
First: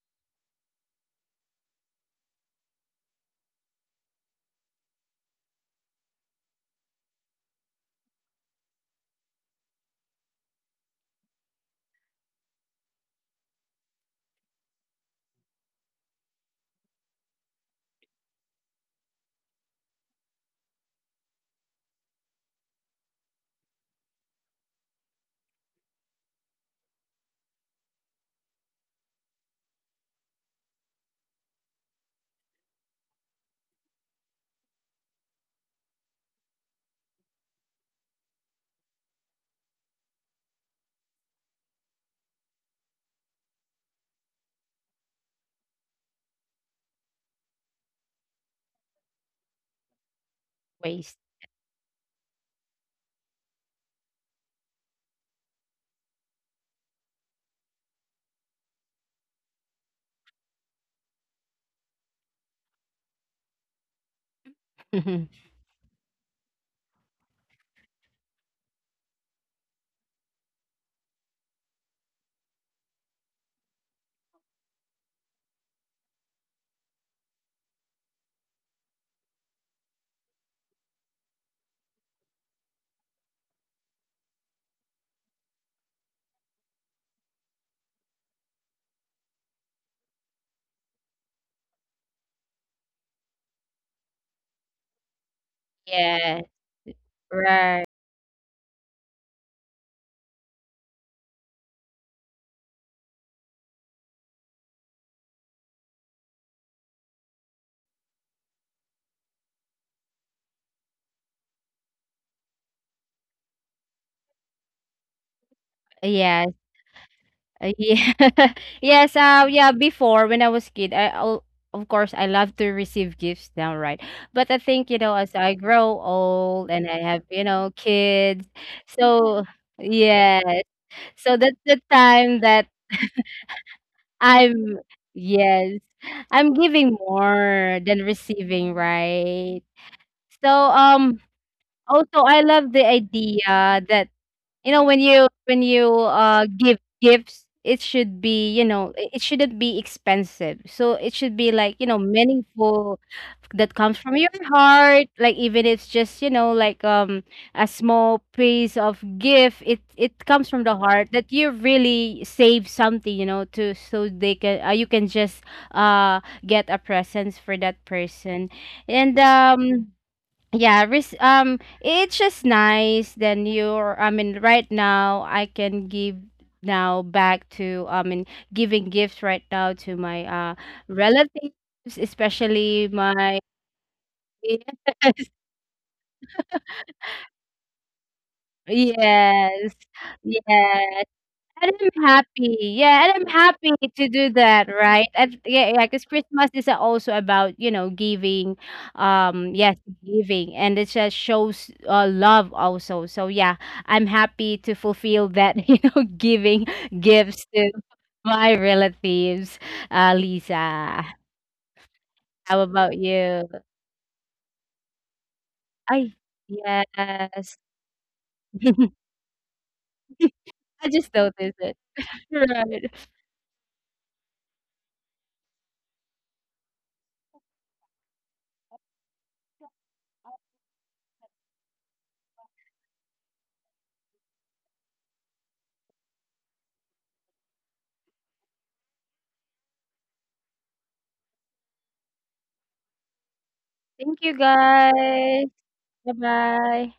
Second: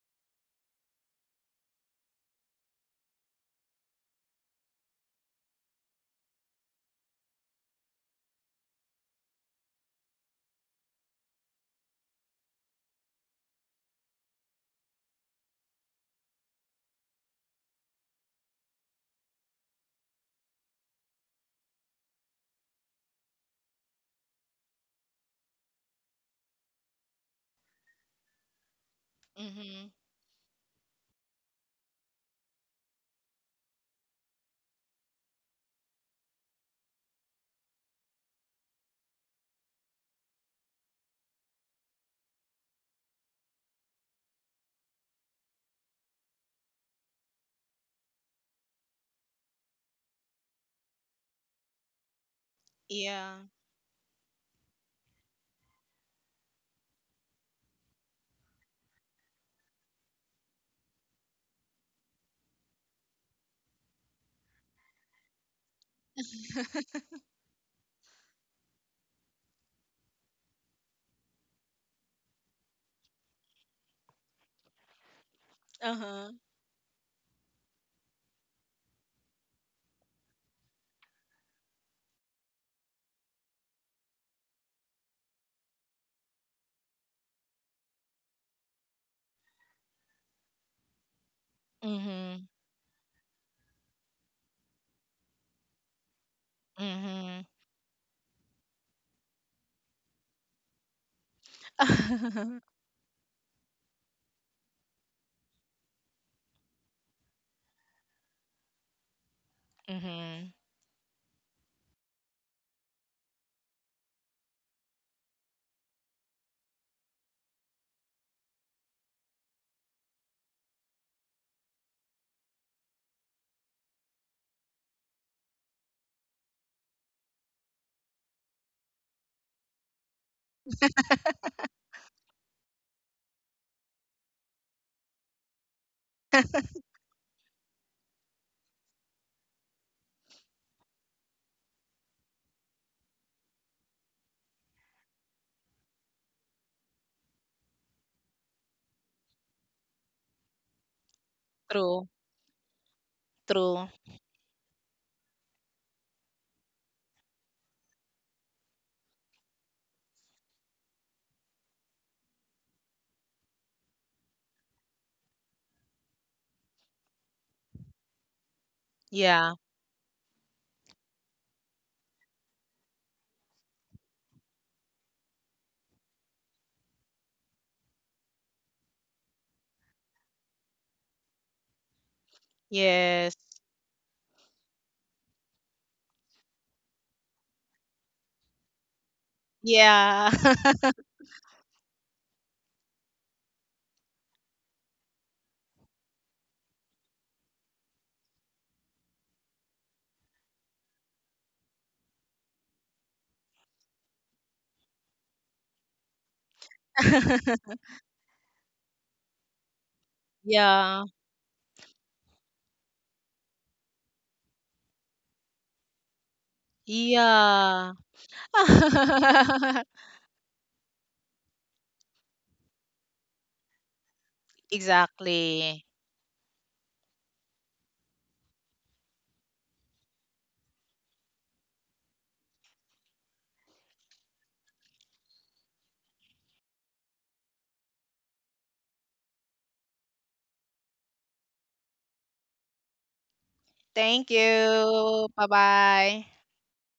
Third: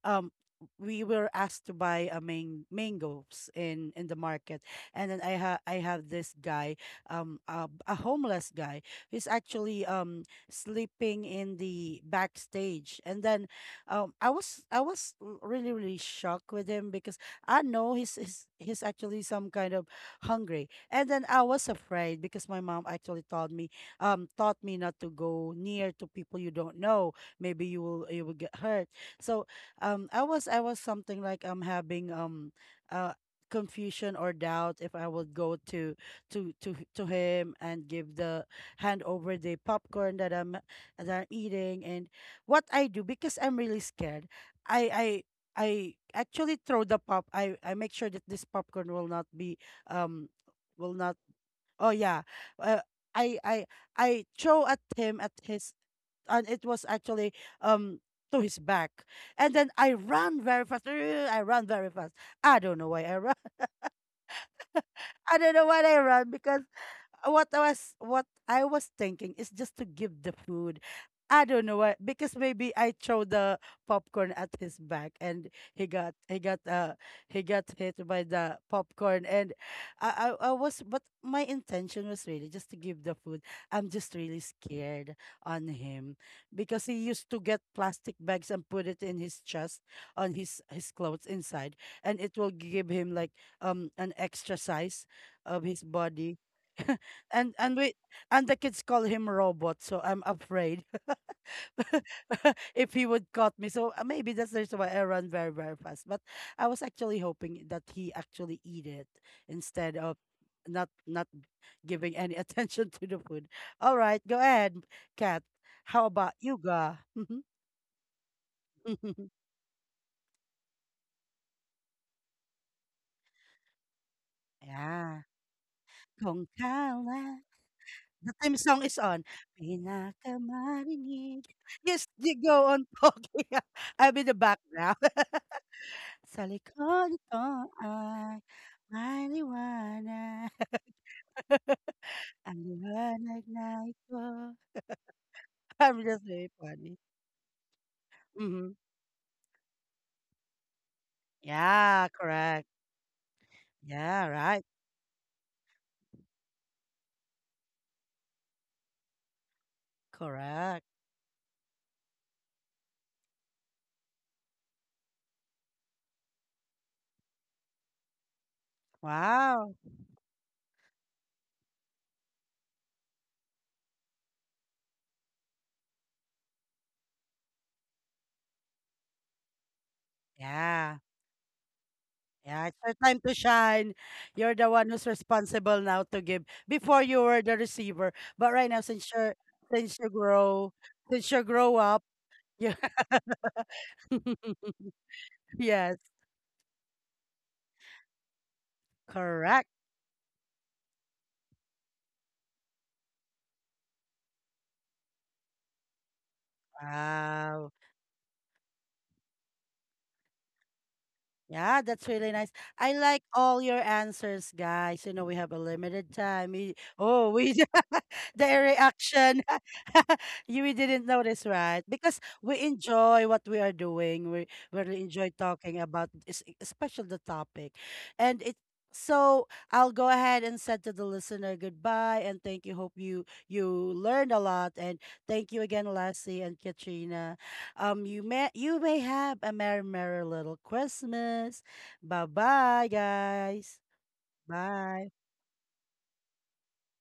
um we were asked to buy a mangoes in the market, and then I have this guy, a homeless guy who's actually sleeping in the backstage, and then I was really shocked with him because I know he's actually some kind of hungry. And then I was afraid because my mom actually told me taught me not to go near to people you don't know. Maybe you will get hurt. So Mhm. I was something like I'm having uh confusion or doubt if I would go to to him and give the hand over the popcorn that I'm eating, and what I do, because I'm really scared. I I I actually throw the pop. I make sure that this popcorn will not be, um will not. Waste. Oh yeah, uh, I Yeah. I I throw at him at his, and it was actually, um to his back, and then I ran very fast. [GRUNTS] I ran very fast. I don't know why I ran. [LAUGHS] I [LAUGHS] don't know why I ran, because [LAUGHS] what I was, what I was thinking is just to give the food. I don't know why, because maybe I throw the popcorn at his back and he got Uh-huh. he got uh he got hit by the popcorn, and I was, but my intention was really just to give the food. I'm just really scared on him because he used to get plastic bags and put it in his chest on his clothes inside, and it Mhm. will give him like an extra size of his body. Yes. [LAUGHS] Mhm. And Right. we and the kids call him robot, so I'm afraid [LAUGHS] [LAUGHS] if he would caught me, so maybe that's the reason why I run very very fast, but I was actually hoping that he actually eat it instead of Mhm. not giving any [LAUGHS] attention to the food. All right, go ahead, Kat, how about Yes. you, ga. [LAUGHS] Yeah. [LAUGHS] Yes. Yeah. Before, when I was kid, of course I love to receive gifts downright. But I think you know, Yeah, as I grow kung old and I have kala, you know the kids, theme song is on, so yes. So pinakamarinig, that's the yes, you time go that on talking. [LAUGHS] I'll be the back I'm now. yes, [LAUGHS] Sa I'm giving likod ko more than ay receiving, right? maliwanag. So. Also, I [LAUGHS] Ang love the liwanag idea na that, ito. you know, when [LAUGHS] you I'm just very give funny. gifts, it should be, you Mhm. know, it shouldn't be expensive. So it should be like, you know, Yeah, True, correct. meaningful that true. comes from Yeah, your right. heart. Like even it's just, you know, like a small piece of gift, it comes from the Correct. heart that you really save something, you know, to so they can you can just uh get a presents for that person. And Yeah. Wow. Yeah, it's just nice. Then you're, I mean, right now I can give now back to, I mean, giving gifts right now to my Yeah. relatives, Yeah, it's especially your time to Yes. my shine. [LAUGHS] You're the one who's yes, responsible now to give. Before you were the receiver, but right now since you're yes, since you Yeah. grow, yes. since you And grow up, I'm happy. yeah. Yeah, and I'm happy to do that, [LAUGHS] right? And yeah, yeah, Yes, because Christmas is also about, you know, giving, correct. yes, giving, and it just shows love also. So yeah, I'm happy to fulfill that, [LAUGHS] you know, giving gifts Wow. to [LAUGHS] my relatives. Yeah. Lisa, Yeah, that's really nice. how I about like you? all your answers, guys. You know, we have a limited I time. We, oh, we yes, [LAUGHS] Yeah. [LAUGHS] the reaction. [LAUGHS] [LAUGHS] You, we I didn't just notice, noticed it. right? Because we Right. enjoy what we are doing. We really enjoy talking Exactly. about especially the topic. And it so I'll go ahead and said to the listener goodbye and thank you. Hope you you learned a lot, and thank you again, Lassie and Katrina. You may have a merry, merry little Christmas. Bye bye, guys. Thank Thank you Bye. you. guys. Bye Bye-bye. bye.